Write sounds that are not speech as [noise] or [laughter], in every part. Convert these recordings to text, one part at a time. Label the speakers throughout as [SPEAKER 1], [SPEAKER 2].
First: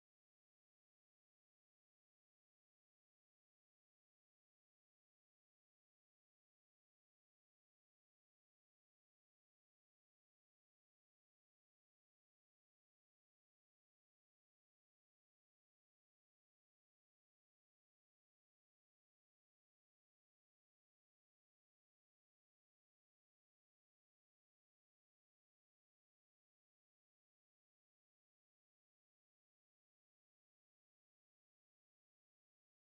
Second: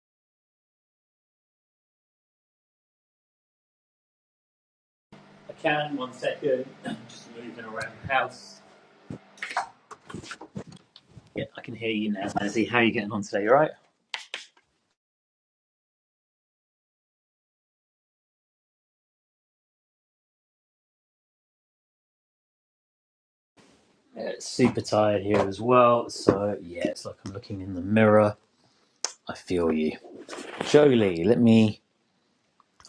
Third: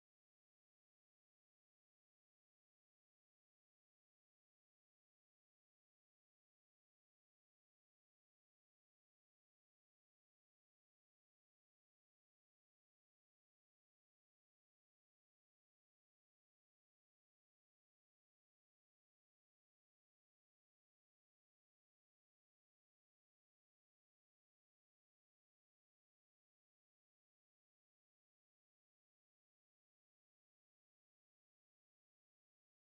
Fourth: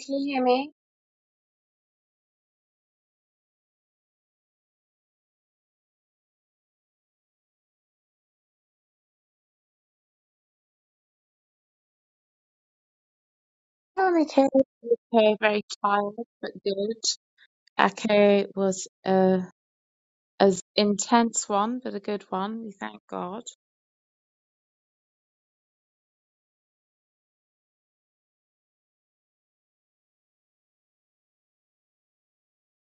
[SPEAKER 1] Can you hear me?
[SPEAKER 2] I can, one second. [clears throat] I'm Just moving around the house. Yeah, I can hear you now, Mazzy. How are you getting on today? You alright?
[SPEAKER 1] Oh, I'm okay. Okay, very tired, but good. Echo was a as intense one, but a good one. We thank God.
[SPEAKER 2] Yeah, it's super tired here as well. So, yeah, it's like I'm looking in the mirror. I feel you. Jolie, let me.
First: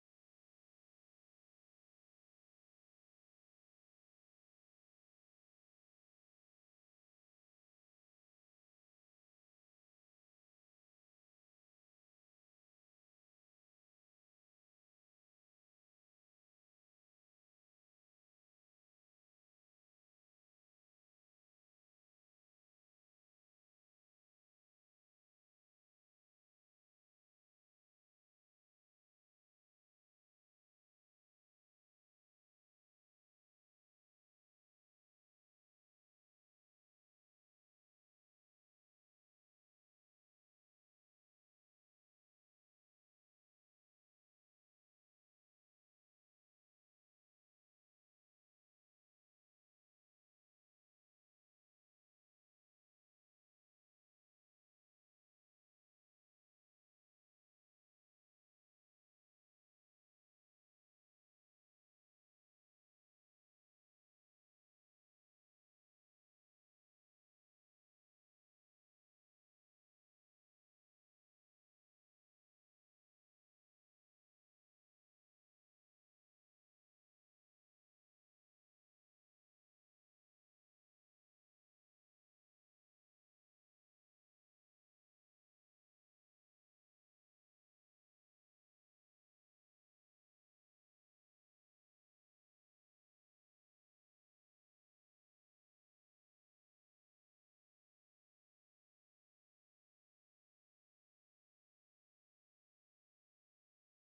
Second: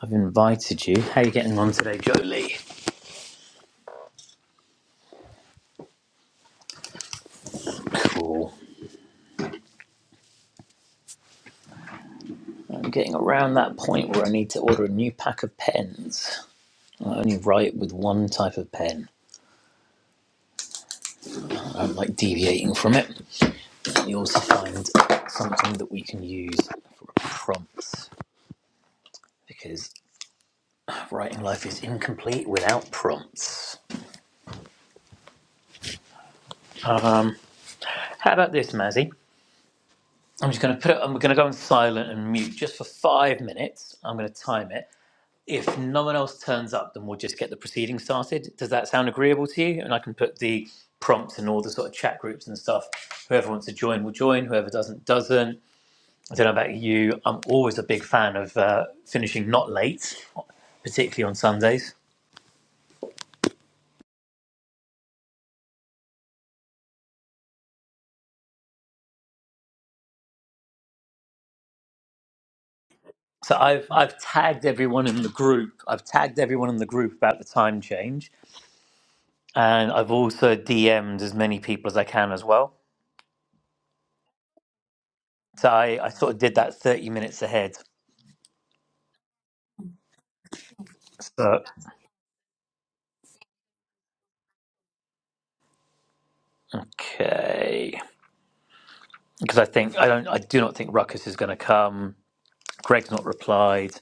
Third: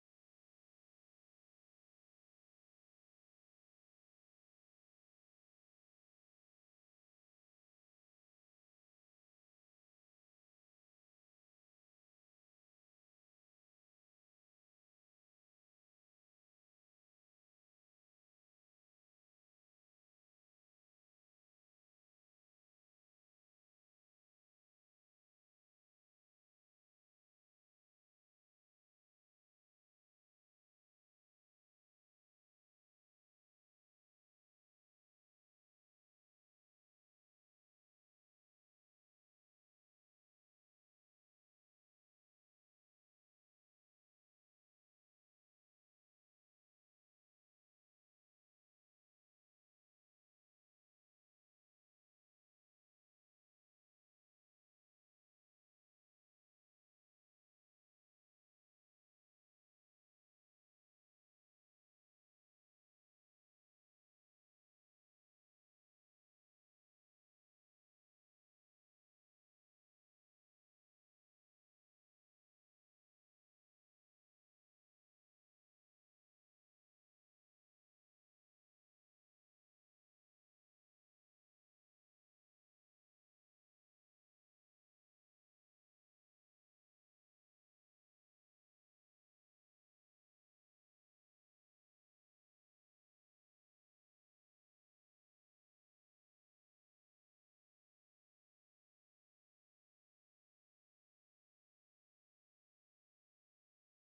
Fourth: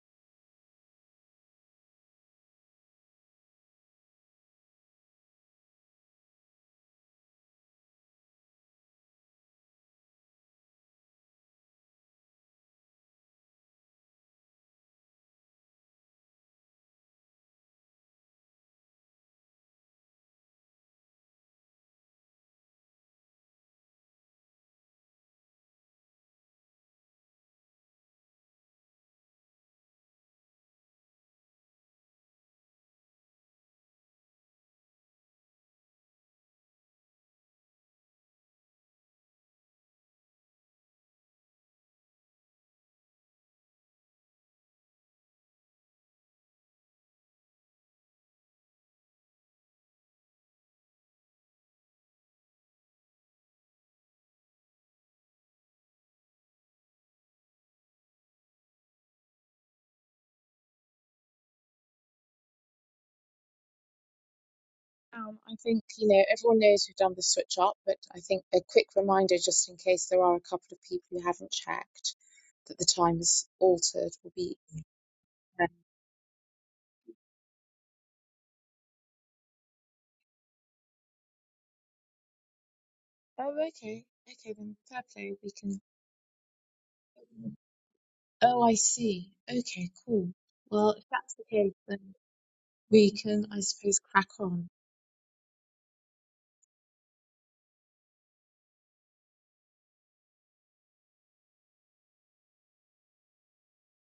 [SPEAKER 2] I've invited you. How are you getting on today, Jolie? Cool. I'm getting around that point where I need to order a new pack of pens. I only write with one type of pen. I'm like deviating from it. You also find something that we can use prompts because Writing life is incomplete without prompts. Um, how about this, Mazzy? I'm just going to put it. I'm going to go on silent and mute just for five minutes. I'm going to time it. If no one else turns up, then we'll just get the proceedings started. Does that sound agreeable to you? And I can put the prompts and all the sort of chat groups and stuff. Whoever wants to join will join. Whoever doesn't doesn't. I don't know about you. I'm always a big fan of uh, finishing not late, particularly on Sundays.
[SPEAKER 1] Um, I think you know everyone knows we've done the switch up, but I think a quick reminder, just in case there are a couple of people who haven't checked, that the time is
[SPEAKER 2] So I've
[SPEAKER 1] altered.
[SPEAKER 2] I've
[SPEAKER 1] Will be.
[SPEAKER 2] tagged everyone in the group. I've tagged everyone in the group about the time change, and I've also DM'd as many people as I can as well.
[SPEAKER 1] Oh, okay. Okay, then fair play. We
[SPEAKER 2] So
[SPEAKER 1] can.
[SPEAKER 2] I, I sort of did that thirty minutes ahead.
[SPEAKER 1] Oh, I see. Okay, cool. Well, if that's the
[SPEAKER 2] So
[SPEAKER 1] case, then we can, I suppose, crack on.
[SPEAKER 2] okay, because I think I don't I do not think Ruckus is going to come. Greg's not replied.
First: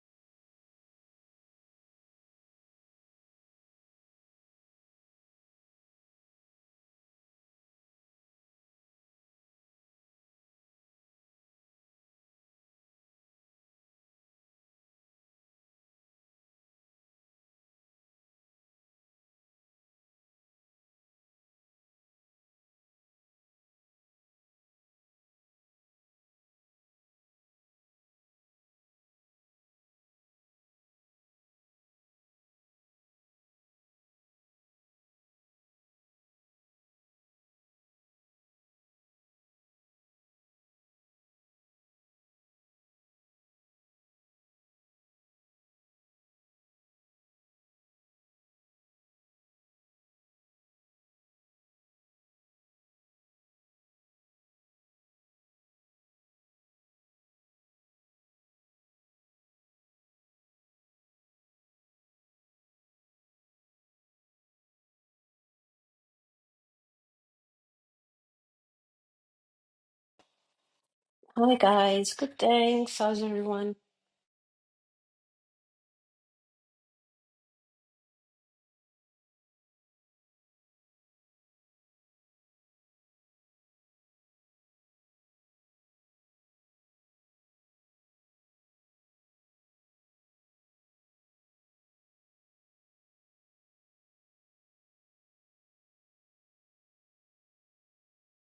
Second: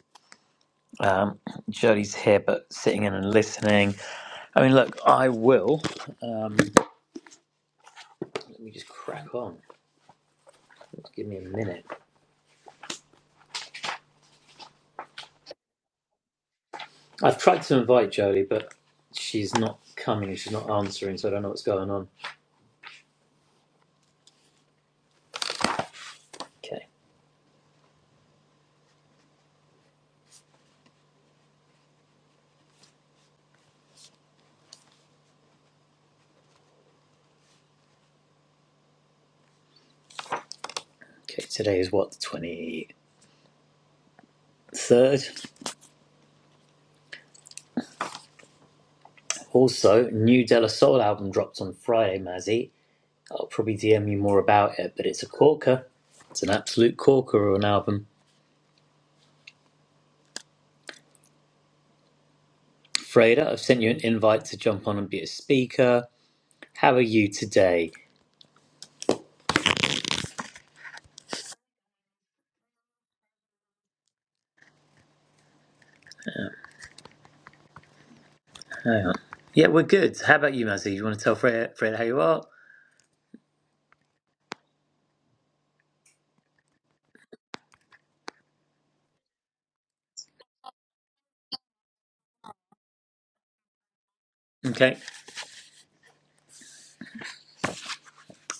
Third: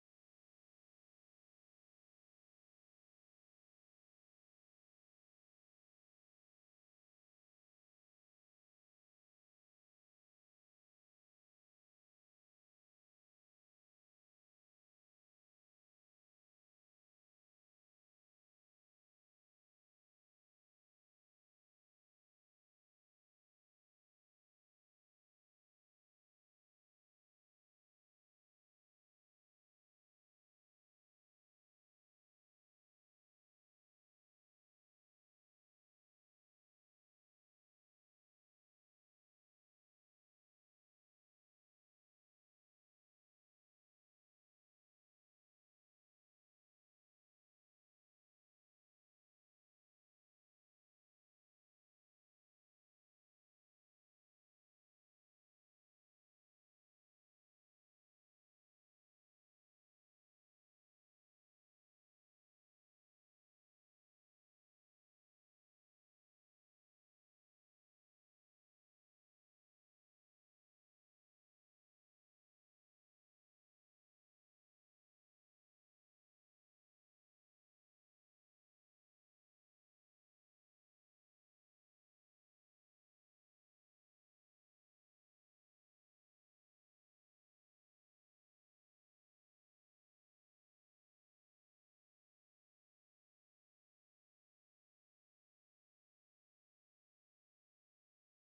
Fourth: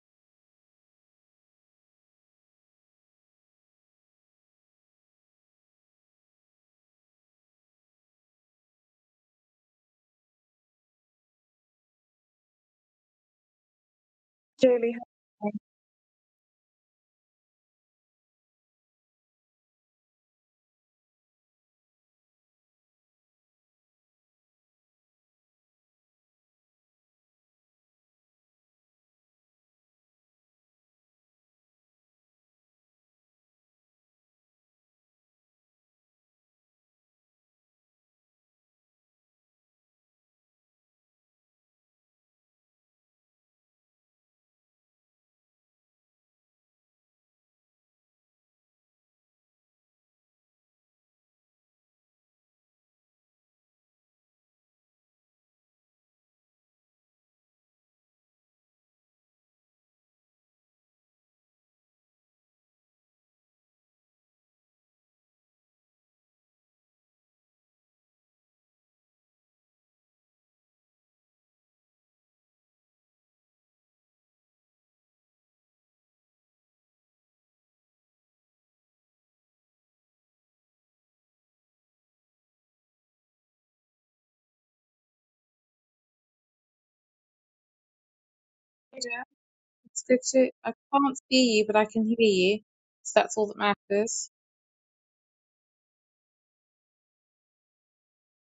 [SPEAKER 2] Um, Jody's here but sitting in and listening. I mean, look, I will. Um, let me just crack on. Give me a minute.
[SPEAKER 1] Julie, hi.
[SPEAKER 2] I've tried to invite Jodie, but she's not coming. She's not answering, so I don't know what's going on. Okay. Okay. Today is what the twenty third. Also, new De La Soul album dropped on Friday, Mazzy. I'll probably DM you more about it, but it's a corker. It's an absolute corker of an album. Freda, I've sent you an invite to jump on and be a speaker. How are you today?
[SPEAKER 3] Hi guys, good day. How's everyone?
[SPEAKER 2] Hang on. Yeah, we're good. How about you, Mazzy? You want to tell Freda, Freda how you are?
[SPEAKER 1] yeah, it's good to. I can't see you, but I can hear you, so that's all that matters.
[SPEAKER 2] Okay.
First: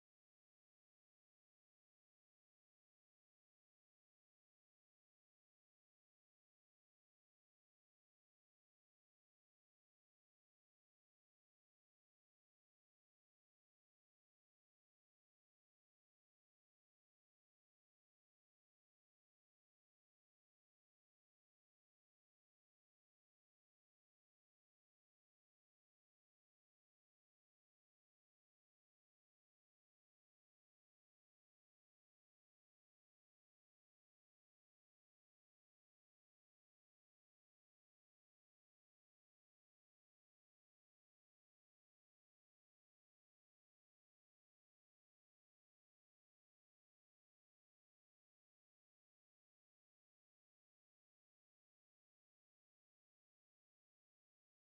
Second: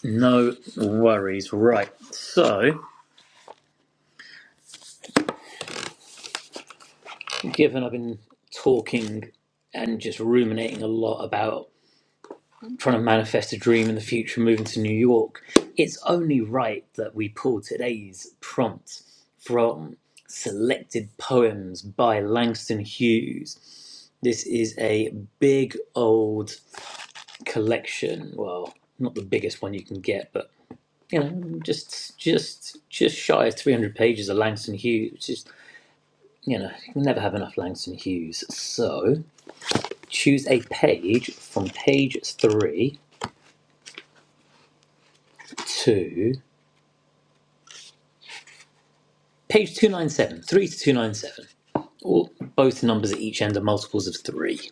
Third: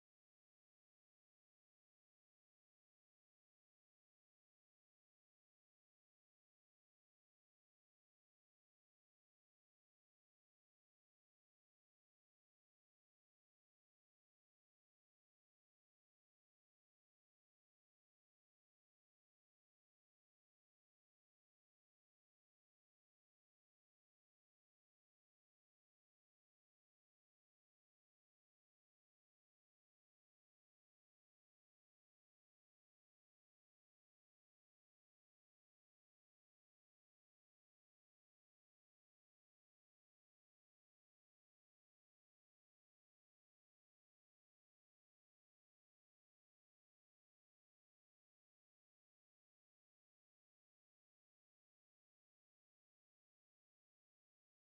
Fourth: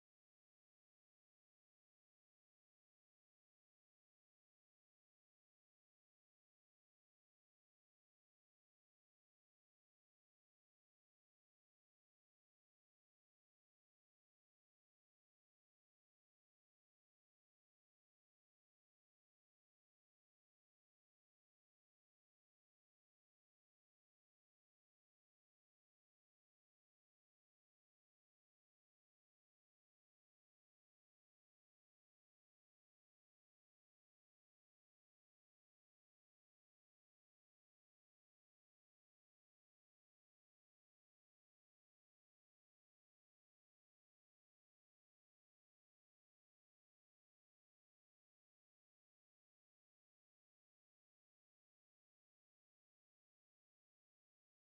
[SPEAKER 2] No worries. Right. So. given I've been talking and just ruminating a lot about trying to manifest a dream in the future, moving to New York, it's only right that we pull today's prompt from Selected Poems by Langston Hughes. This is a big old collection. Well, not the biggest one you can get, but you know, just just just shy of 300 pages of Langston Hughes, which is you know, you never have enough Langston Hughes. So, choose a page from page three to page 297, three to 297. All, both numbers at each end are multiples of three.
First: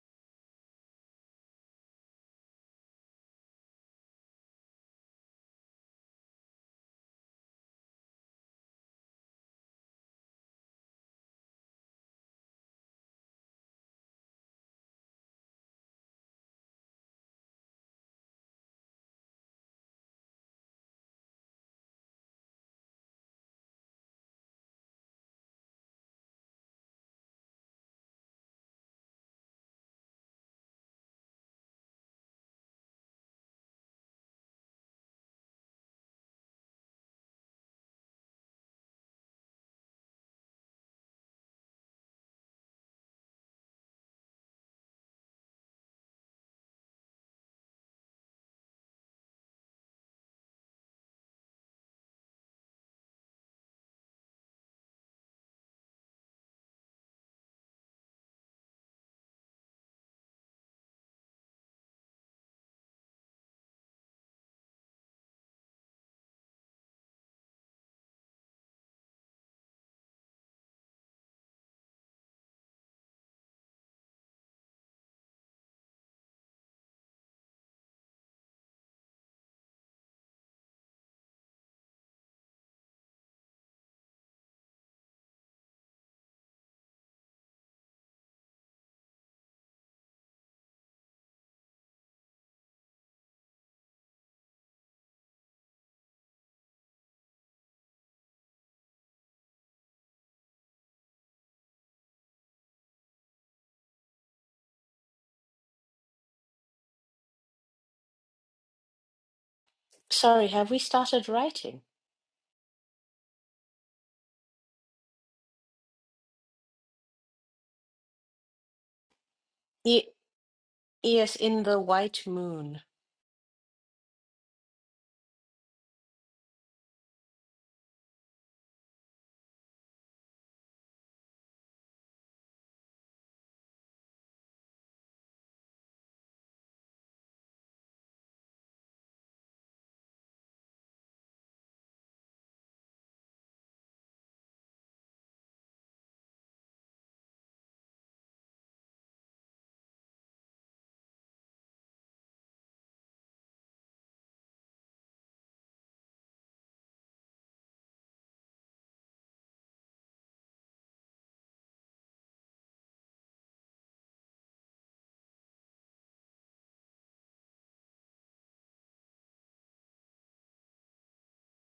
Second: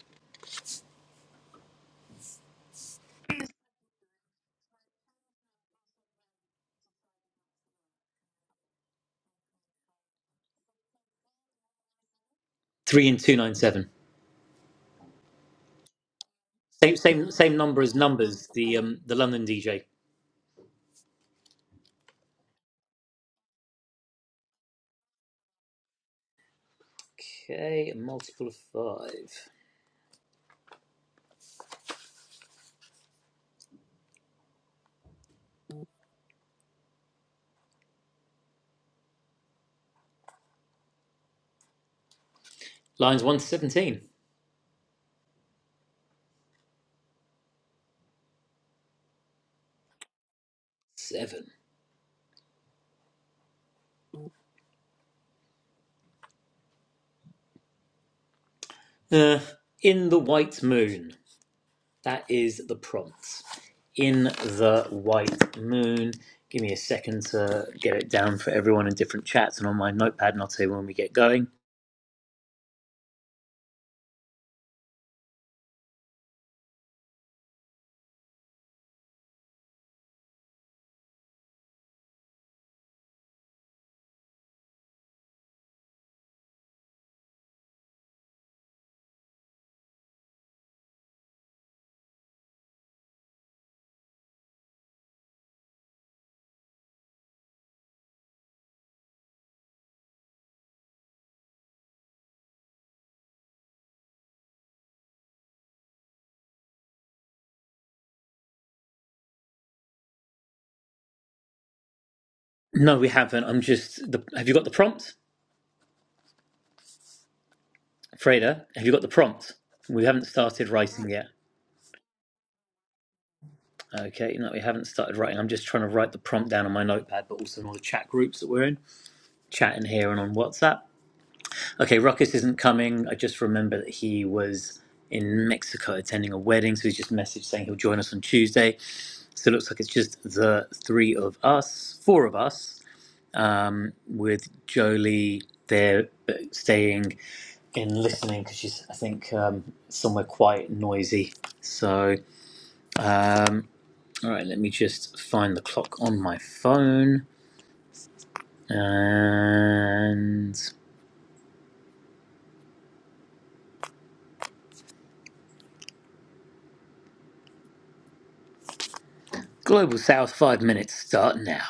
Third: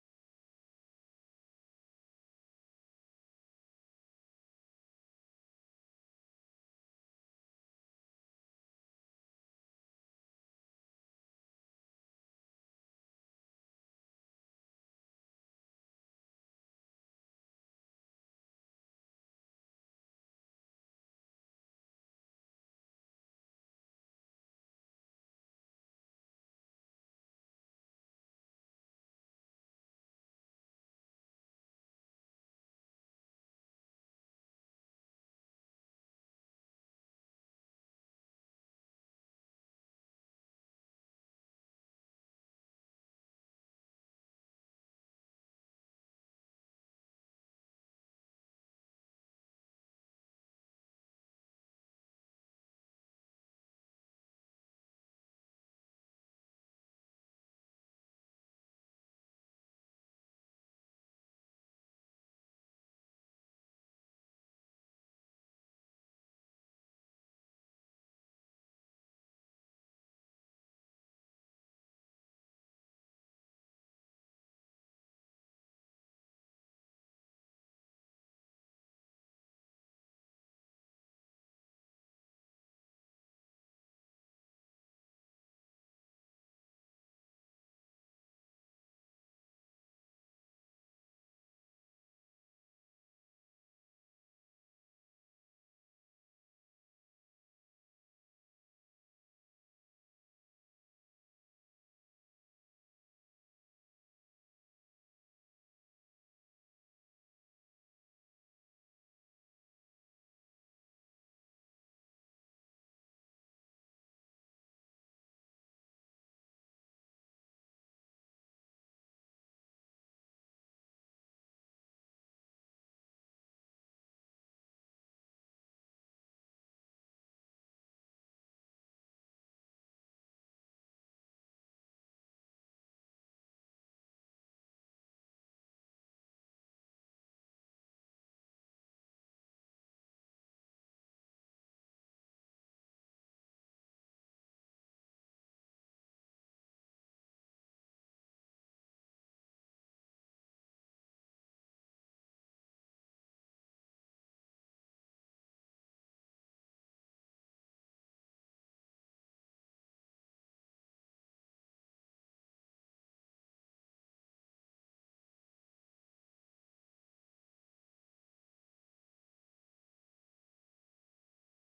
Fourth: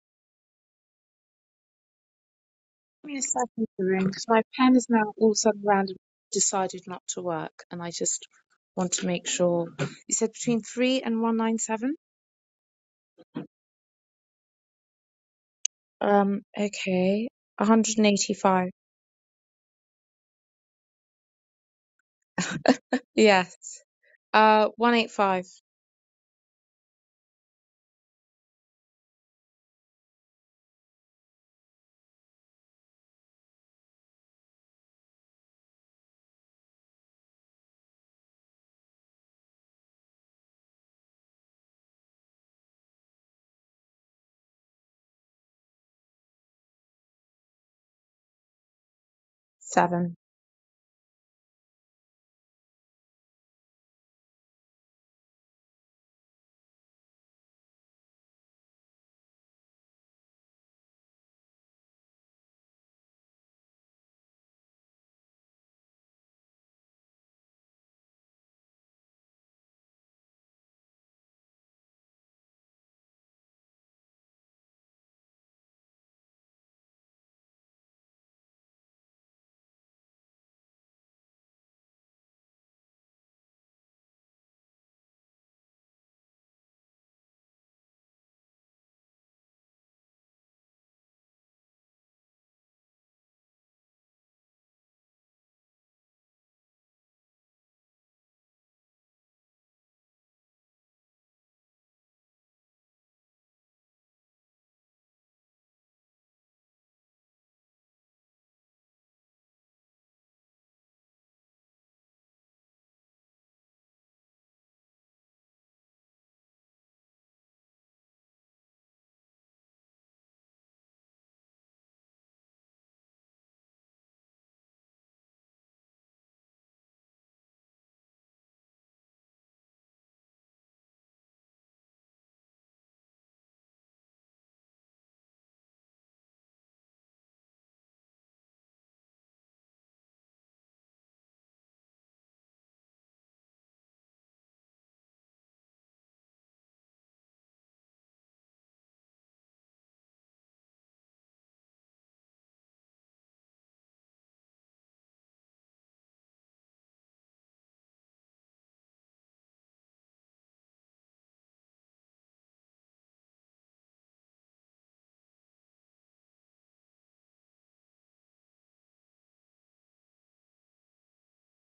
[SPEAKER 1] Give me a second, room, because my pen is now all of a sudden randomly decided not to work, and I just want to make sure. You said between three and one nine seven.
[SPEAKER 2] Three and 297.
[SPEAKER 1] Um.
[SPEAKER 2] Same,
[SPEAKER 1] Okay.
[SPEAKER 2] same, same
[SPEAKER 1] One
[SPEAKER 2] number as
[SPEAKER 1] hundred and
[SPEAKER 2] numbers,
[SPEAKER 1] eighty-five.
[SPEAKER 2] the, um, the London DJ.
[SPEAKER 1] Yes. Uh. One eight five
[SPEAKER 2] Okay, a multiple of five. Lines 1 to 17.
[SPEAKER 1] seven.
[SPEAKER 2] Seven. Uh, in the White Moon. That is the prompt in the white moon. Give me a second to get it down for everyone in different chats and on my notepad, and I'll tell you when we get going.
[SPEAKER 3] Sorry, have we started writing?
[SPEAKER 2] No, we haven't. I'm just. The, have you got the prompt, Freda? Have you got the prompt? We
[SPEAKER 3] Ye
[SPEAKER 2] haven't started writing yet.
[SPEAKER 3] yes, in the white moon.
[SPEAKER 2] Okay, no, we haven't started writing. I'm just trying to write the prompt down on my notepad, but also in all the chat groups that we're in, chat in here and on WhatsApp. Okay, Ruckus isn't coming. I just remember that he was in Mexico attending a wedding, so he's just messaged saying he'll join us on Tuesday. So it looks like it's just the three of us, four of us, um, with Jolie there uh, staying and listening because she's, I think, um, somewhere quiet and noisy. So, um, all right, let me just find the clock on my phone. And Global South, five minutes start now.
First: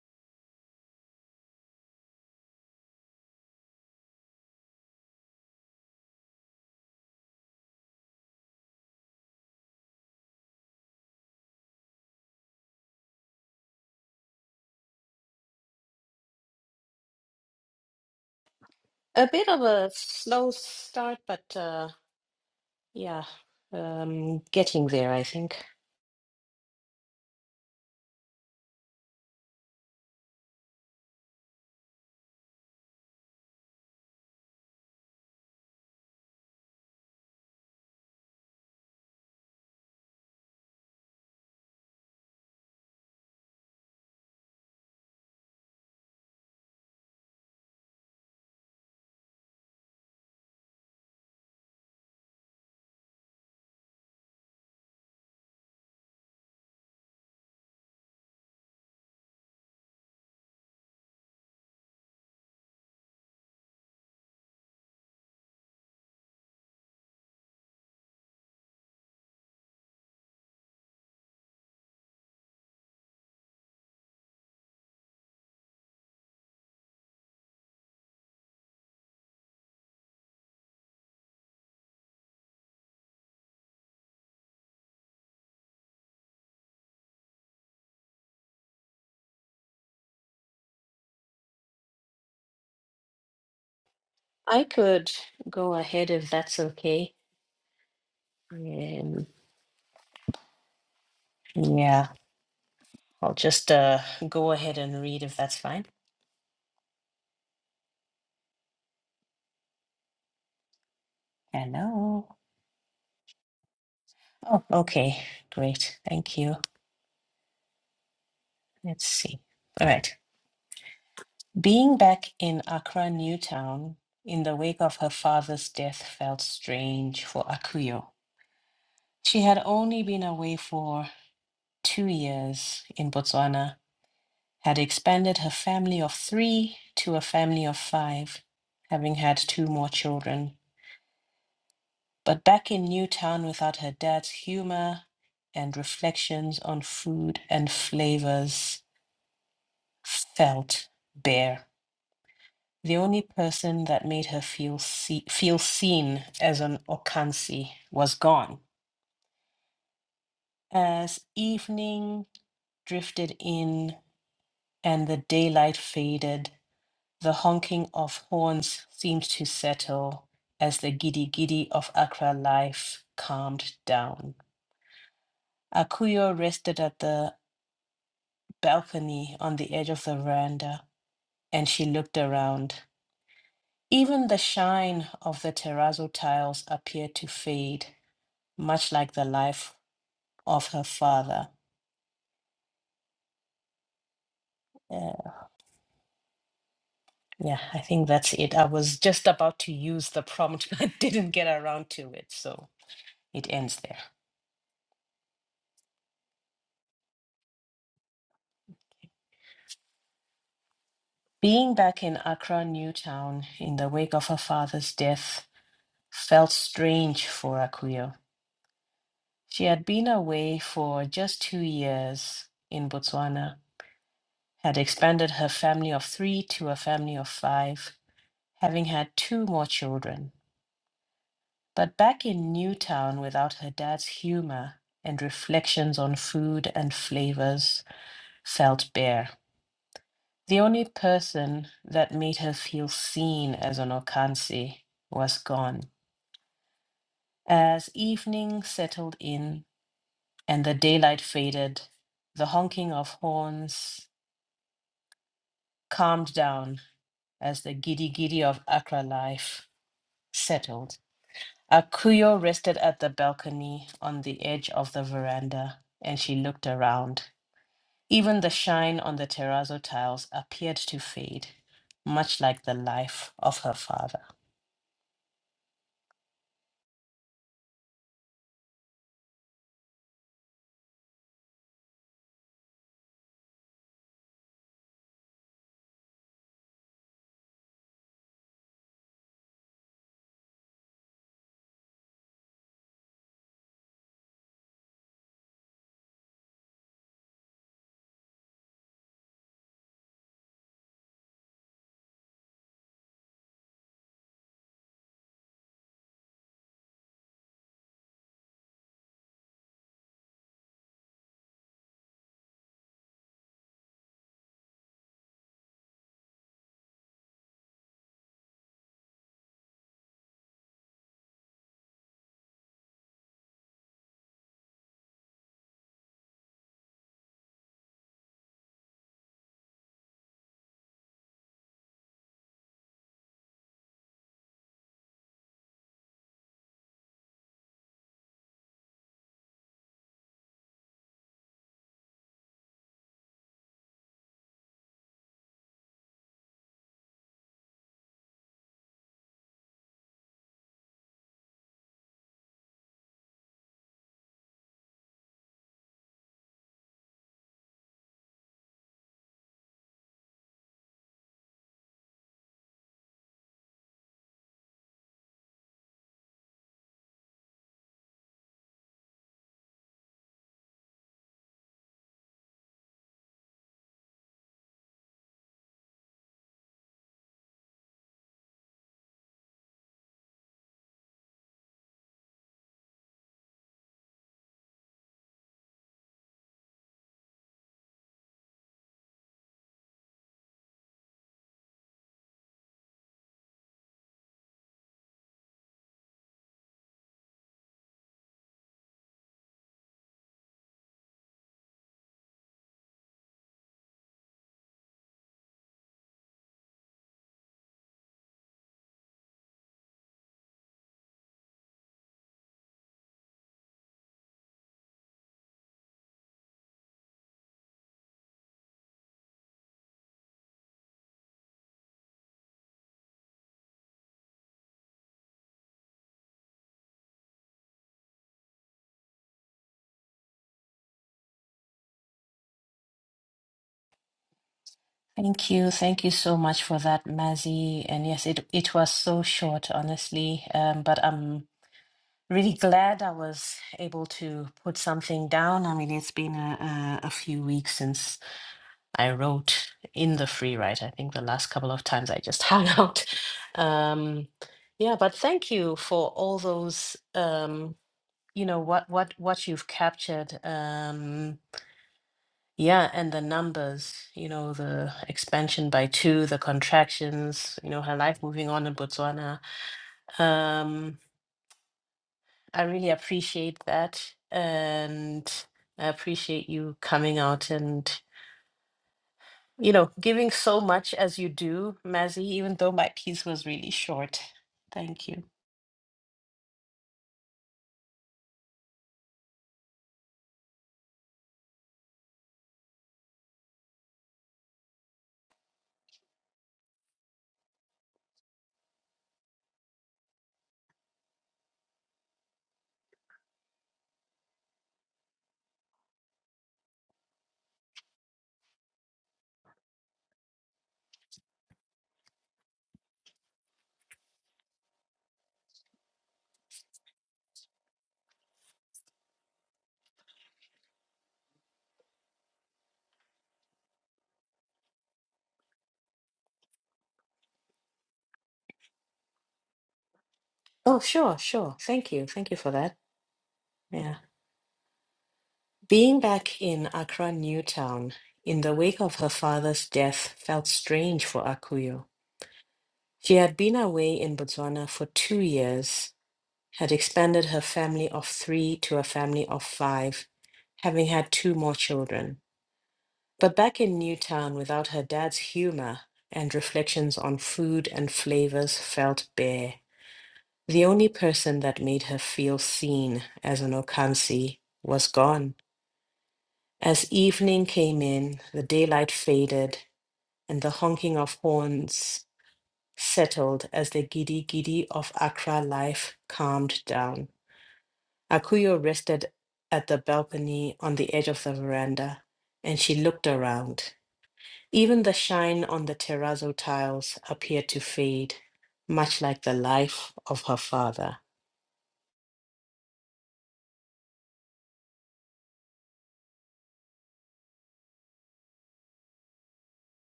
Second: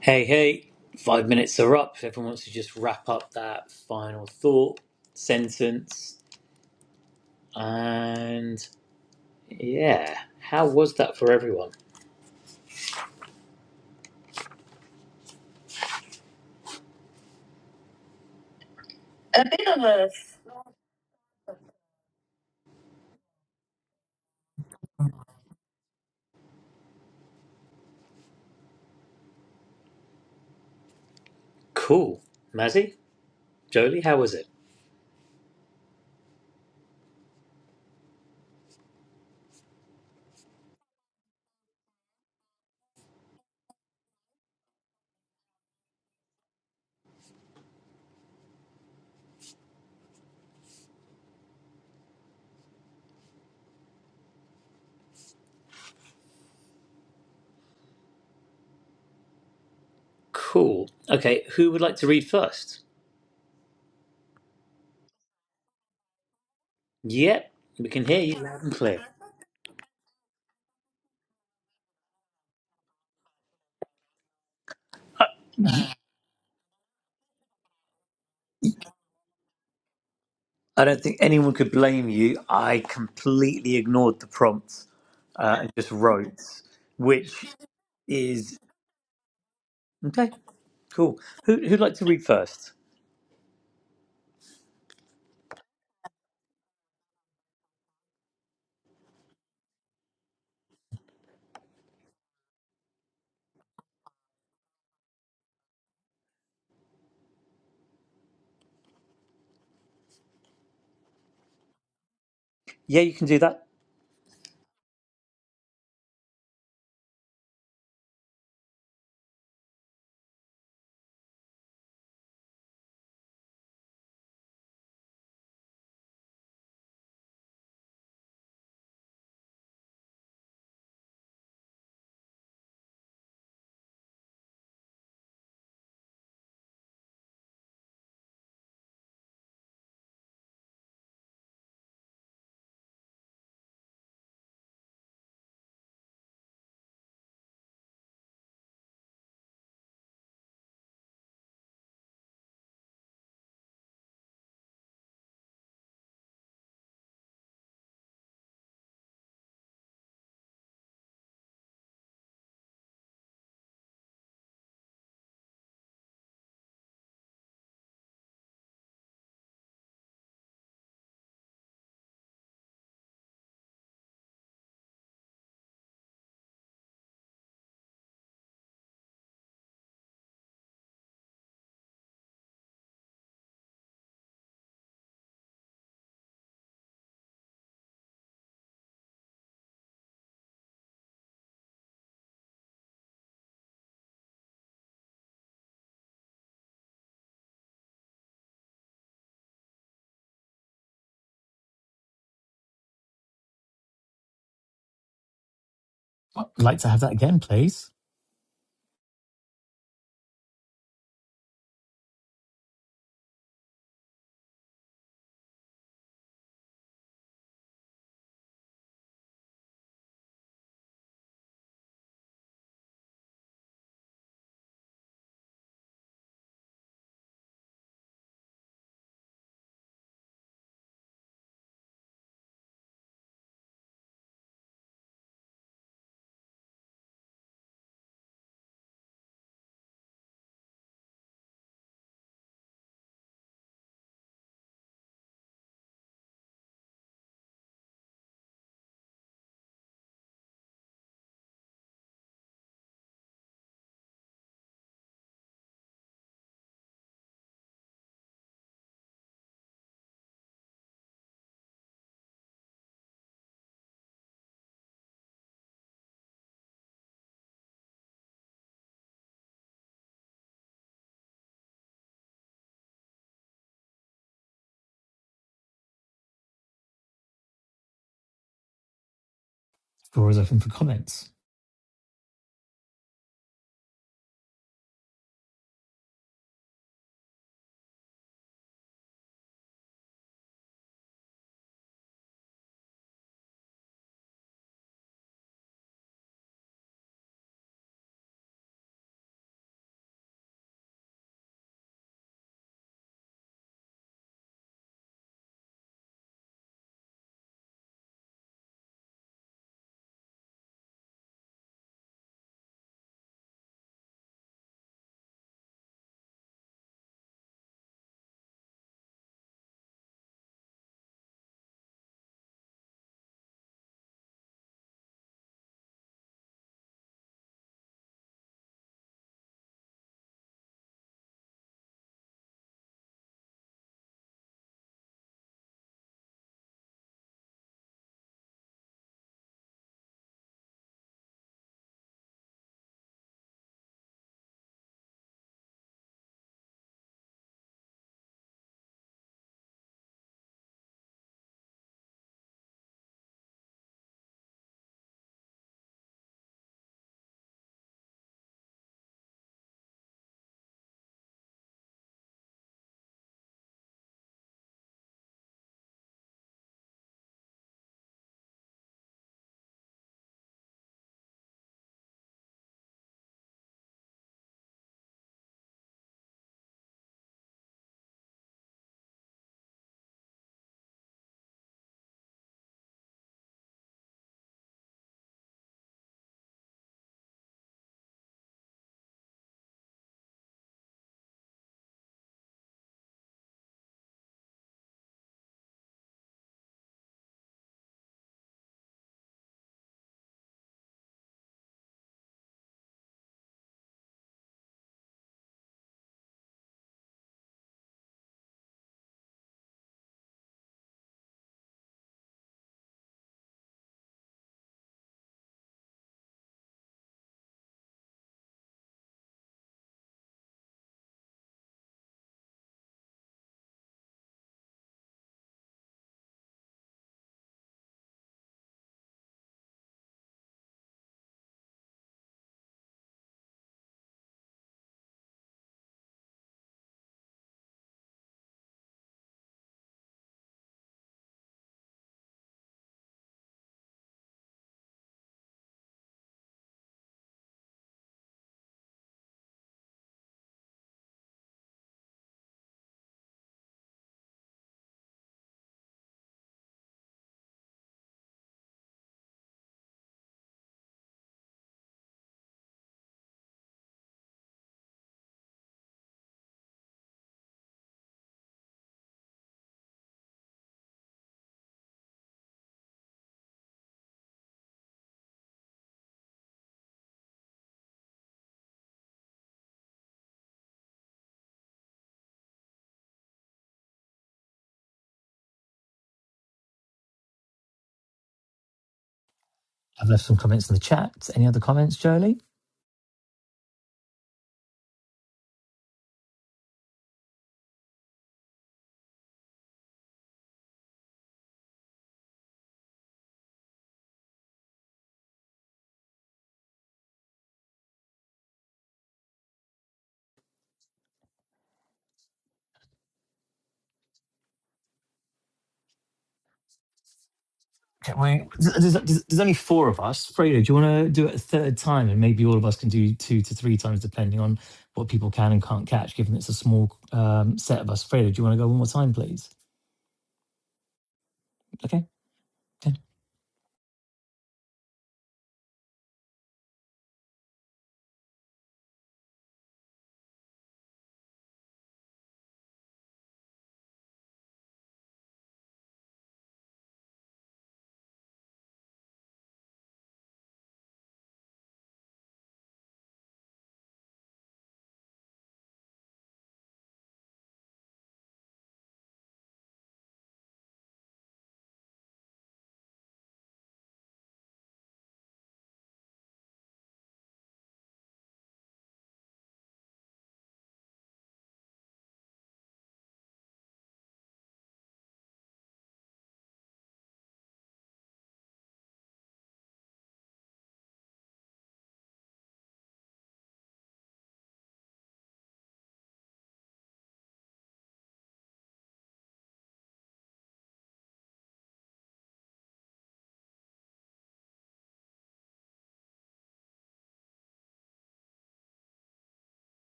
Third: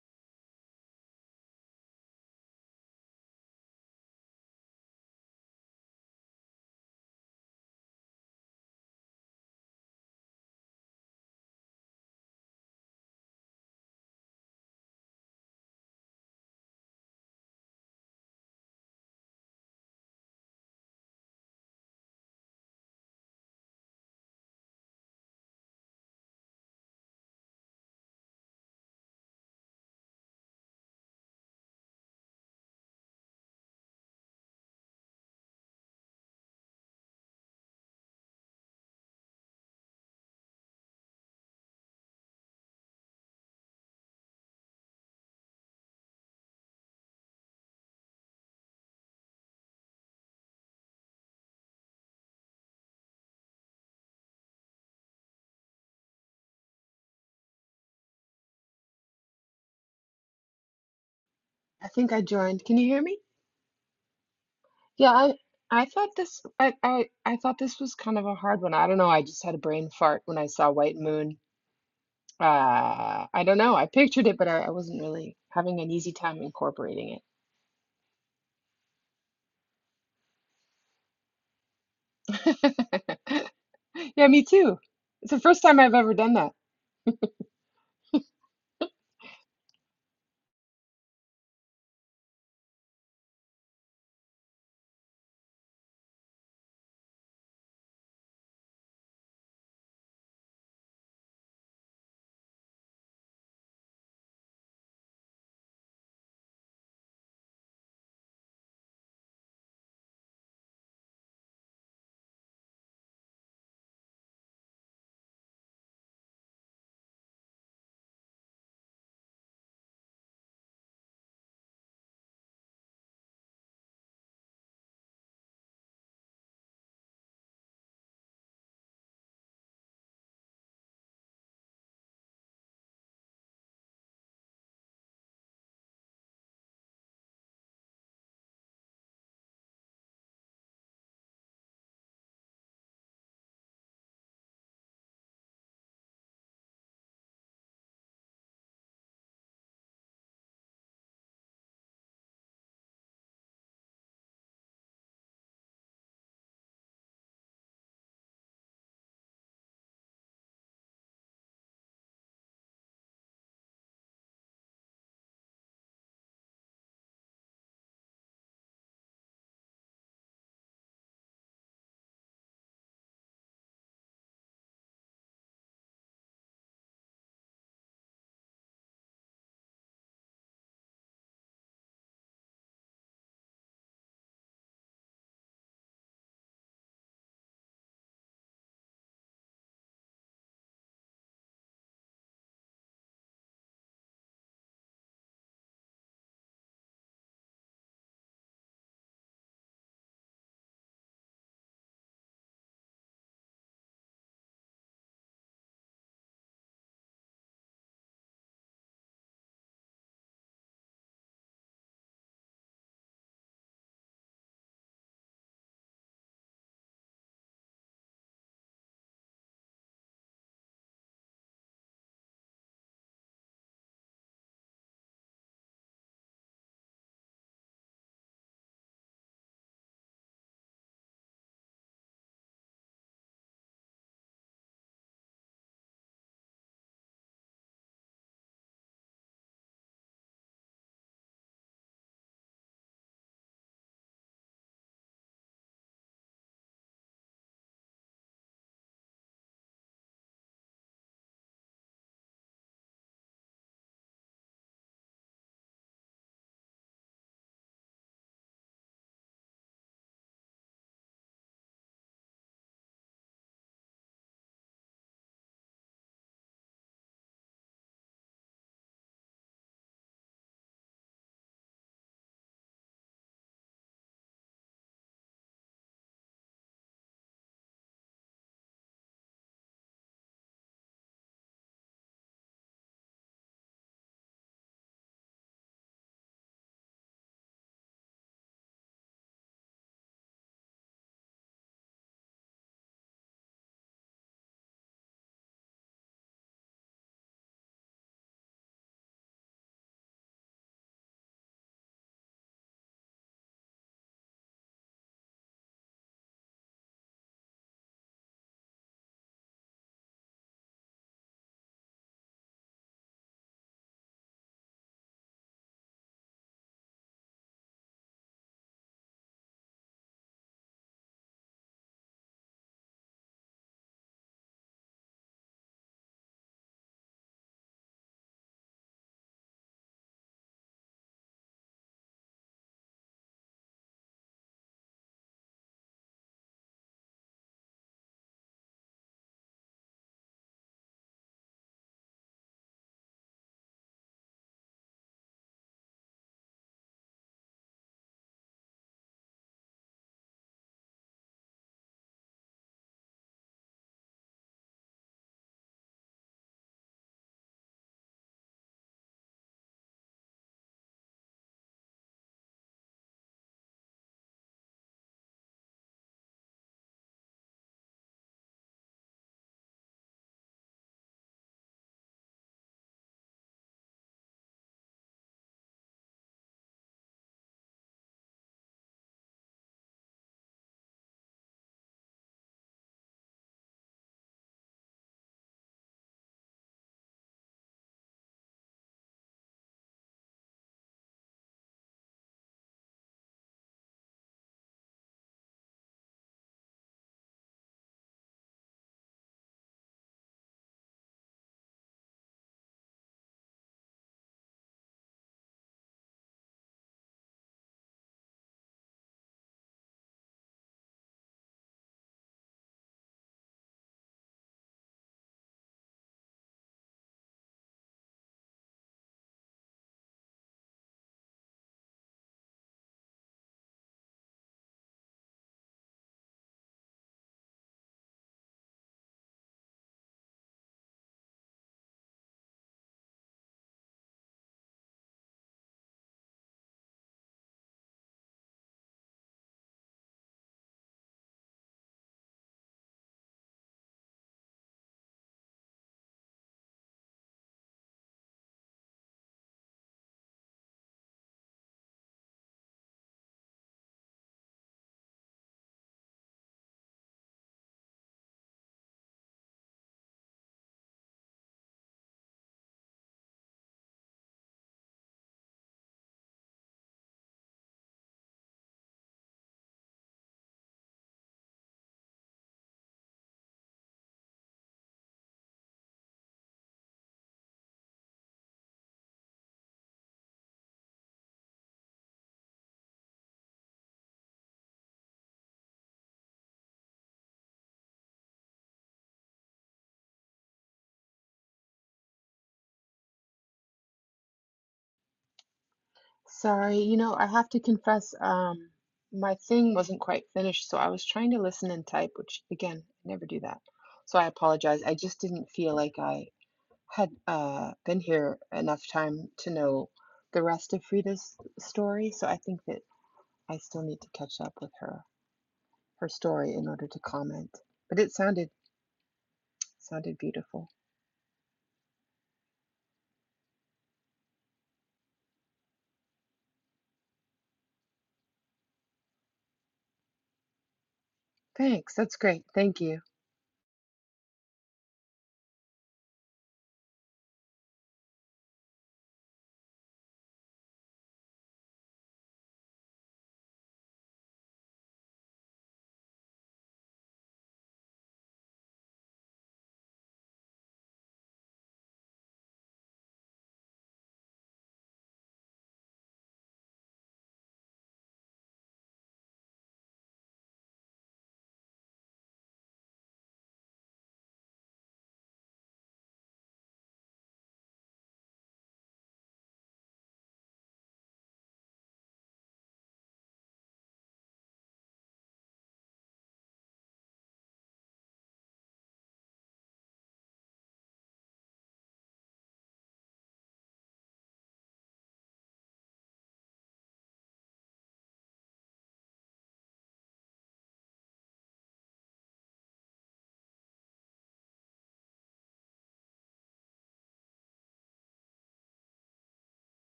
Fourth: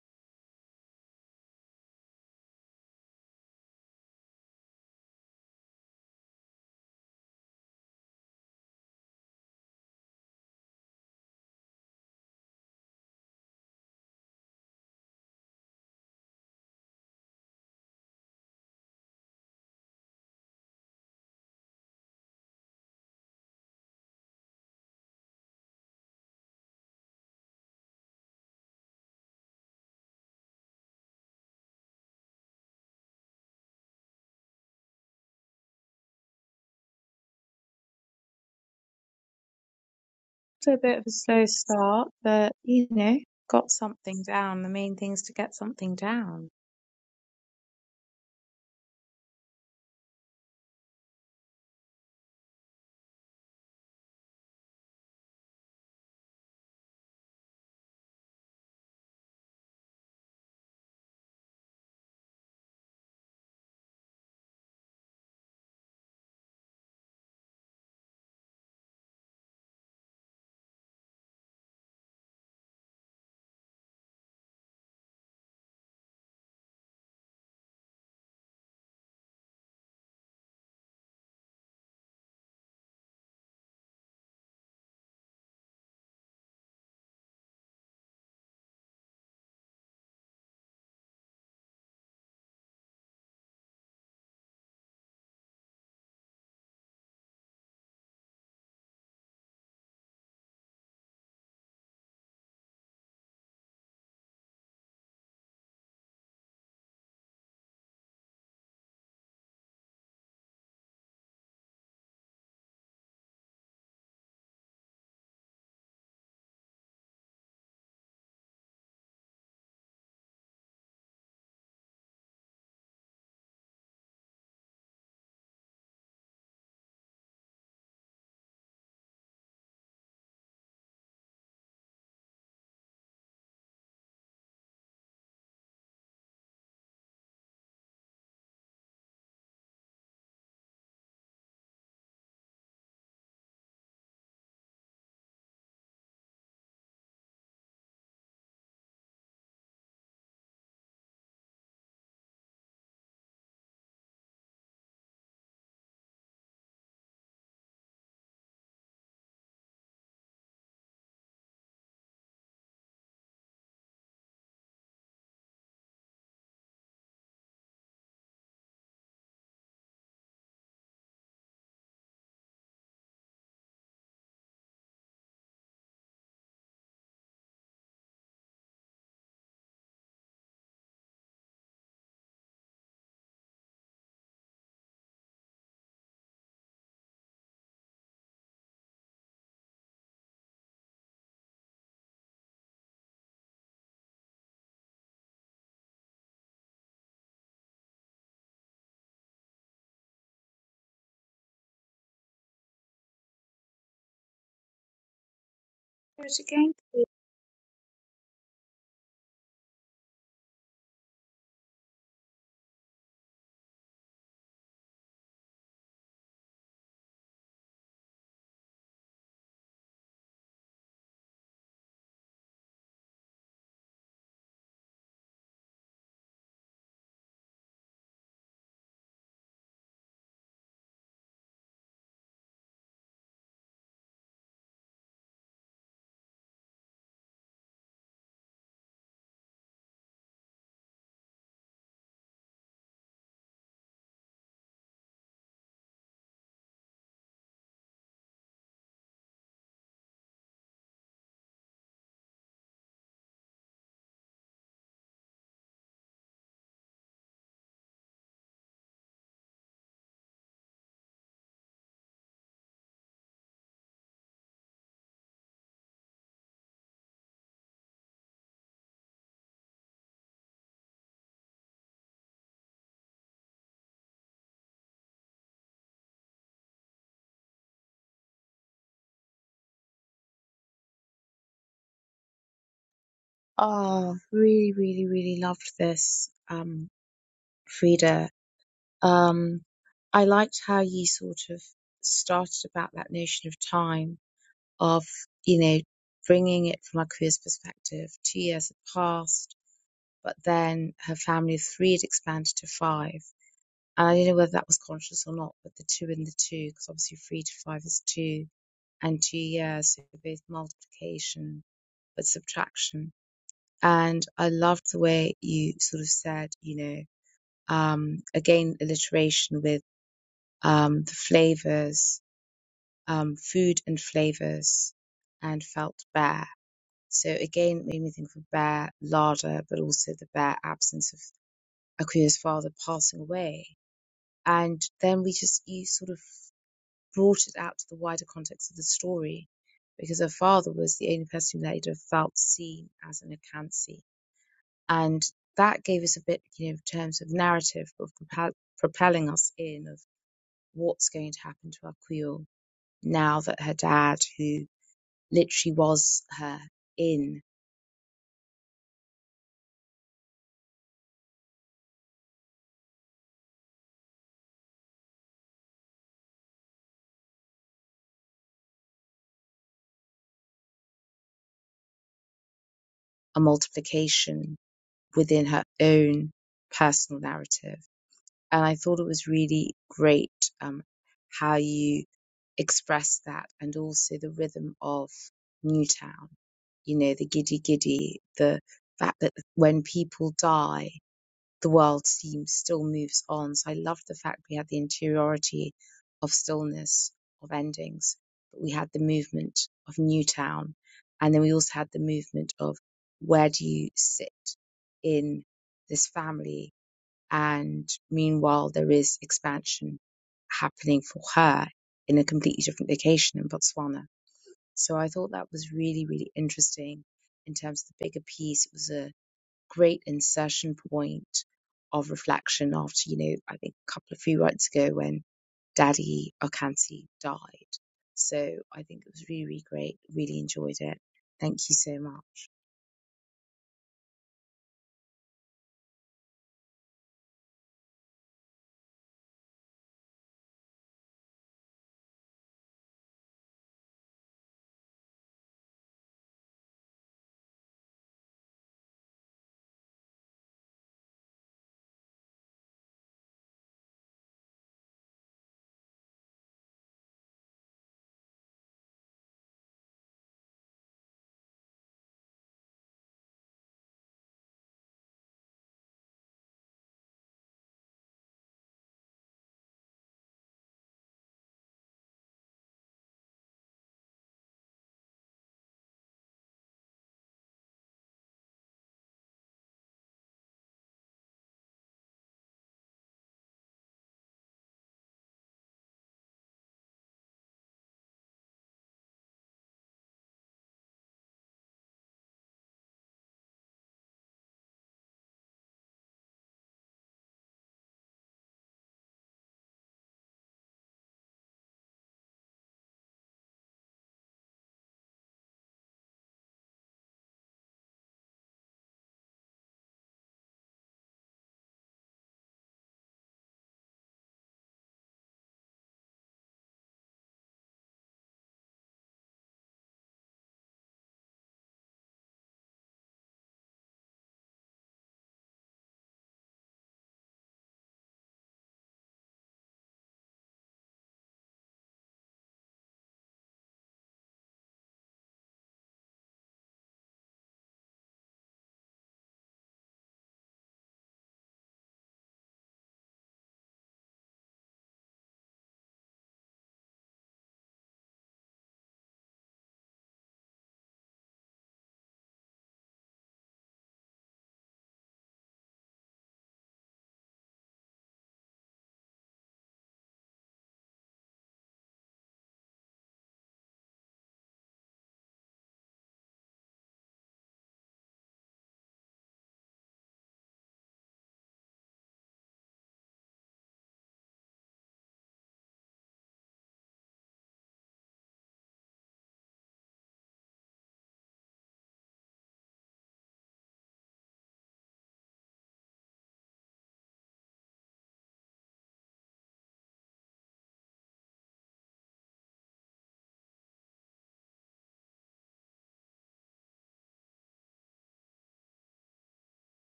[SPEAKER 2] Hey, hey, five minutes are up. If everyone wants to just wrap up that final thought, sentence, and. Yeah. How was that for everyone?
[SPEAKER 3] A bit of a slow start, but uh, yeah, um, getting there, I think.
[SPEAKER 2] Cool. Mazzy? Jolie, how was it?
[SPEAKER 1] It's a bit of a slow start, but you know, got something down. The main thing is to get something down.
[SPEAKER 2] Cool. Okay, who would
[SPEAKER 4] I
[SPEAKER 2] like to
[SPEAKER 4] think I
[SPEAKER 2] read
[SPEAKER 4] joined. Can
[SPEAKER 2] first?
[SPEAKER 4] you hear me? Yeah, I I thought this I, I I
[SPEAKER 2] Yep,
[SPEAKER 4] thought this
[SPEAKER 2] we
[SPEAKER 4] was
[SPEAKER 2] can
[SPEAKER 4] kind
[SPEAKER 2] hear
[SPEAKER 4] of
[SPEAKER 2] you
[SPEAKER 4] a hard
[SPEAKER 2] loud
[SPEAKER 4] one.
[SPEAKER 2] and
[SPEAKER 4] I don't
[SPEAKER 2] clear.
[SPEAKER 4] know. I just had a brain fart when I saw White Moon. Uh, I don't know. I pictured it, but I, I wasn't really having an easy time incorporating
[SPEAKER 2] I don't think anyone could blame you.
[SPEAKER 4] it.
[SPEAKER 2] I
[SPEAKER 4] [laughs]
[SPEAKER 2] completely ignored the
[SPEAKER 4] Yeah, me too.
[SPEAKER 2] prompt
[SPEAKER 4] It's the
[SPEAKER 2] uh,
[SPEAKER 4] first
[SPEAKER 2] and
[SPEAKER 4] time
[SPEAKER 2] just
[SPEAKER 4] I've ever done
[SPEAKER 2] wrote,
[SPEAKER 4] that.
[SPEAKER 2] which is okay, cool. Who, who'd like to read first?
[SPEAKER 3] I could go ahead if that's okay. Um, yeah, I'll just uh, go ahead and read if that's fine. Hello.
[SPEAKER 2] Yeah, you can do that.
[SPEAKER 3] Oh, okay, great. Thank you. Let's see. All right. Being back in Accra, Newtown, in the wake of her father's death felt strange for Akuyo. She had only been away for two years in Botswana, had expanded her family of three to a family of five, having had two more children. But back in Newtown without her dad's humor and reflections on food and flavors felt bare. The only person that made her feel see- feel seen as an Okansi was gone. As evening drifted in and the daylight faded, the honking of horns seemed to settle as the giddy giddy of Accra life calmed down. Akuyo rested at the balcony on the edge of the veranda and she looked around. Even the shine of the terrazzo tiles appeared to fade much like the life of her father. Uh, yeah, I think that's it. I was just about to use the prompt, [laughs] but didn't get around to it, so it ends there.
[SPEAKER 1] Do it
[SPEAKER 2] I'd like
[SPEAKER 1] again,
[SPEAKER 2] to have that again, please.
[SPEAKER 3] Being back in Accra, Newtown, in the wake of her father's death, felt strange for Akuyo. She had been away for just two years in Botswana, had expanded her family of three to a family of five, having had two more children. But back in Newtown without her dad's humor and reflections on food and flavors felt bare. The only person that made her feel seen as an Okansi was gone. As evening settled in and the daylight faded, the honking of horns calmed down as the giddy giddy of Accra life settled. Akuyo rested at the balcony on the edge of the veranda and she looked around. Even the shine on the terrazzo tiles appeared to fade, much like the life of her father.
[SPEAKER 2] Floor is open for comments.
[SPEAKER 1] Oh, really, really, really loved this, um, Frida. Um, I liked how you sort of started about that notion of time, of, you know, bringing it from a queer's perspective. Two years had passed, but then her family of three had expanded to five. And I don't know whether that was conscious or not, but the two and the two, because obviously three to five is two and two years, so both multiplication but subtraction. And I loved the way you sort of said, you know, um, again, alliteration with um, the flavors, um, food and flavors, and felt bare. So again, it made me think of bare larder, but also the bare absence of Akuya's father passing away. And then we just, you sort of brought it out to the wider context of the story because her father was the only person that he'd have felt seen as an Akansi and that gave us a bit, you know, in terms of narrative of propel- propelling us in of what's going to happen to our Creole now that her dad, who literally was her in a multiplication within her own personal narrative, and I thought it was really great um, how you expressed that, and also the rhythm of Newtown, you know, the giddy giddy, the fact that when people die the world seems still moves on. So I loved the fact we had the interiority of stillness, of endings, but we had the movement of Newtown. And then we also had the movement of where do you sit in this family? And meanwhile, there is expansion happening for her in a completely different location in Botswana. So I thought that was really, really interesting in terms of the bigger piece. It was a great insertion point of reflection after, you know, I think a couple of few months ago when Daddy Okansi died. So I think it was really, really great. Really enjoyed it. Thank you so much.
[SPEAKER 3] Thank you. Thank you so much for that, Mazzy. And yes, it, it was so short, honestly. Um, but I'm really glad I was able to put something down. I mean, it's been a, a, a few weeks since I wrote in the free write. I think the last couple of times I just hung [laughs] out. Um, yeah, but thank you for all those. Um, you know what what what you've captured um yeah and the numbers you know the expansion by two the contractions you know her life moving on in botswana um i really appreciate that and i appreciate you coming out and you know giving so much as you do mazzy even though my piece was really short thank you
[SPEAKER 2] I've left some comments in the chat. Any other comments, Jolie?
[SPEAKER 4] Sorry, you know, I have to confess, um, my thing wasn't quite finished, so I was trying to listen and type, which again, I never do that. So I apologize. I just didn't feel like I had uh, been here enough time to know the rest of Frida's story, so I think that I still need to catch up with her her story in order to comment. But it
[SPEAKER 2] Can we?
[SPEAKER 4] sounded
[SPEAKER 2] There's, there's, there's only four of
[SPEAKER 4] sounded
[SPEAKER 2] us. Fredo,
[SPEAKER 4] beautiful.
[SPEAKER 2] do you want to do it a third time, and maybe all of us can do two to three times, depending on what people can and can't catch, given it's a small um, set of us. Fredo, do you want to go one more time, please?
[SPEAKER 3] oh sure sure thank
[SPEAKER 4] Thanks.
[SPEAKER 2] Okay.
[SPEAKER 3] you
[SPEAKER 4] That's
[SPEAKER 3] thank you
[SPEAKER 4] great.
[SPEAKER 3] for that
[SPEAKER 4] Thank
[SPEAKER 2] okay.
[SPEAKER 4] you.
[SPEAKER 3] yeah Being back in Accra Newtown in the wake of her father's death felt strange for Akuyo. She had been away in Botswana for two years, had expanded her family of three to a family of five, having had two more children. But back in Newtown without her dad's humor and reflections on food and flavors felt bare. The only person that made her feel seen as an Okansi was gone. As evening came in, the daylight faded, and the honking of horns settled as the giddy giddy of Accra life calmed down. Akuyo rested at the balcony on the edge of the veranda, and she looked around. Even the shine on the terrazzo tiles appeared to fade, much like the life of her father.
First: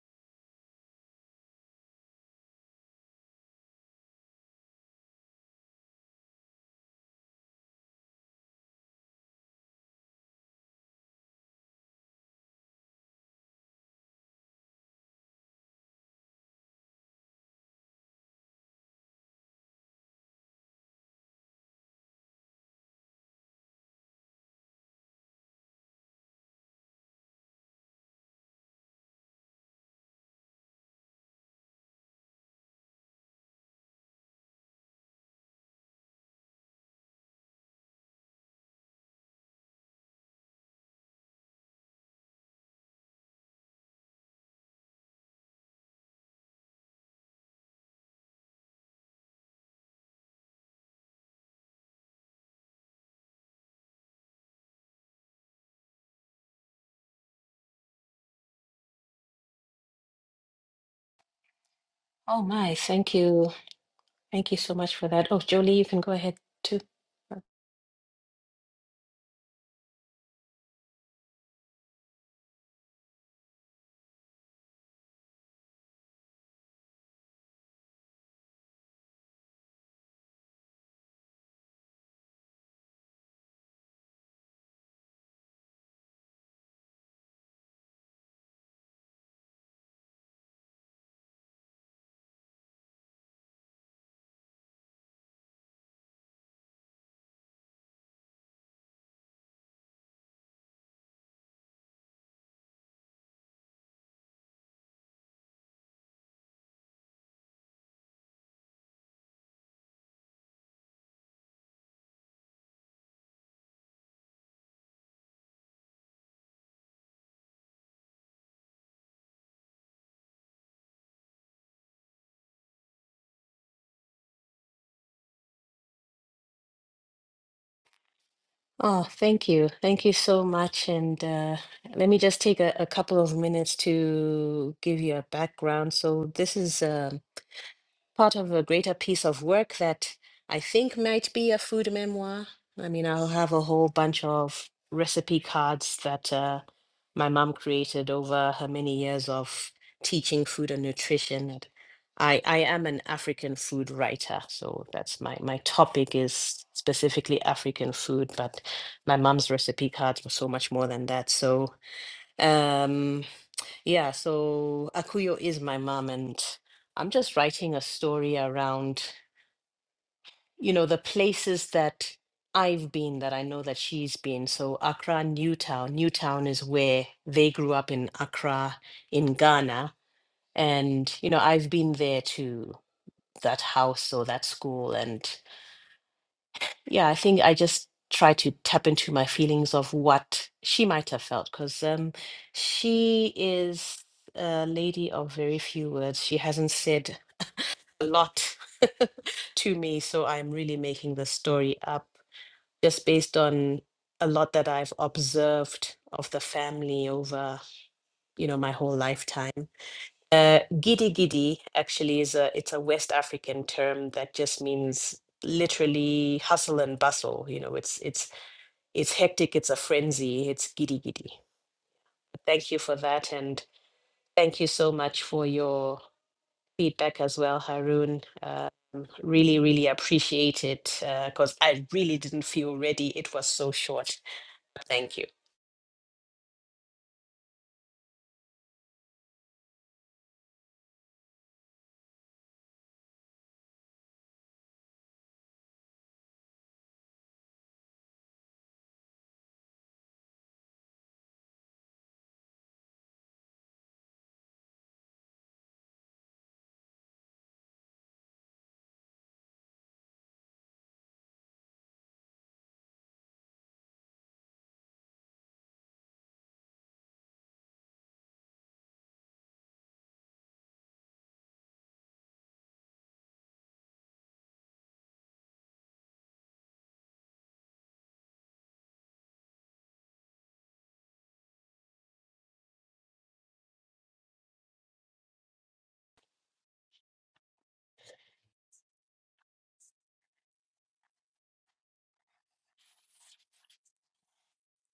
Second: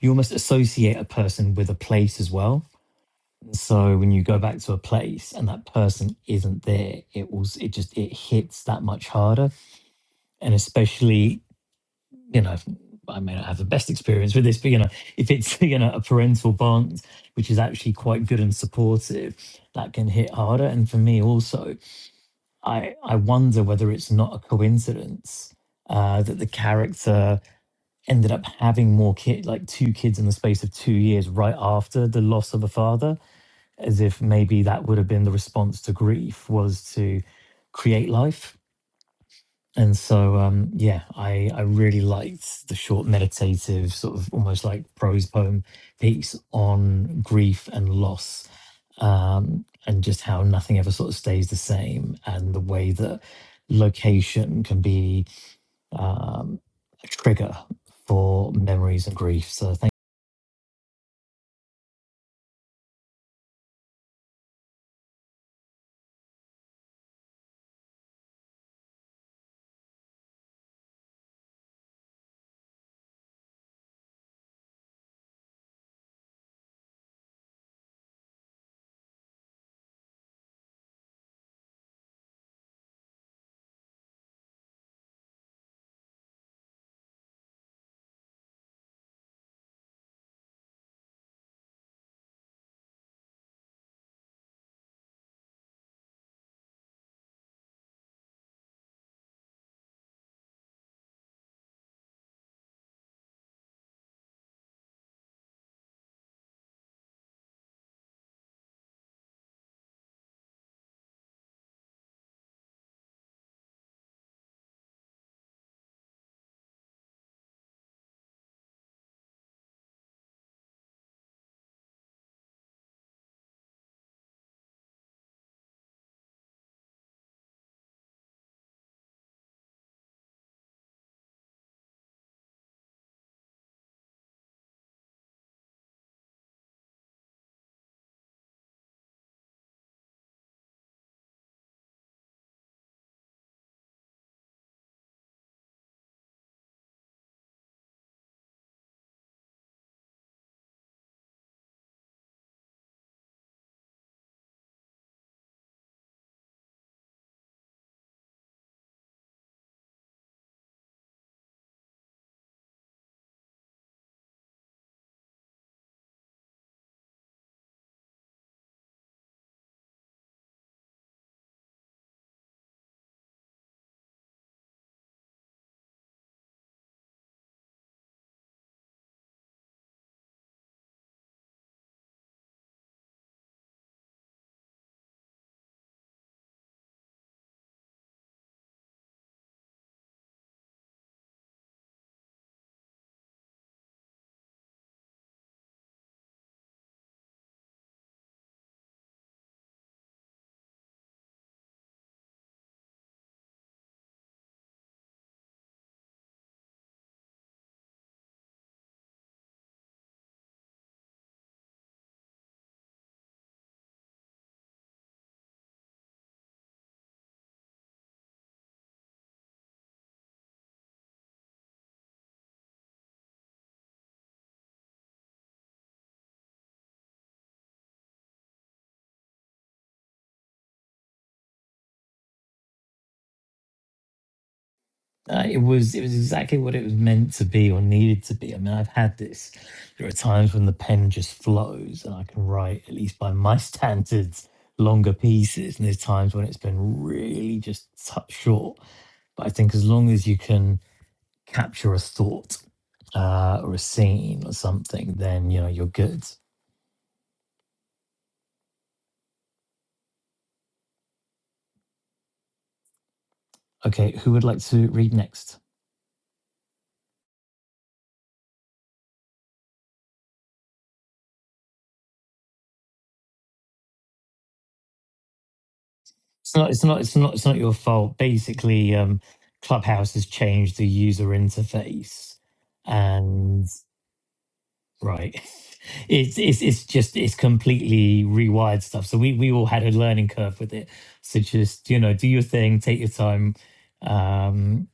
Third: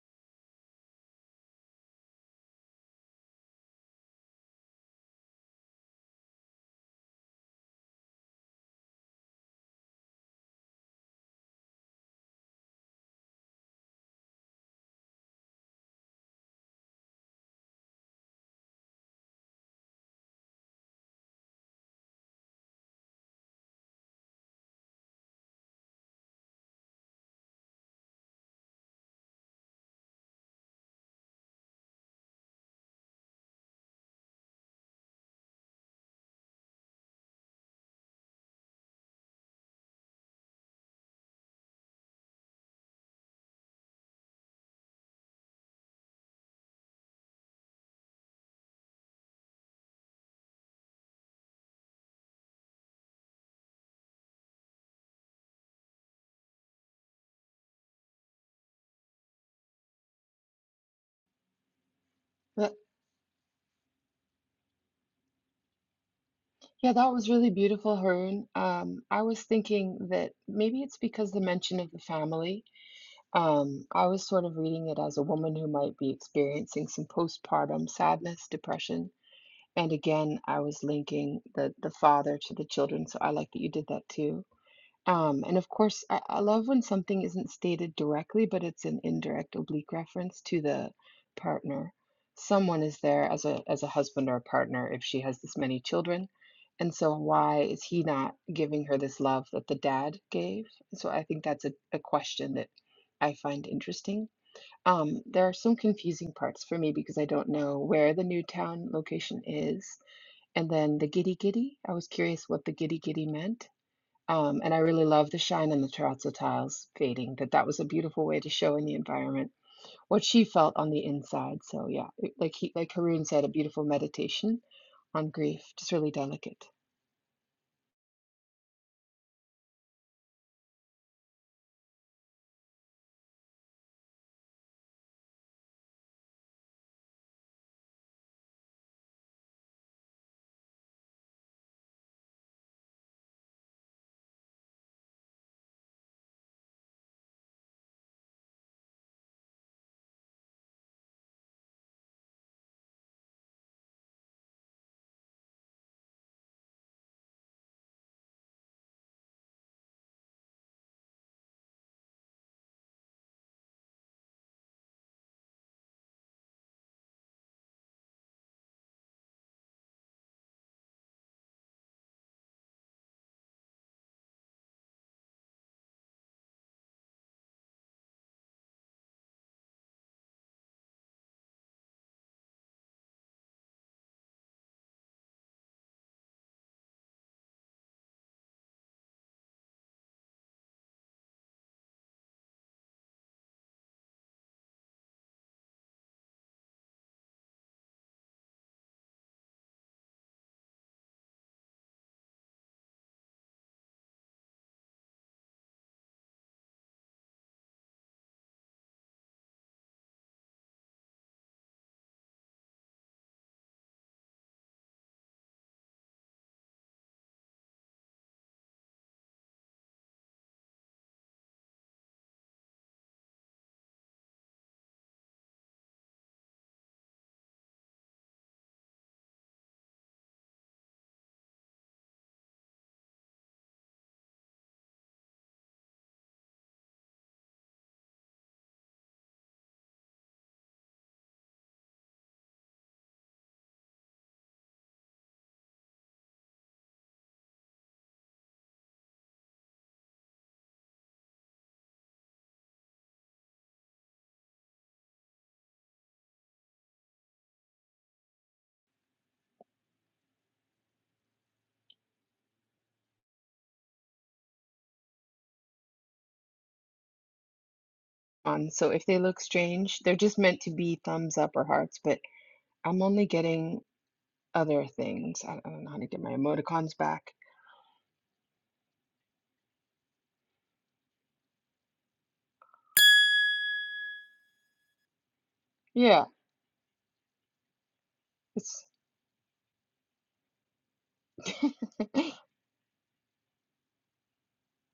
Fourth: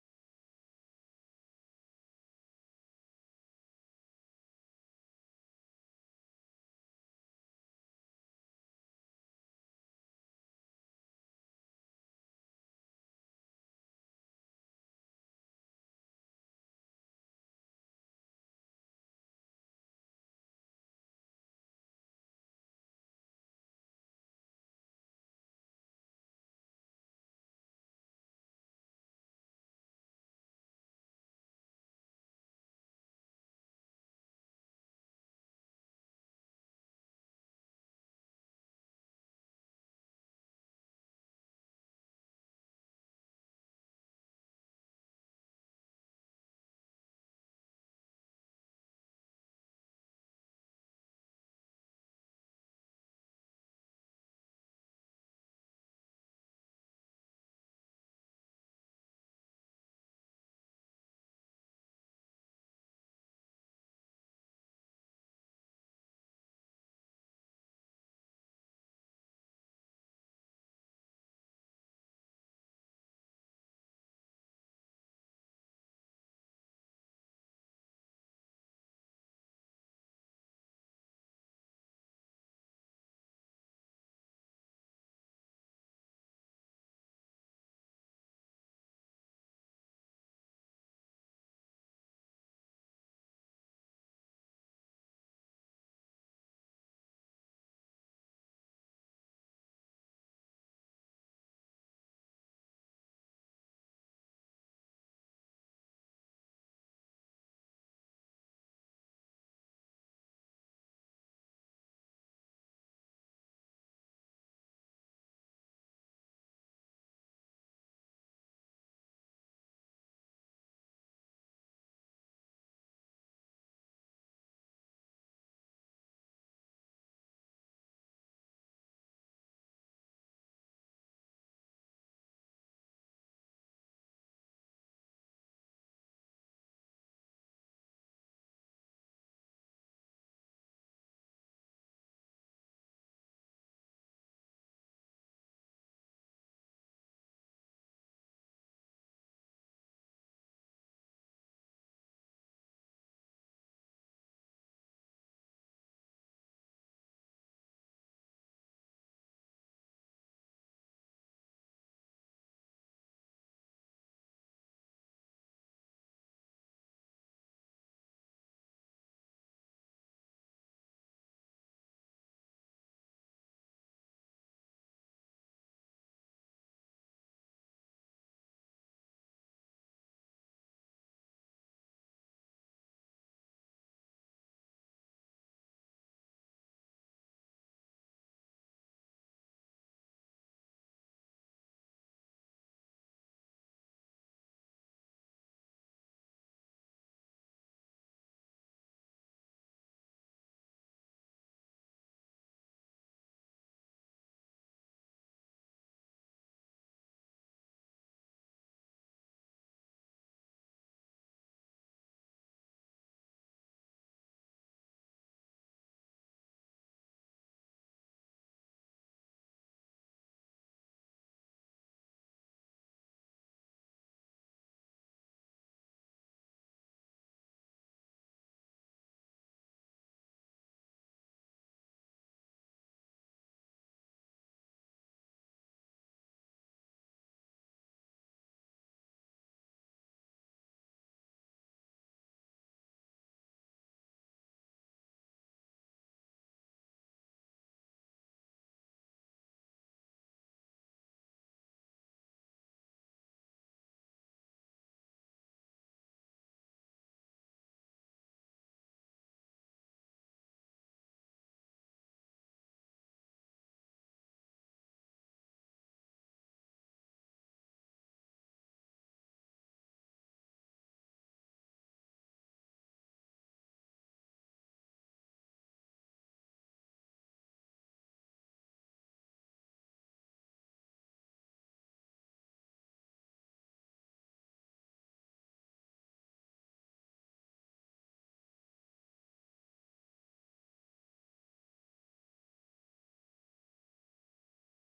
[SPEAKER 2] You almost associate a person with a place as well. So when you go back to a place and that person isn't there, it will it just it hits that much harder, and especially you know, I may not have the best experience with this, but you know, if it's [laughs] you know a parental bond which is actually quite good and supportive, that can hit harder. And for me also, I I wonder whether it's not a coincidence uh, that the character ended up having more kid, like two kids in the space of two years, right after the loss of a father, as if maybe that would have been the response to grief was to create life and so, um, yeah, I, I really liked the short meditative, sort of almost like prose poem piece on grief and loss, um, and just how nothing ever sort of stays the same, and the way that location can be um, a trigger for memories and grief. So, thank
[SPEAKER 3] Oh
[SPEAKER 4] That,
[SPEAKER 3] my, thank you. Thank you so much for that. Oh, Jolie, you can go ahead too.
[SPEAKER 4] yeah, that was really beautiful, Harun. Um, I was thinking that maybe it's because the mention of the family. Um, I was sort of reading it as a woman who might be experiencing some postpartum sadness, depression, And again, I was linking the the father to the children, so I like that you did that too. Um, and of course, I, I love when something isn't stated directly, but it's an indirect oblique reference to the partner. Someone is there as a as a husband or a partner if she has this many children. And so why is he not giving her this love that the dad gave? So I think that's a, a question that I find interesting. Um, there are some confusing parts for me because I don't know where the Newtown location is and then the Giddy Giddy, I was curious what the Giddy Giddy meant. Um, and I really love the shine on the terrazzo tiles fading, that that was a beautiful way to show in the environment what she felt on the inside. So yeah, it- like he, like Haroon said, a beautiful meditation on grief, just really delicate.
[SPEAKER 3] Oh, thank you. Thank you so much. And uh, let me just take a, a couple of minutes to give you a background. So, this is um, part of a greater piece of work that I think might be a food memoir. I mean, I'll have a whole bunch of recipe cards that uh, my mom created over her many years of teaching food and nutrition. And I, I am an African food writer, so that's my, my topic is specifically African food, but my mom's recipe cards were so much more than that. So, um. Yeah, so Akuyo is my mom, and I'm just writing a story around, you know, the places that I've been that I know that she's been. So Accra, Newtown. Newtown is where they grew up in Accra, in Ghana. And, you know, I've been there to that house or that school. And Yeah, I think I just try to tap into my feelings of what she might have felt because um, she is a lady of very few words. She hasn't said a lot [laughs] to me, so I'm really making the story up just based on a lot that I've observed of the family over, you know, my whole lifetime. Uh, giddy giddy actually is a it's a West African term that just means literally hustle and bustle. You know, it's it's it's hectic, it's a frenzy, it's giddy giddy. Thank you for that, and thank you so much for your feedback as well, Haroon. Um, really, really appreciate it because I really didn't feel ready. It was so short. Thank you.
[SPEAKER 2] Uh, it was it was exactly what it was meant to be or needed to be. I mean, I've had this. There are times when the pen just flows, and I can write, at least by my [laughs] standards, longer pieces. And there's times when it's been really just cut short. But I think as long as you can capture a thought uh, or a scene or something, then you know you're good. Okay, who would like to read next?
[SPEAKER 4] Um, so if they look strange, they're just meant to be thumbs up or hearts, but I'm only getting other things. I I don't know how to get my
[SPEAKER 2] It's not. It's
[SPEAKER 4] emoticons
[SPEAKER 2] not. It's
[SPEAKER 4] back.
[SPEAKER 2] not. It's not your fault. Basically, um, Clubhouse has changed the user interface, and Right. [laughs]
[SPEAKER 4] Yeah,
[SPEAKER 2] It's it's it's just it's completely rewired
[SPEAKER 4] it's
[SPEAKER 2] stuff. So we we all had a learning curve with it. So
[SPEAKER 4] [laughs]
[SPEAKER 2] just you know, do your thing, take your time. Um,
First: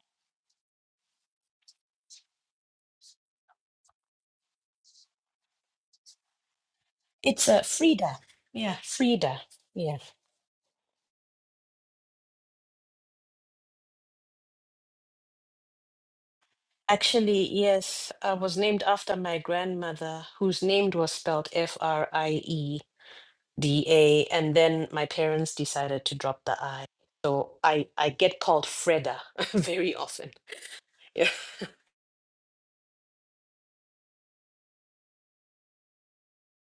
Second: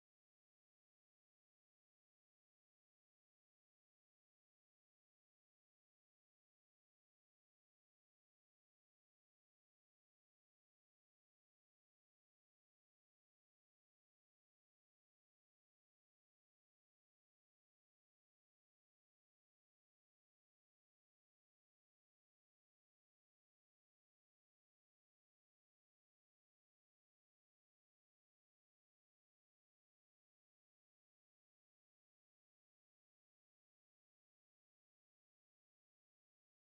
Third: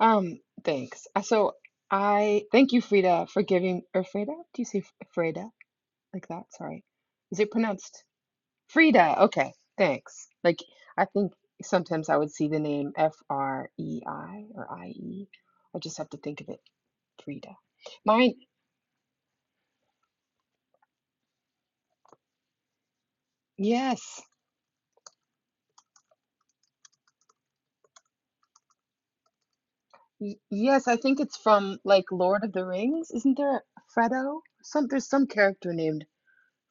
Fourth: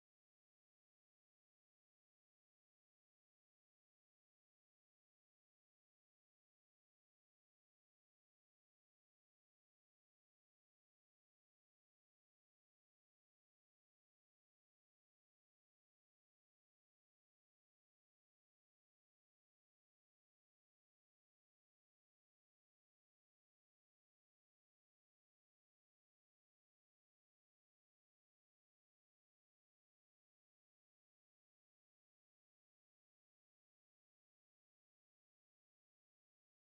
[SPEAKER 4] Um, thanks. Uh, So I thank you, Frida, for giving or Frida? Do you say F- Frida like that? Sorry. Is
[SPEAKER 3] It's
[SPEAKER 4] it
[SPEAKER 3] uh,
[SPEAKER 4] pronounced
[SPEAKER 3] Frida. Yeah,
[SPEAKER 4] Frida?
[SPEAKER 3] Frida.
[SPEAKER 4] Okay,
[SPEAKER 3] Yeah.
[SPEAKER 4] thanks. Like I think sometimes I would see the name F R E I or I E. I just have to think of it
[SPEAKER 3] Actually,
[SPEAKER 4] Frida.
[SPEAKER 3] yes,
[SPEAKER 4] Mine,
[SPEAKER 3] I was named after my grandmother, whose name was spelled F R I E. the
[SPEAKER 4] yes.
[SPEAKER 3] A, and then my parents decided to drop the I. So I I get called Freda [laughs] very often.
[SPEAKER 4] Y- yes, I think
[SPEAKER 3] Yeah.
[SPEAKER 4] it's from like Lord of the Rings. Isn't there Frodo? Some there's some character named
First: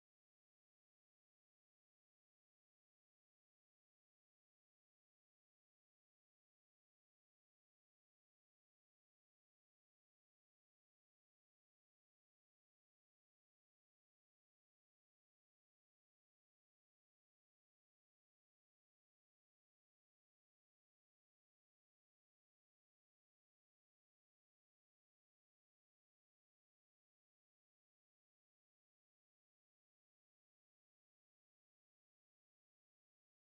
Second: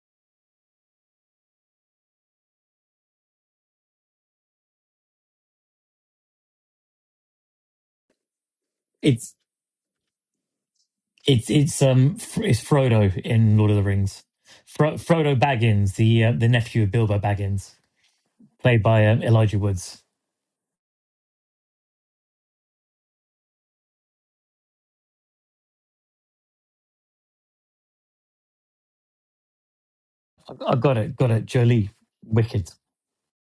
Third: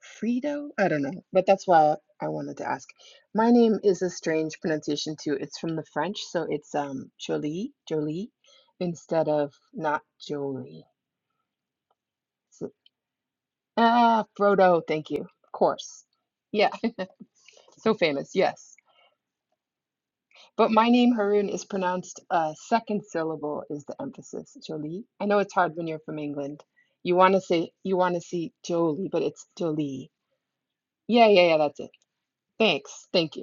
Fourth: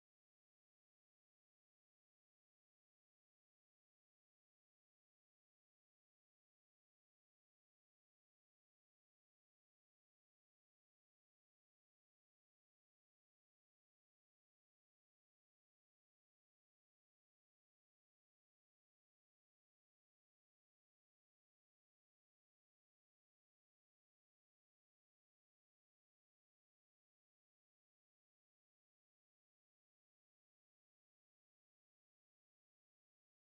[SPEAKER 4] Frito? I don't know, but that's why I wanted to ask. My name is a strange pronunciation too. It's from the French, so it's um Jolie, Jolie, instead
[SPEAKER 2] it's
[SPEAKER 4] of not Jolie.
[SPEAKER 2] it's it's um Fr- it's
[SPEAKER 4] So-
[SPEAKER 2] Frodo in Lord of the Rings.
[SPEAKER 4] ah, Frodo,
[SPEAKER 2] Fro-
[SPEAKER 4] thank you.
[SPEAKER 2] Frodo
[SPEAKER 4] Of
[SPEAKER 2] Baggins,
[SPEAKER 4] course.
[SPEAKER 2] the uh, the
[SPEAKER 4] Yeah,
[SPEAKER 2] nephew of Bilbo Baggins,
[SPEAKER 4] [laughs] so famous, yes.
[SPEAKER 2] played by um, Elijah Woods.
[SPEAKER 4] But my name, Haroon, is pronounced uh, second syllable is the emphasis, Jolie. I know it's hard when you're from England. You want to say, you want to see Jolie, but it's Jolie.
[SPEAKER 2] I got it,
[SPEAKER 4] Yeah,
[SPEAKER 2] got
[SPEAKER 4] yeah,
[SPEAKER 2] it.
[SPEAKER 4] yeah, that's
[SPEAKER 2] Jolie,
[SPEAKER 4] it.
[SPEAKER 2] wicked
[SPEAKER 4] Thanks. Thank you.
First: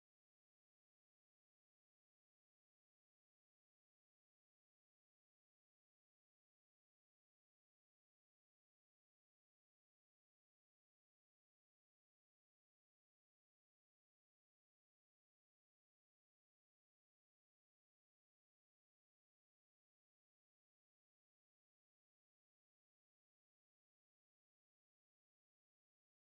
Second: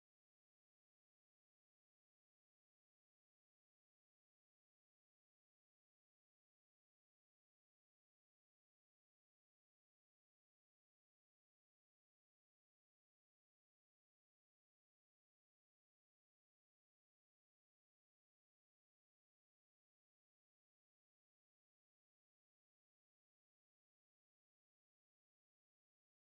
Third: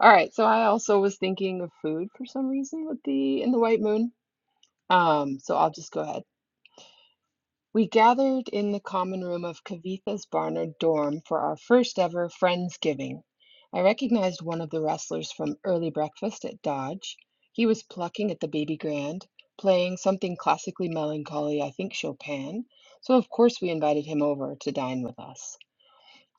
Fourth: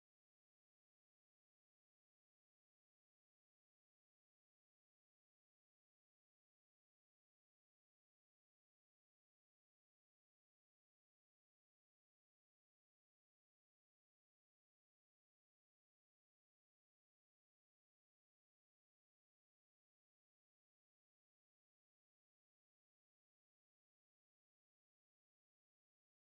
[SPEAKER 4] All right, so I also was thinking of food for some reason with the in the White Moon. Um, so I'll just go ahead. We gathered in the common room of Kavitha's Barnard dorm for our first ever Friendsgiving. I recognized one of the wrestlers from early breakfast at Dodge. He was plucking at the baby grand, playing something classically melancholy, I think Chopin. So of course we invited him over to dine with us.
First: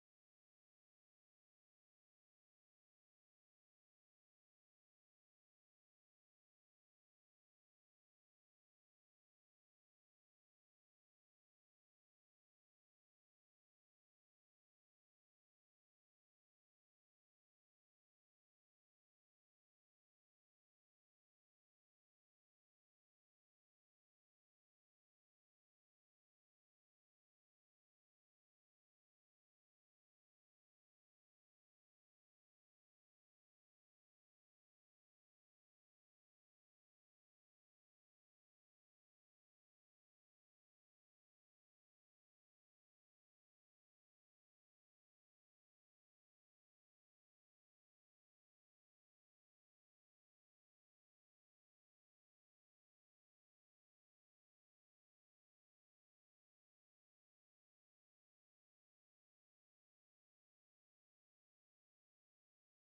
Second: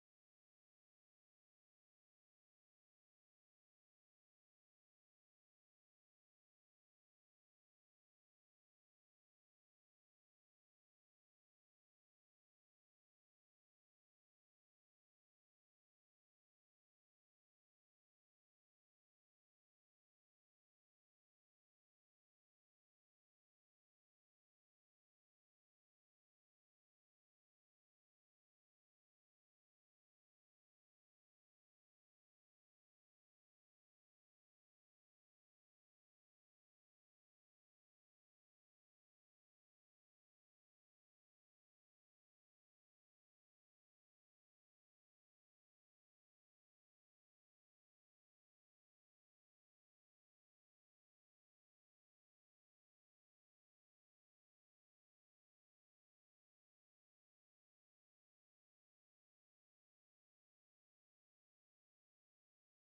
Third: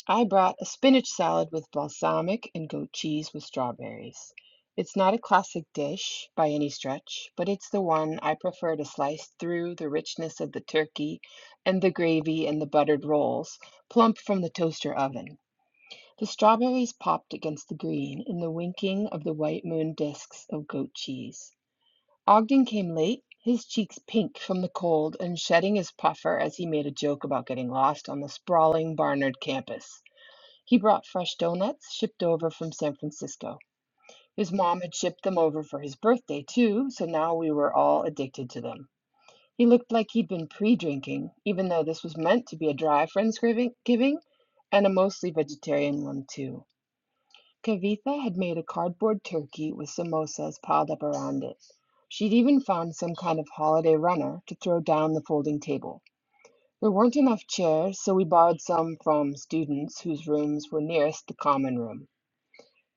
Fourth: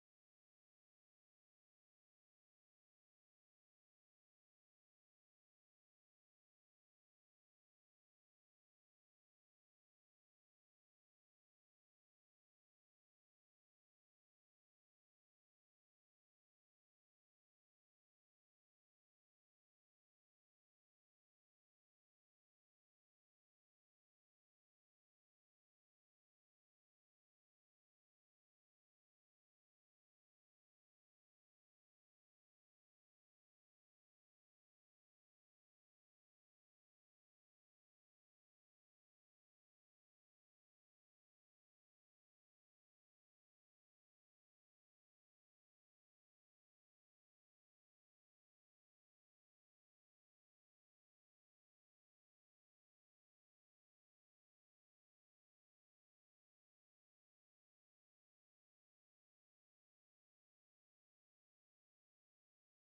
[SPEAKER 4] I brought a spinach salad with balsamic and goat cheese with strawberries. It's not a classic dish by any stretch, but it's the one I prefer to slice through the richness of the turkey and the gravy and the buttered rolls, plump from the toaster oven. The strawberries popped against the green in the winking of the white moon discs of goat cheese. Ogden came late, his cheeks pink from the cold and shedding his puffer as he made a joke about getting lost on the sprawling Barnard campus. He brought fresh donuts, shipped over from San Francisco. His mom had shipped them over for his birthday, too, so now we were all addicted to them. He looked like he'd been pre-drinking, even though this was meant to be a dry Friendsgiving and a mostly vegetarian one, too. Kavitha had made a cardboard turkey with samosas piled up around it. She'd even found some kind of holiday runner to throw down the folding table. There weren't enough chairs, so we borrowed some from students whose rooms were nearest the common room.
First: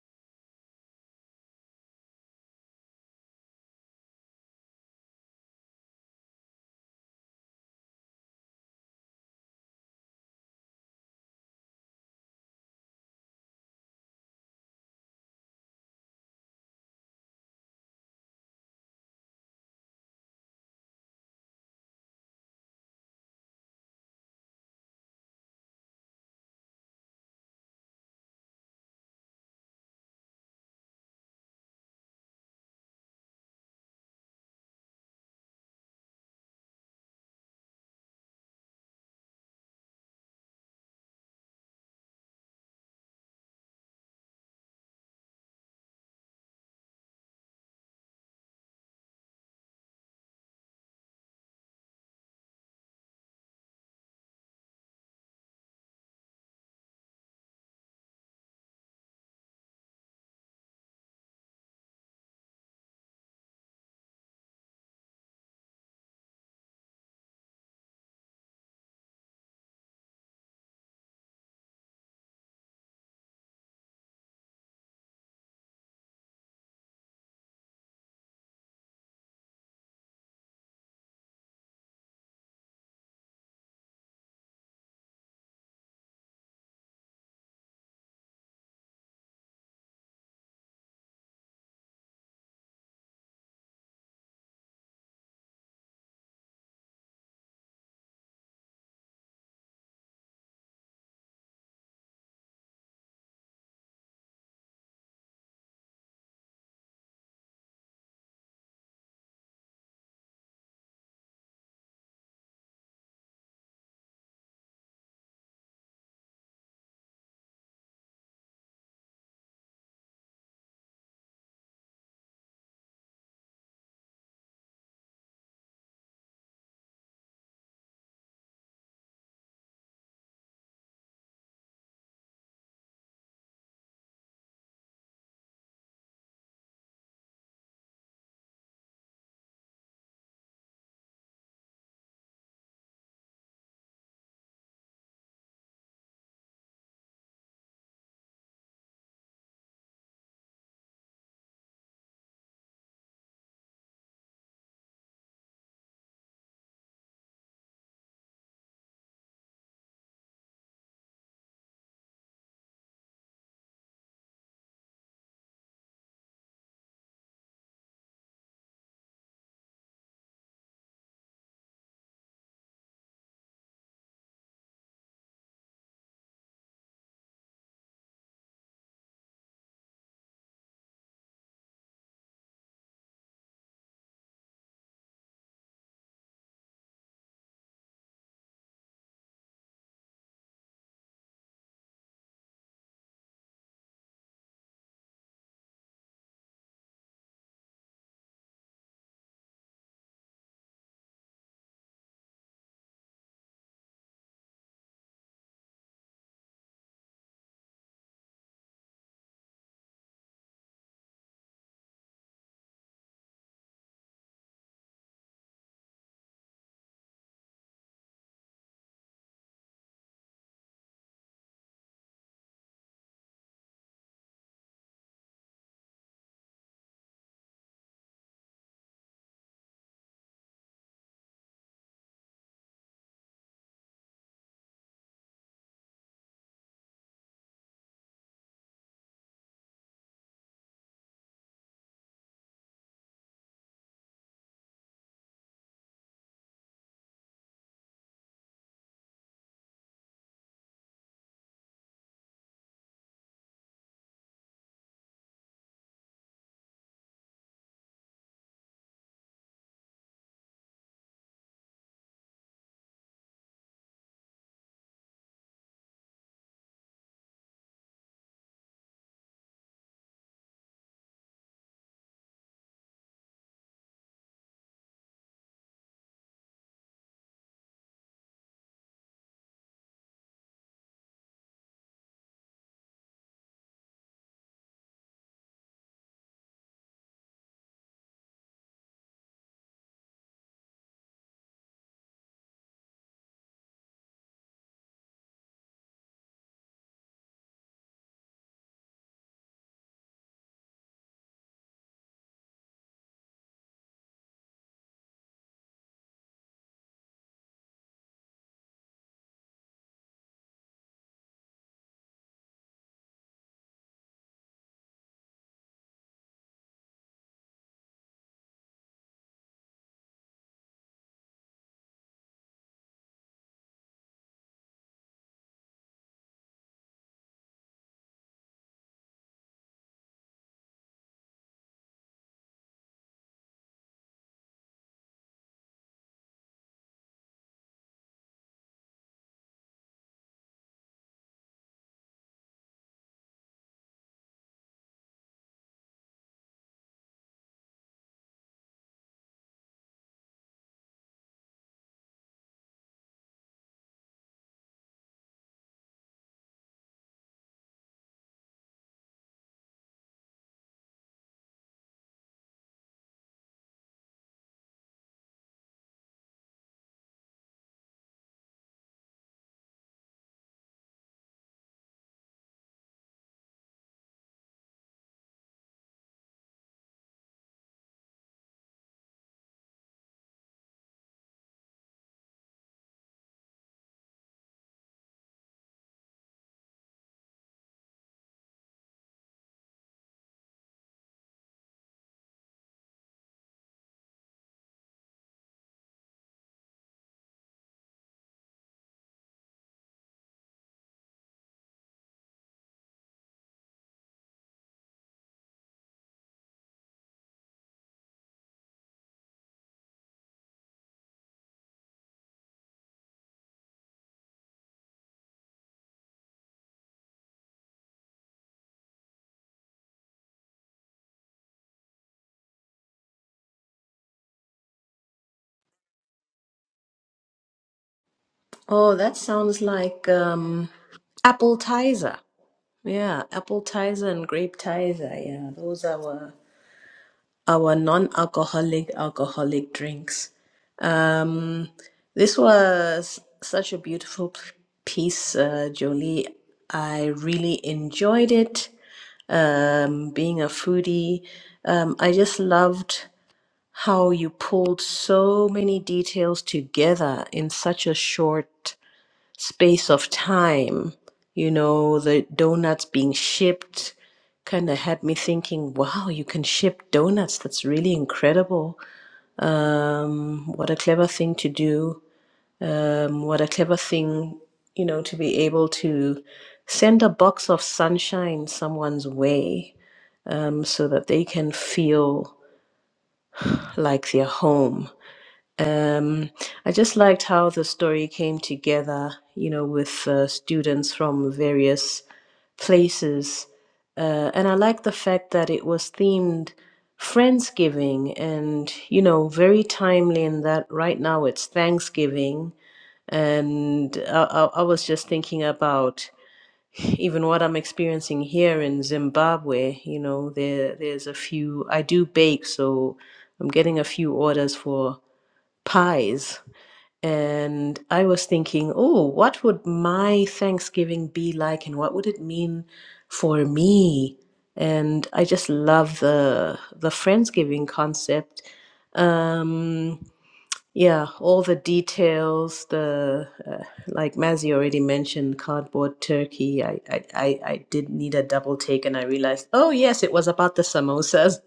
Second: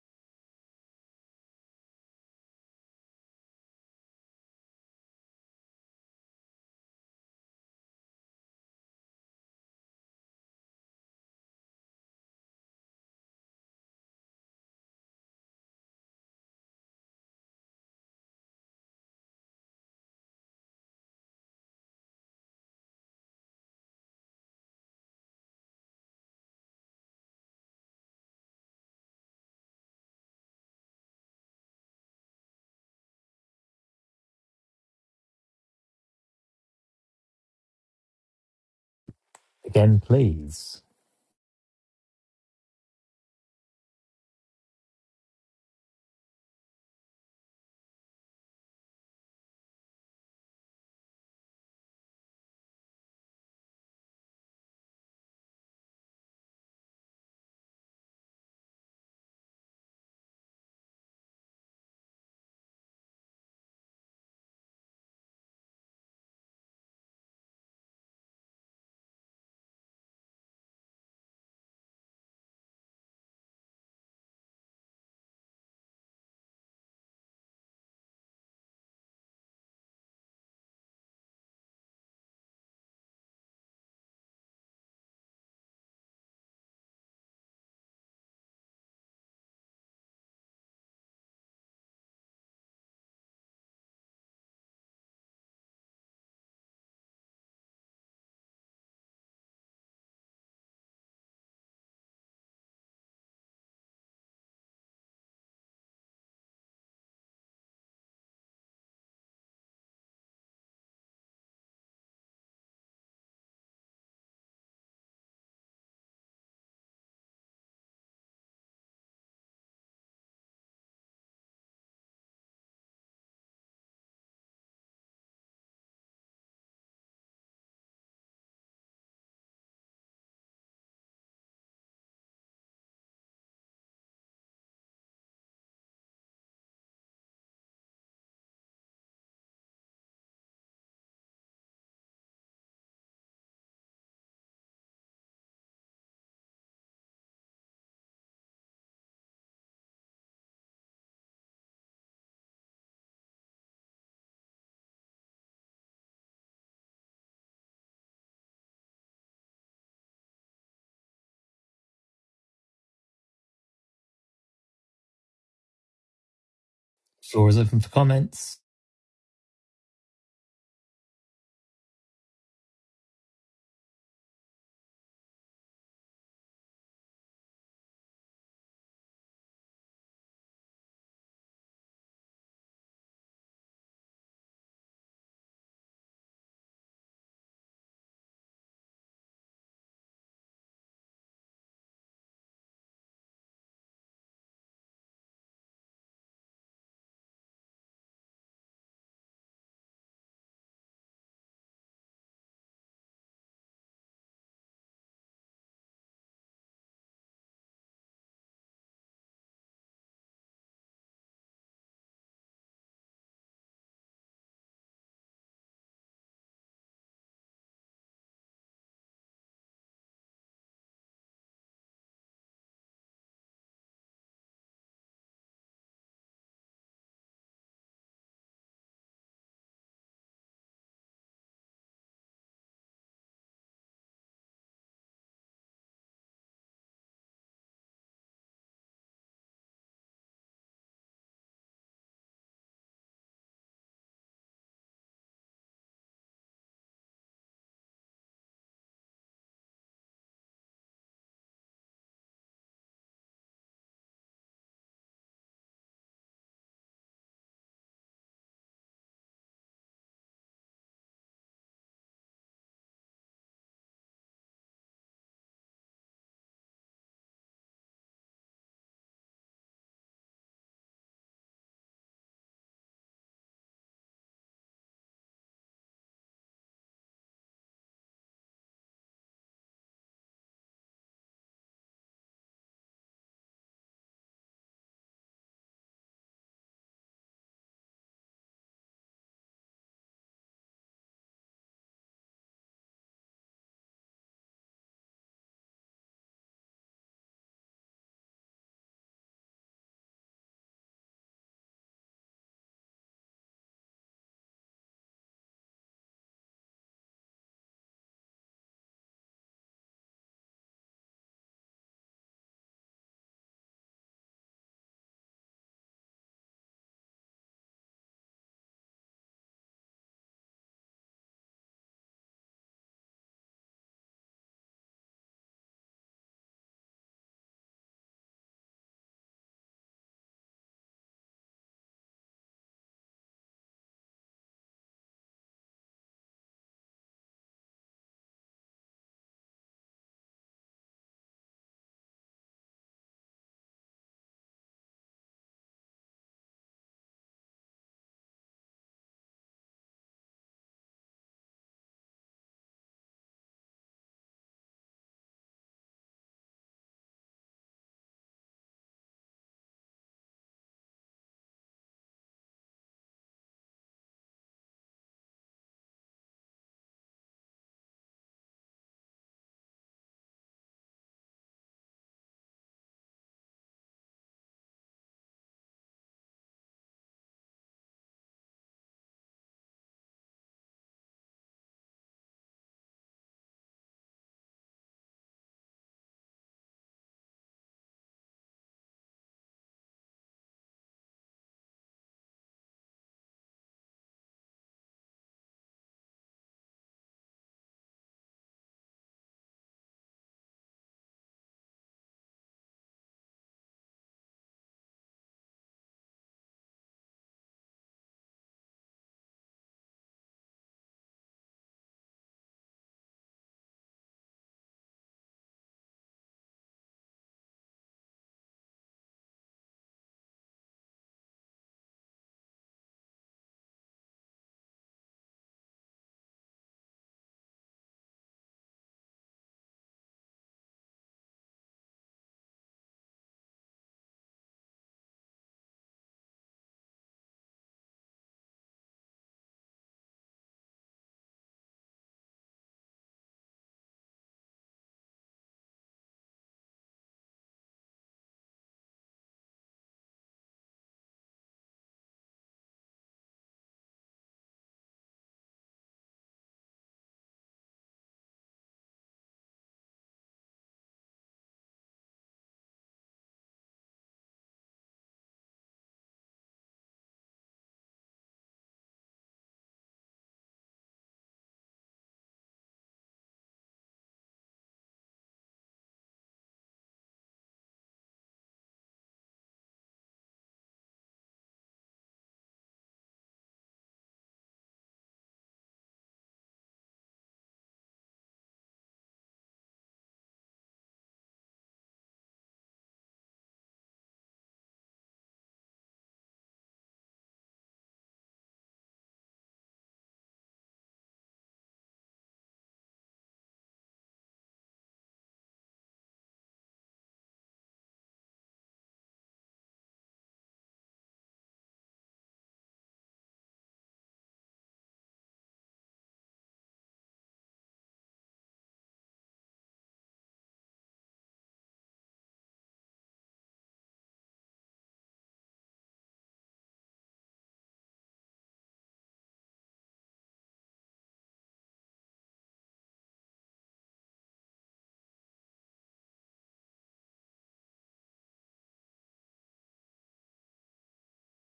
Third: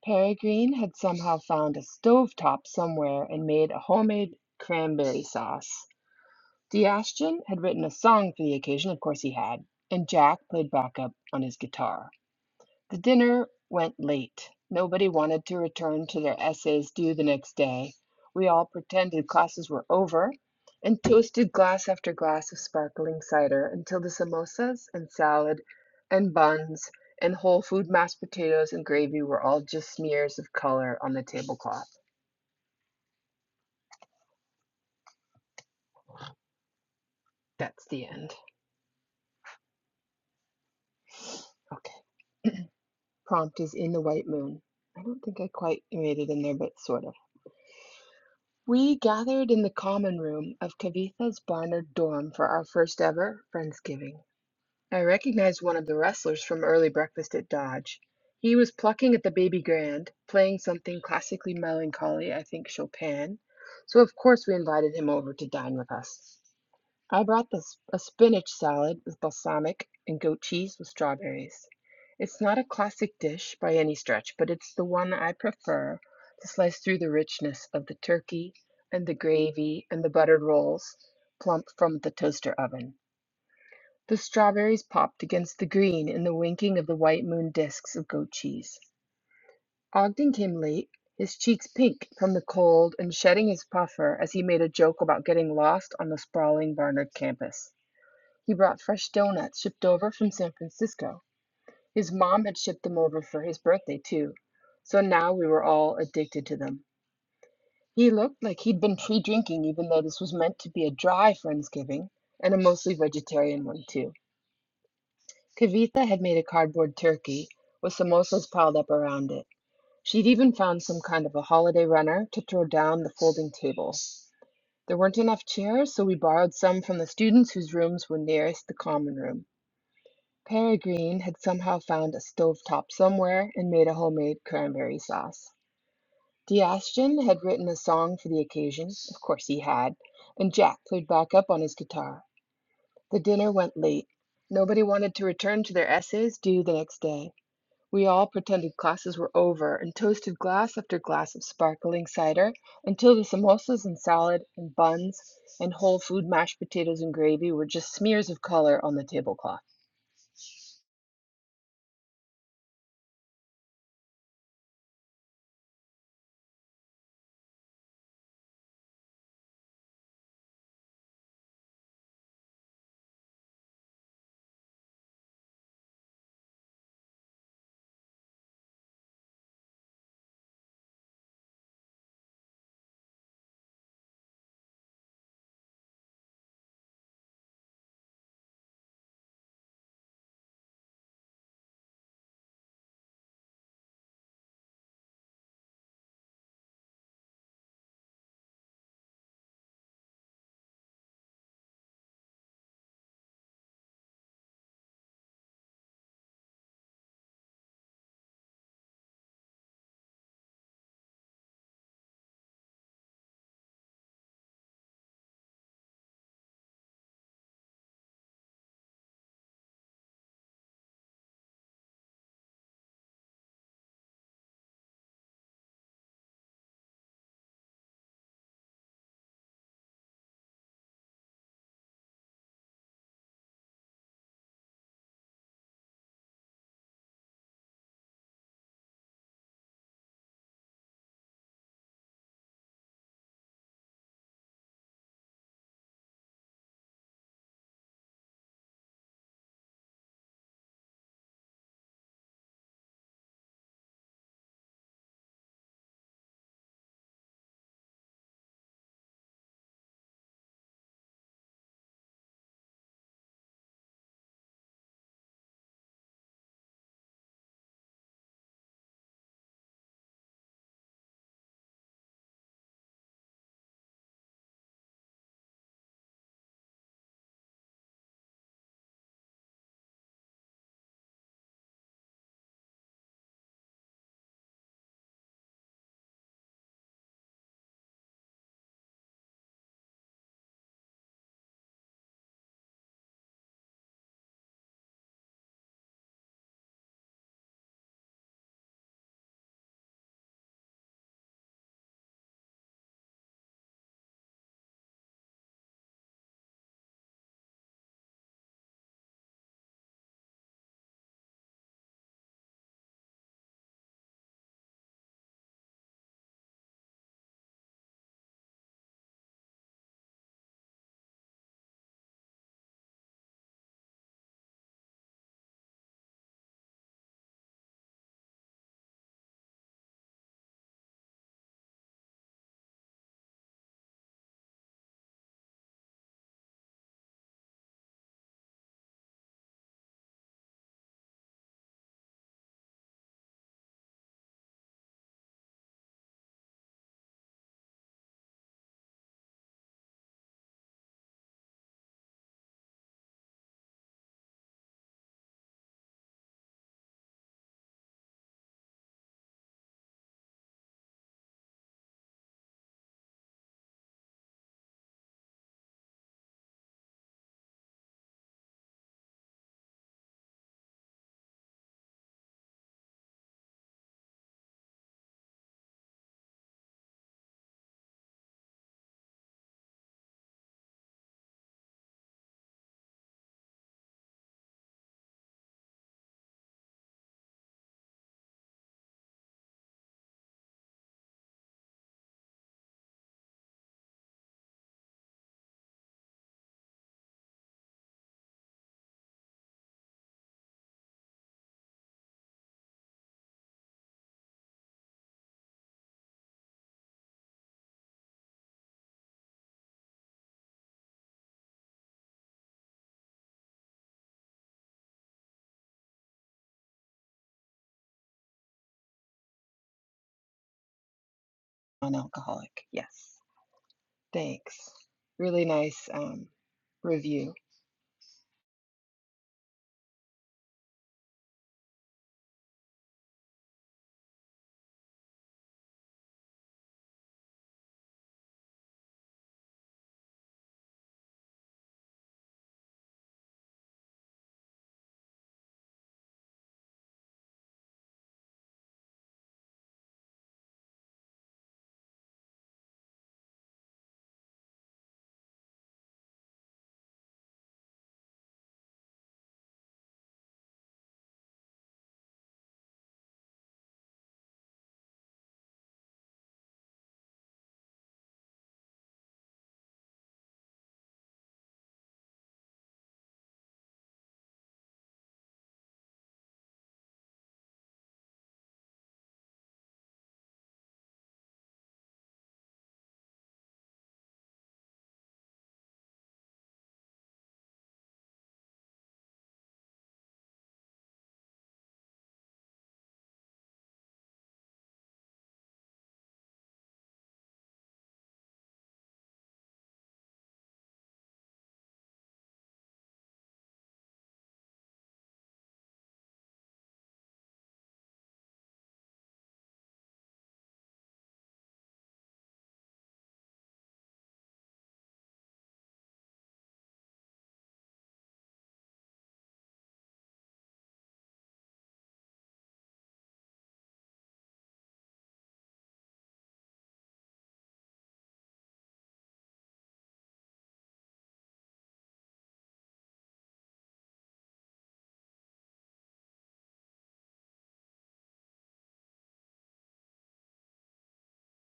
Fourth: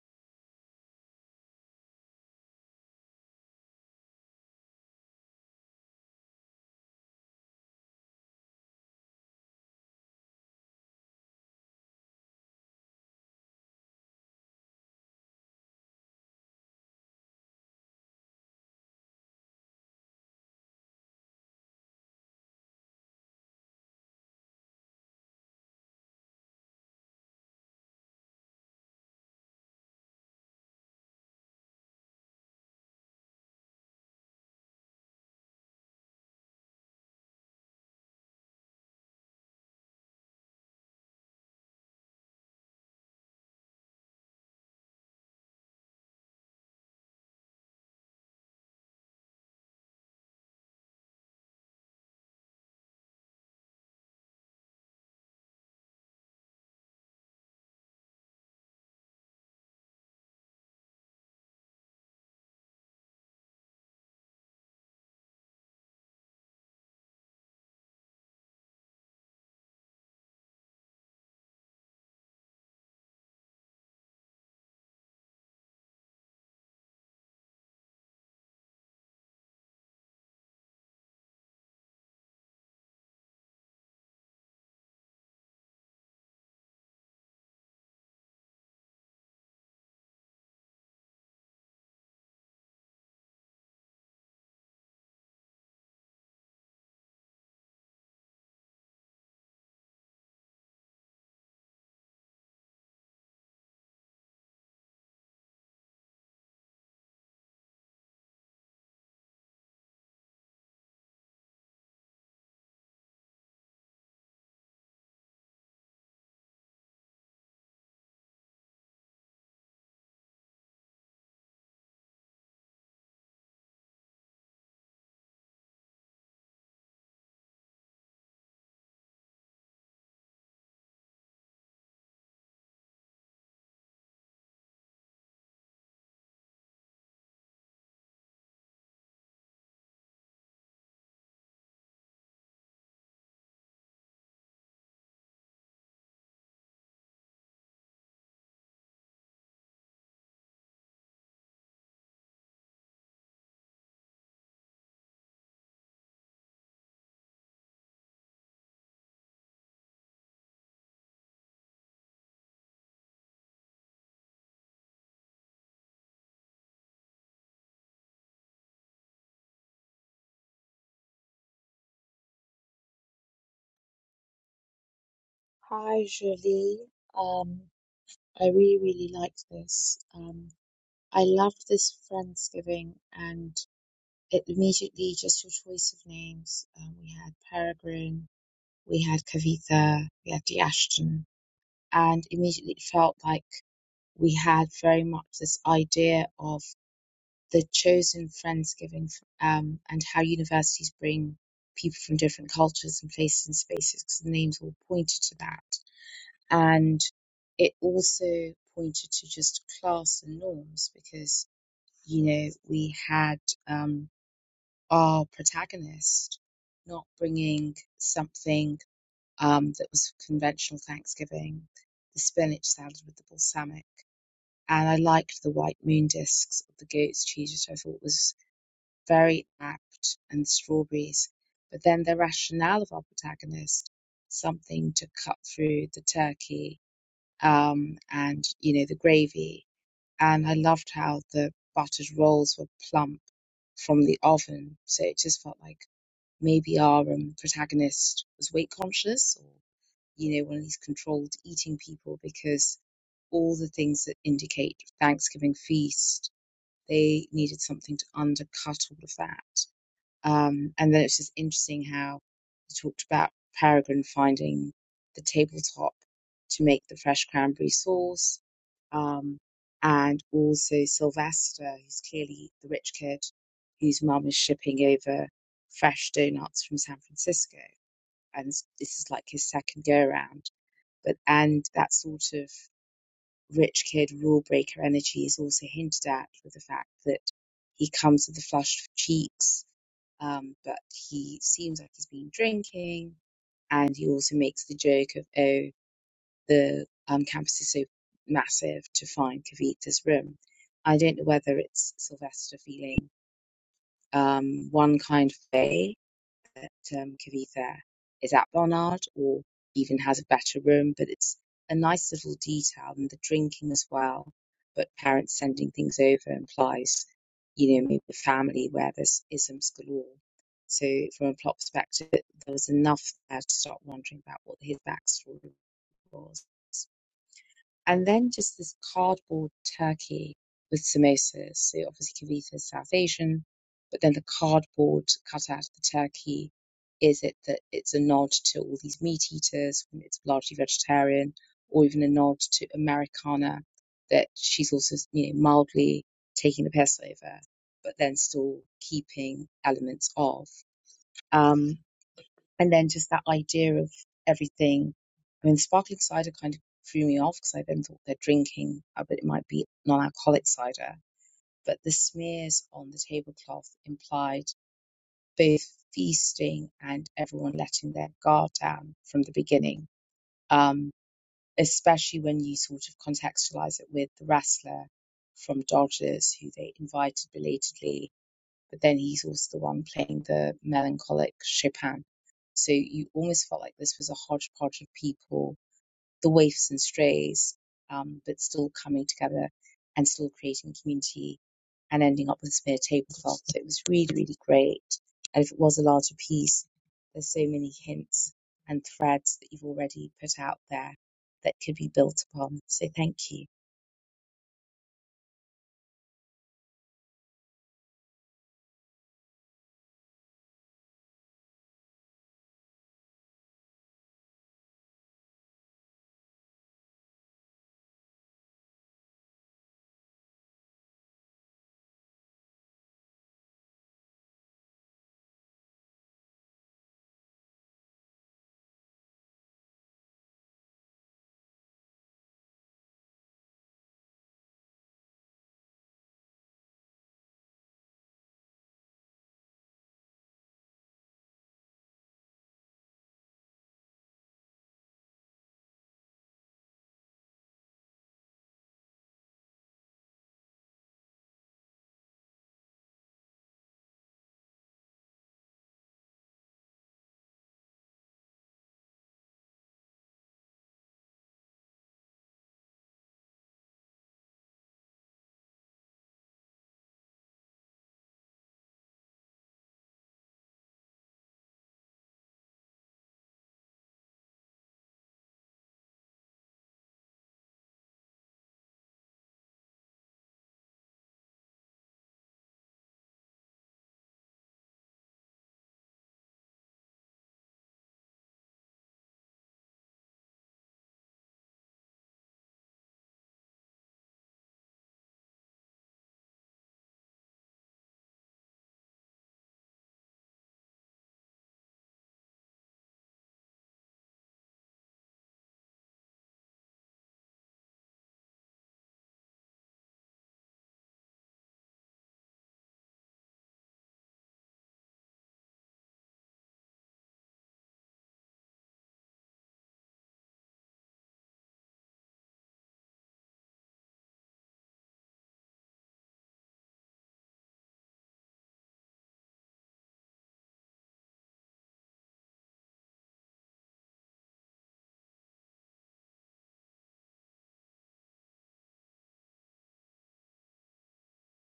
[SPEAKER 4] Peregrine had somehow found a stovetop somewhere and made a homemade cranberry sauce. Sebastian had written a song for the occasion, of course he had, and Jack played backup on his guitar. The dinner went late. Nobody wanted to return to their essays due the next day. We all pretended classes were over and toasted glass after glass of sparkling cider until the samosas and salad and buns and whole food mashed potatoes and gravy were all just smears of color on the tablecloth. That's the end.
[SPEAKER 2] again, please.
[SPEAKER 4] Okay. Prompt is in the white moon. I don't think I quite made it in there, but sort of. We gathered in the common room of Kavitha's Barnard dorm for our first ever Friendsgiving. I recognized one of the wrestlers from early breakfast at Dodge. He was plucking at the baby grand, playing something classically melancholy, I think Chopin. So, of course, we invited him over to dine with us. I brought this a spinach salad with balsamic and goat cheese with strawberries. It's not a classic dish by any stretch, but it's the one I prefer to slice through the richness of the turkey and the gravy and the buttered rolls plump from the toaster oven. The strawberries popped against the green in the winking of the white moon discs of goat cheese. Ogden came late, his cheeks pink from the cold and shedding his puffer as he made a joke about getting lost on the sprawling Barnard campus. He brought fresh donuts shipped over from San Francisco. His mom had shipped them over for his birthday, too. So now we were all addicted to them. He looked like he'd been pre drinking, even though this was meant to be a dry Friendsgiving and a mostly vegetarian one, too. Kavitha had made a cardboard turkey with samosas piled up around it. She'd even found some kind of a holiday runner to throw down the folding table. There weren't enough chairs, so we borrowed some from the students whose rooms were nearest the common room. Peregrine had somehow found a stovetop somewhere and made a homemade cranberry sauce. D'Ashton had written a song for the occasion of course he had and Jack played backup on his guitar. The dinner went late. Nobody wanted to return to their essays due the next day. We all pretended classes were over and toasted glass after glass of sparkling cider until the samosas and salad and buns and whole food mashed potatoes and gravy were just smears of color on the tablecloth.
[SPEAKER 2] Floor is open for comments.
[SPEAKER 1] Hi, Julie. Um, I really, really liked this. Um, I loved this Friendsgiving and it immediately just your choice of names. Um, we had Peregrine, we had Kavitha, we had Deashton, and immediately it felt like we had very much this idea of the chosen friendsgiving um, and how universities bring people from different cultures and places and spaces because the names all pointed to that and it also pointed to just class and norms because you know we had um, our protagonist not bringing something um, that was conventional thanksgiving the spinach salad with the balsamic and I liked the white moon discs of the goat's cheese, which I thought was very apt, and strawberries. But then the rationale of our protagonist, something to cut through the turkey, um, and you know the gravy, and I loved how the buttered rolls were plump from the oven, so it just felt like maybe our um, protagonist was weight conscious, or you know one of these controlled eating people, because all the things that indicate Thanksgiving feast they needed something to undercut all of that. Um, and then it's just interesting how you talked about Peregrine finding the tabletop to make the fresh cranberry sauce, um, and also Sylvester, who's clearly the rich kid whose mum is shipping over fresh donuts from San Francisco. And this is like his second go around. But and that sort of rich kid rule breaker energy is also hinted at with the fact that he comes with the flushed cheeks, um, but he seems like he's been drinking, and he also makes the joke of, oh, the um, campus is so massive to find Kavita's room. I don't know whether it's Sylvester feeling um, one kind of way that um, Kavitha is at Barnard or even has a better room, but it's a nice little detail and the drinking as well. But parents sending things over implies, you know, maybe a family where there's isms galore. So from a plot perspective, there was enough there to start wondering about what his backstory was and then just this cardboard turkey with samosas. So you obviously kavita is South Asian, but then the cardboard cut out of the turkey is it that it's a nod to all these meat eaters when it's largely vegetarian, or even a nod to Americana that she's also you know mildly taking the piss over, but then still keeping elements of. Um, and then just that idea of everything. I mean, sparkling cider kind of threw me off because I then thought they're drinking, uh, but it might be non-alcoholic cider. But the smears on the tablecloth implied both feasting and everyone letting their guard down from the beginning. Um, especially when you sort of contextualize it with the wrestler from Dodgers, who they invited belatedly but then he's also the one playing the melancholic Chopin. So you almost felt like this was a hodgepodge of people, the waifs and strays, um, but still coming together and still creating community and ending up with smear tablecloth. So it was really, really great. And if it was a larger piece, there's so many hints and threads that you've already put out there that could be built upon. So thank you.
[SPEAKER 4] non-alcoholic. Yes. Thanks. Really nice um, review.
[SPEAKER 3] Oh, that sounds like um, appetizer. Yeah, appetizer and grape tizer. Yeah, those are our, our non-alcoholic alcoholic drinks. Um, this was such a beautiful p- piece, uh, Jolie. I really enjoyed it. um, being a foodie. Um, I just loved how you pulled so many details together in such a short space of time. You know, the donuts being shipped kind of had me thinking, wow, you can ship donuts. That's really incredible. Um, what a clever thing to do. Um, what a clever thing, you know, to be able to send a box of sunshine someone's way um, so that they can feel like they're home. Um, I just liked how the story came together, you know, with uh, students from various places. Uh, and I like the fact that it was themed Friendsgiving and, you know, very timely in that right now it's Thanksgiving. And I, I, I was just thinking about even what I'm experiencing here in Zimbabwe, you know, there there's a few I do bake, so I'm getting a few orders for pies. And I was thinking, oh, what would my Thanksgiving be like and what would it mean for me? And I just love the the Friendsgiving concept. Um yeah, all the details, the uh, like Mazzy already mentioned, cardboard turkey. I, I, I, I did need a double take and I realized, oh yes, it was about the samosas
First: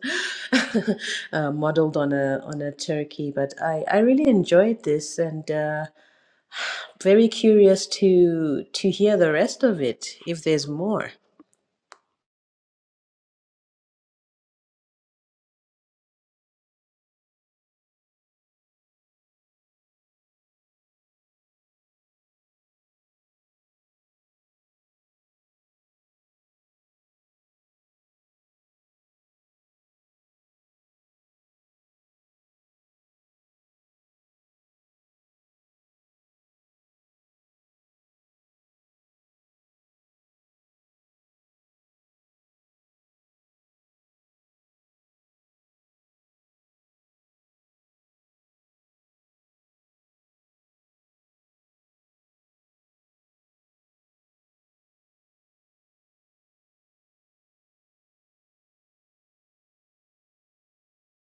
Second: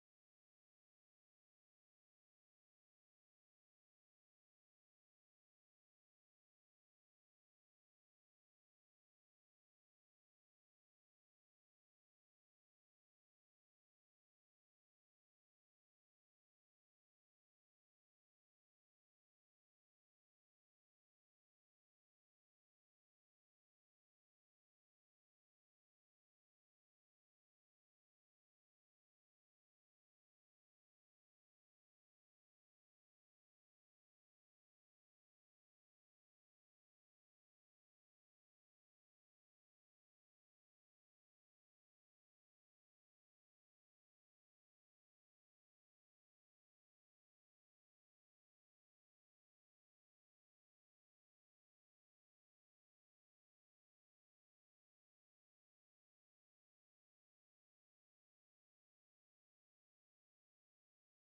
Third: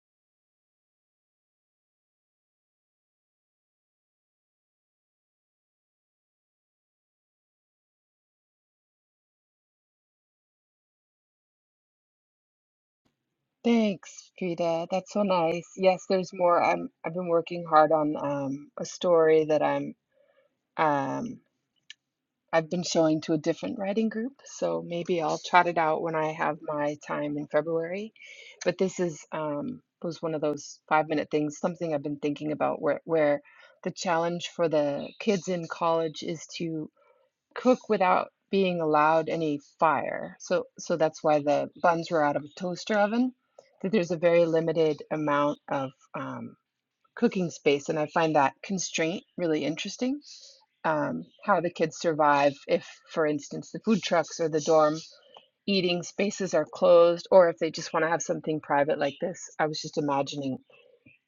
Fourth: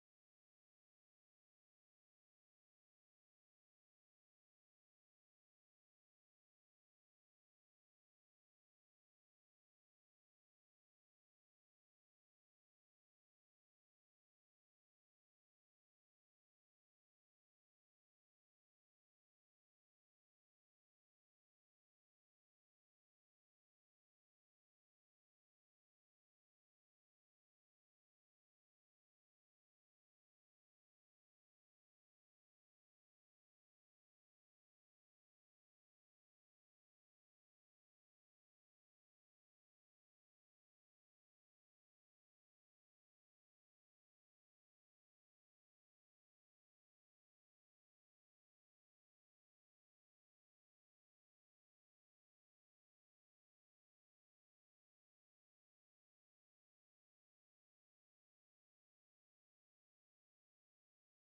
[SPEAKER 3] [laughs] uh, modeled on a on a turkey. But I, I really enjoyed this and uh, very curious to to hear the rest of it if there's more.
[SPEAKER 4] Thanks, Frida. That's so nice. Yes, there's more. I'm I've been working hard on um, a story that I'm um, I've been showing to a different writing group, so maybe I'll trot it out when I have my time in February. But this is um, was one of those five minute things, something I've been thinking about where where the challenge for the kids in college is to cook without being allowed any fire. So so that's why the buns were out of a toaster oven, that there's a very limited amount of um, cooking space. And I find that constraint really interesting. Um, how the kids survive if, for instance, the food trucks or the dorm eating spaces are closed, or if they just want to have something private like this. I was just imagining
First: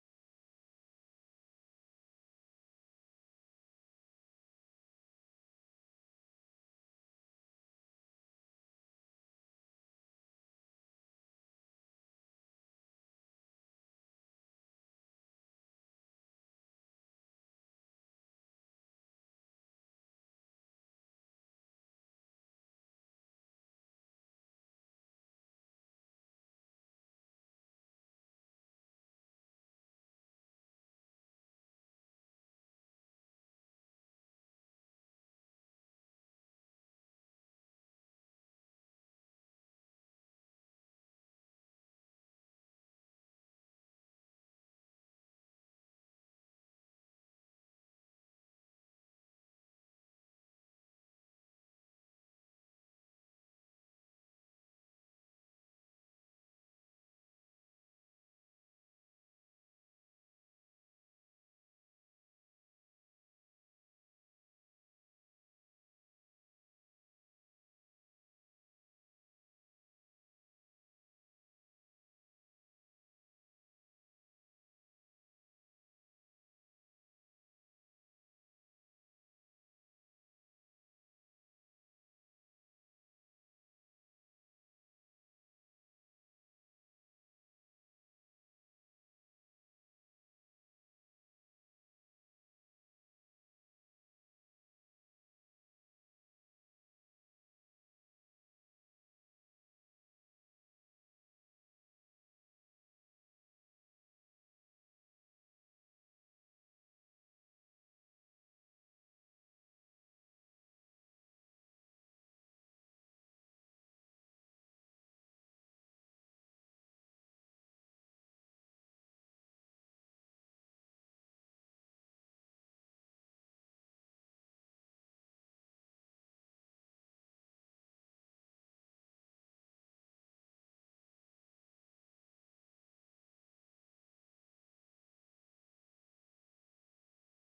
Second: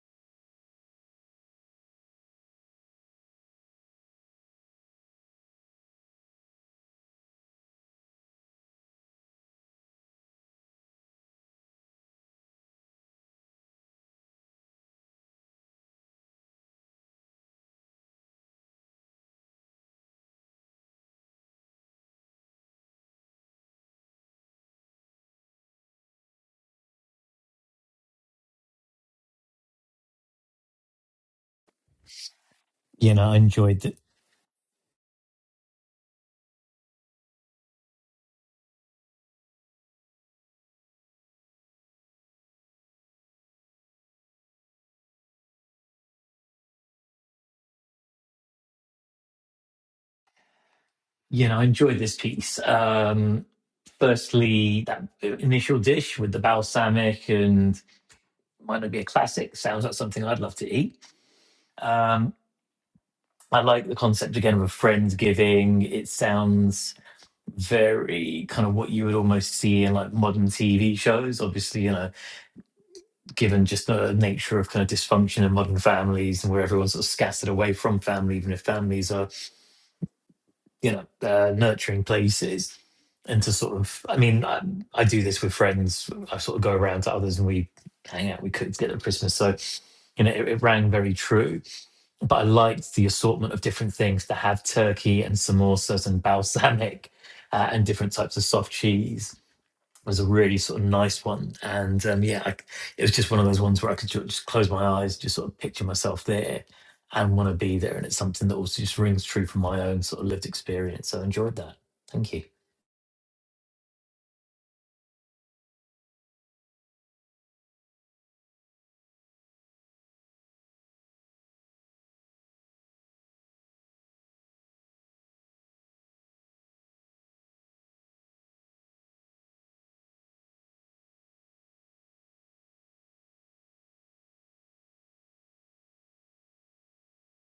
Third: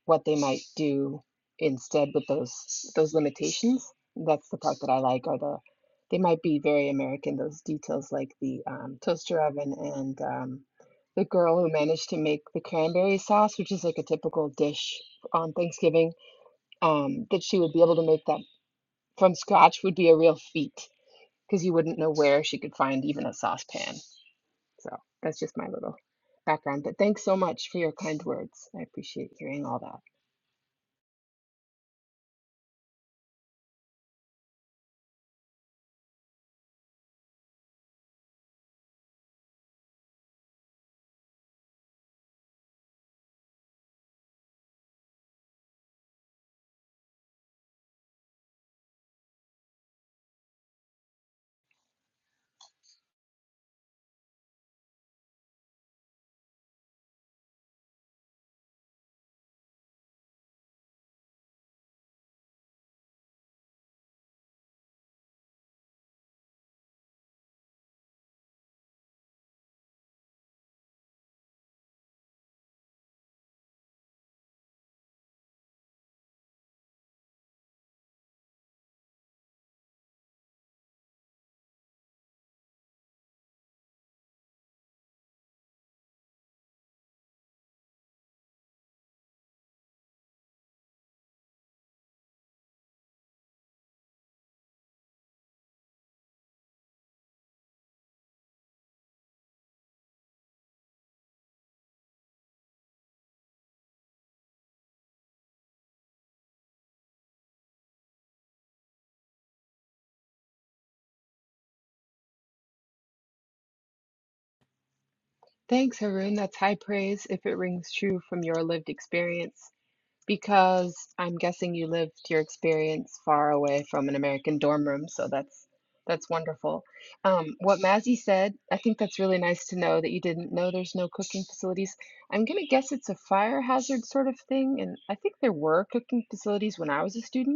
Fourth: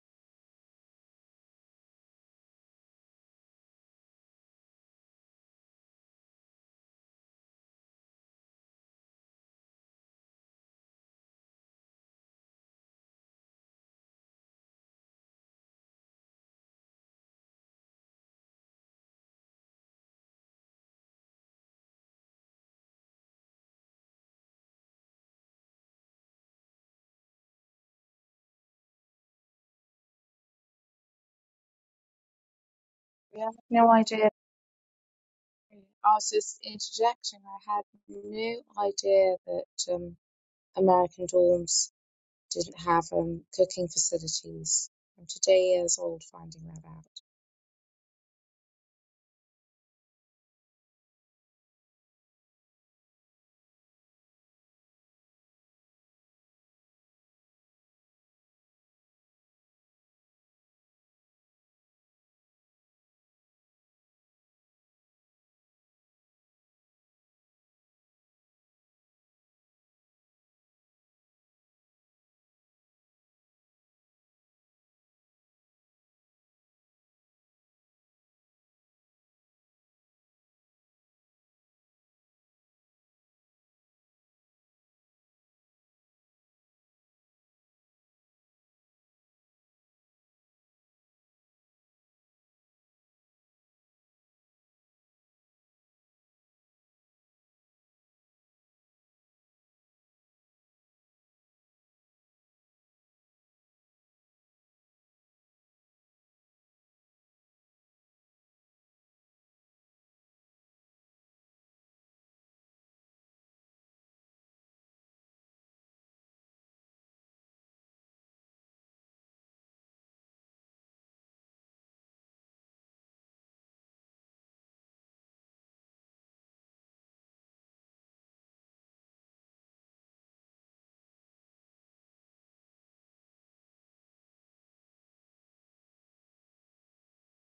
[SPEAKER 4] what they might do instead with those those limitations. That's the part that I like are the they might be very American, those details like the um, toaster oven and um, the girl who managed to make the cranberry sauce, which is like a typical dish on Thanksgiving, um, that she would be able to make that from scratch would be a real feat because you wouldn't know where she could find even a saucepan. So that's just my little background. But thanks so much for your kind words. I appreciate hearing all that.
[SPEAKER 2] You know, I
[SPEAKER 1] Yeah,
[SPEAKER 2] enjoyed
[SPEAKER 1] no
[SPEAKER 2] it.
[SPEAKER 1] idea. I was just interjecting. I had no idea that um, American dorms didn't have um, cooking facilities. I'm today years old finding that out.
[SPEAKER 2] You know, I enjoyed this piece. Um, Firstly, that initial dish with the balsamic and might not be a classic. Sounds like something I'd love to eat. Um, I like the concept again of a friendsgiving. It sounds very kind of what you would almost see in like modern TV shows. Obviously, you know, given just the nature of kind of dysfunction in modern families and where everyone's sort of scattered away from family, even if families are you know uh, nurturing places and to sort of i mean I, I do this with friends i sort of go around to others and we hang out we cook together at christmas so you know it, it rang very true but i liked the assortment of different things to have turkey and samosas and balsamic uh, and different types of soft cheese was a really sort of nice one. And um, yeah, I, it was just one of those ones where I could ju- just close my eyes, just sort of picture myself there and want to be there. And it's something that also just rings true from my own sort of lived experience. So I enjoyed that. Thank you.
[SPEAKER 4] Thanks, Haroon. That's high praise if it rings true from your lived experience, because I'm guessing you lived your experience far away from an American dorm room, so that's that's wonderful. Um, what Mazzy said, I think that's really nice to know that you didn't know there's no cooking facilities. I'm gonna guess it's a fire hazard sort of thing, and I think there were cooking facilities when I was a student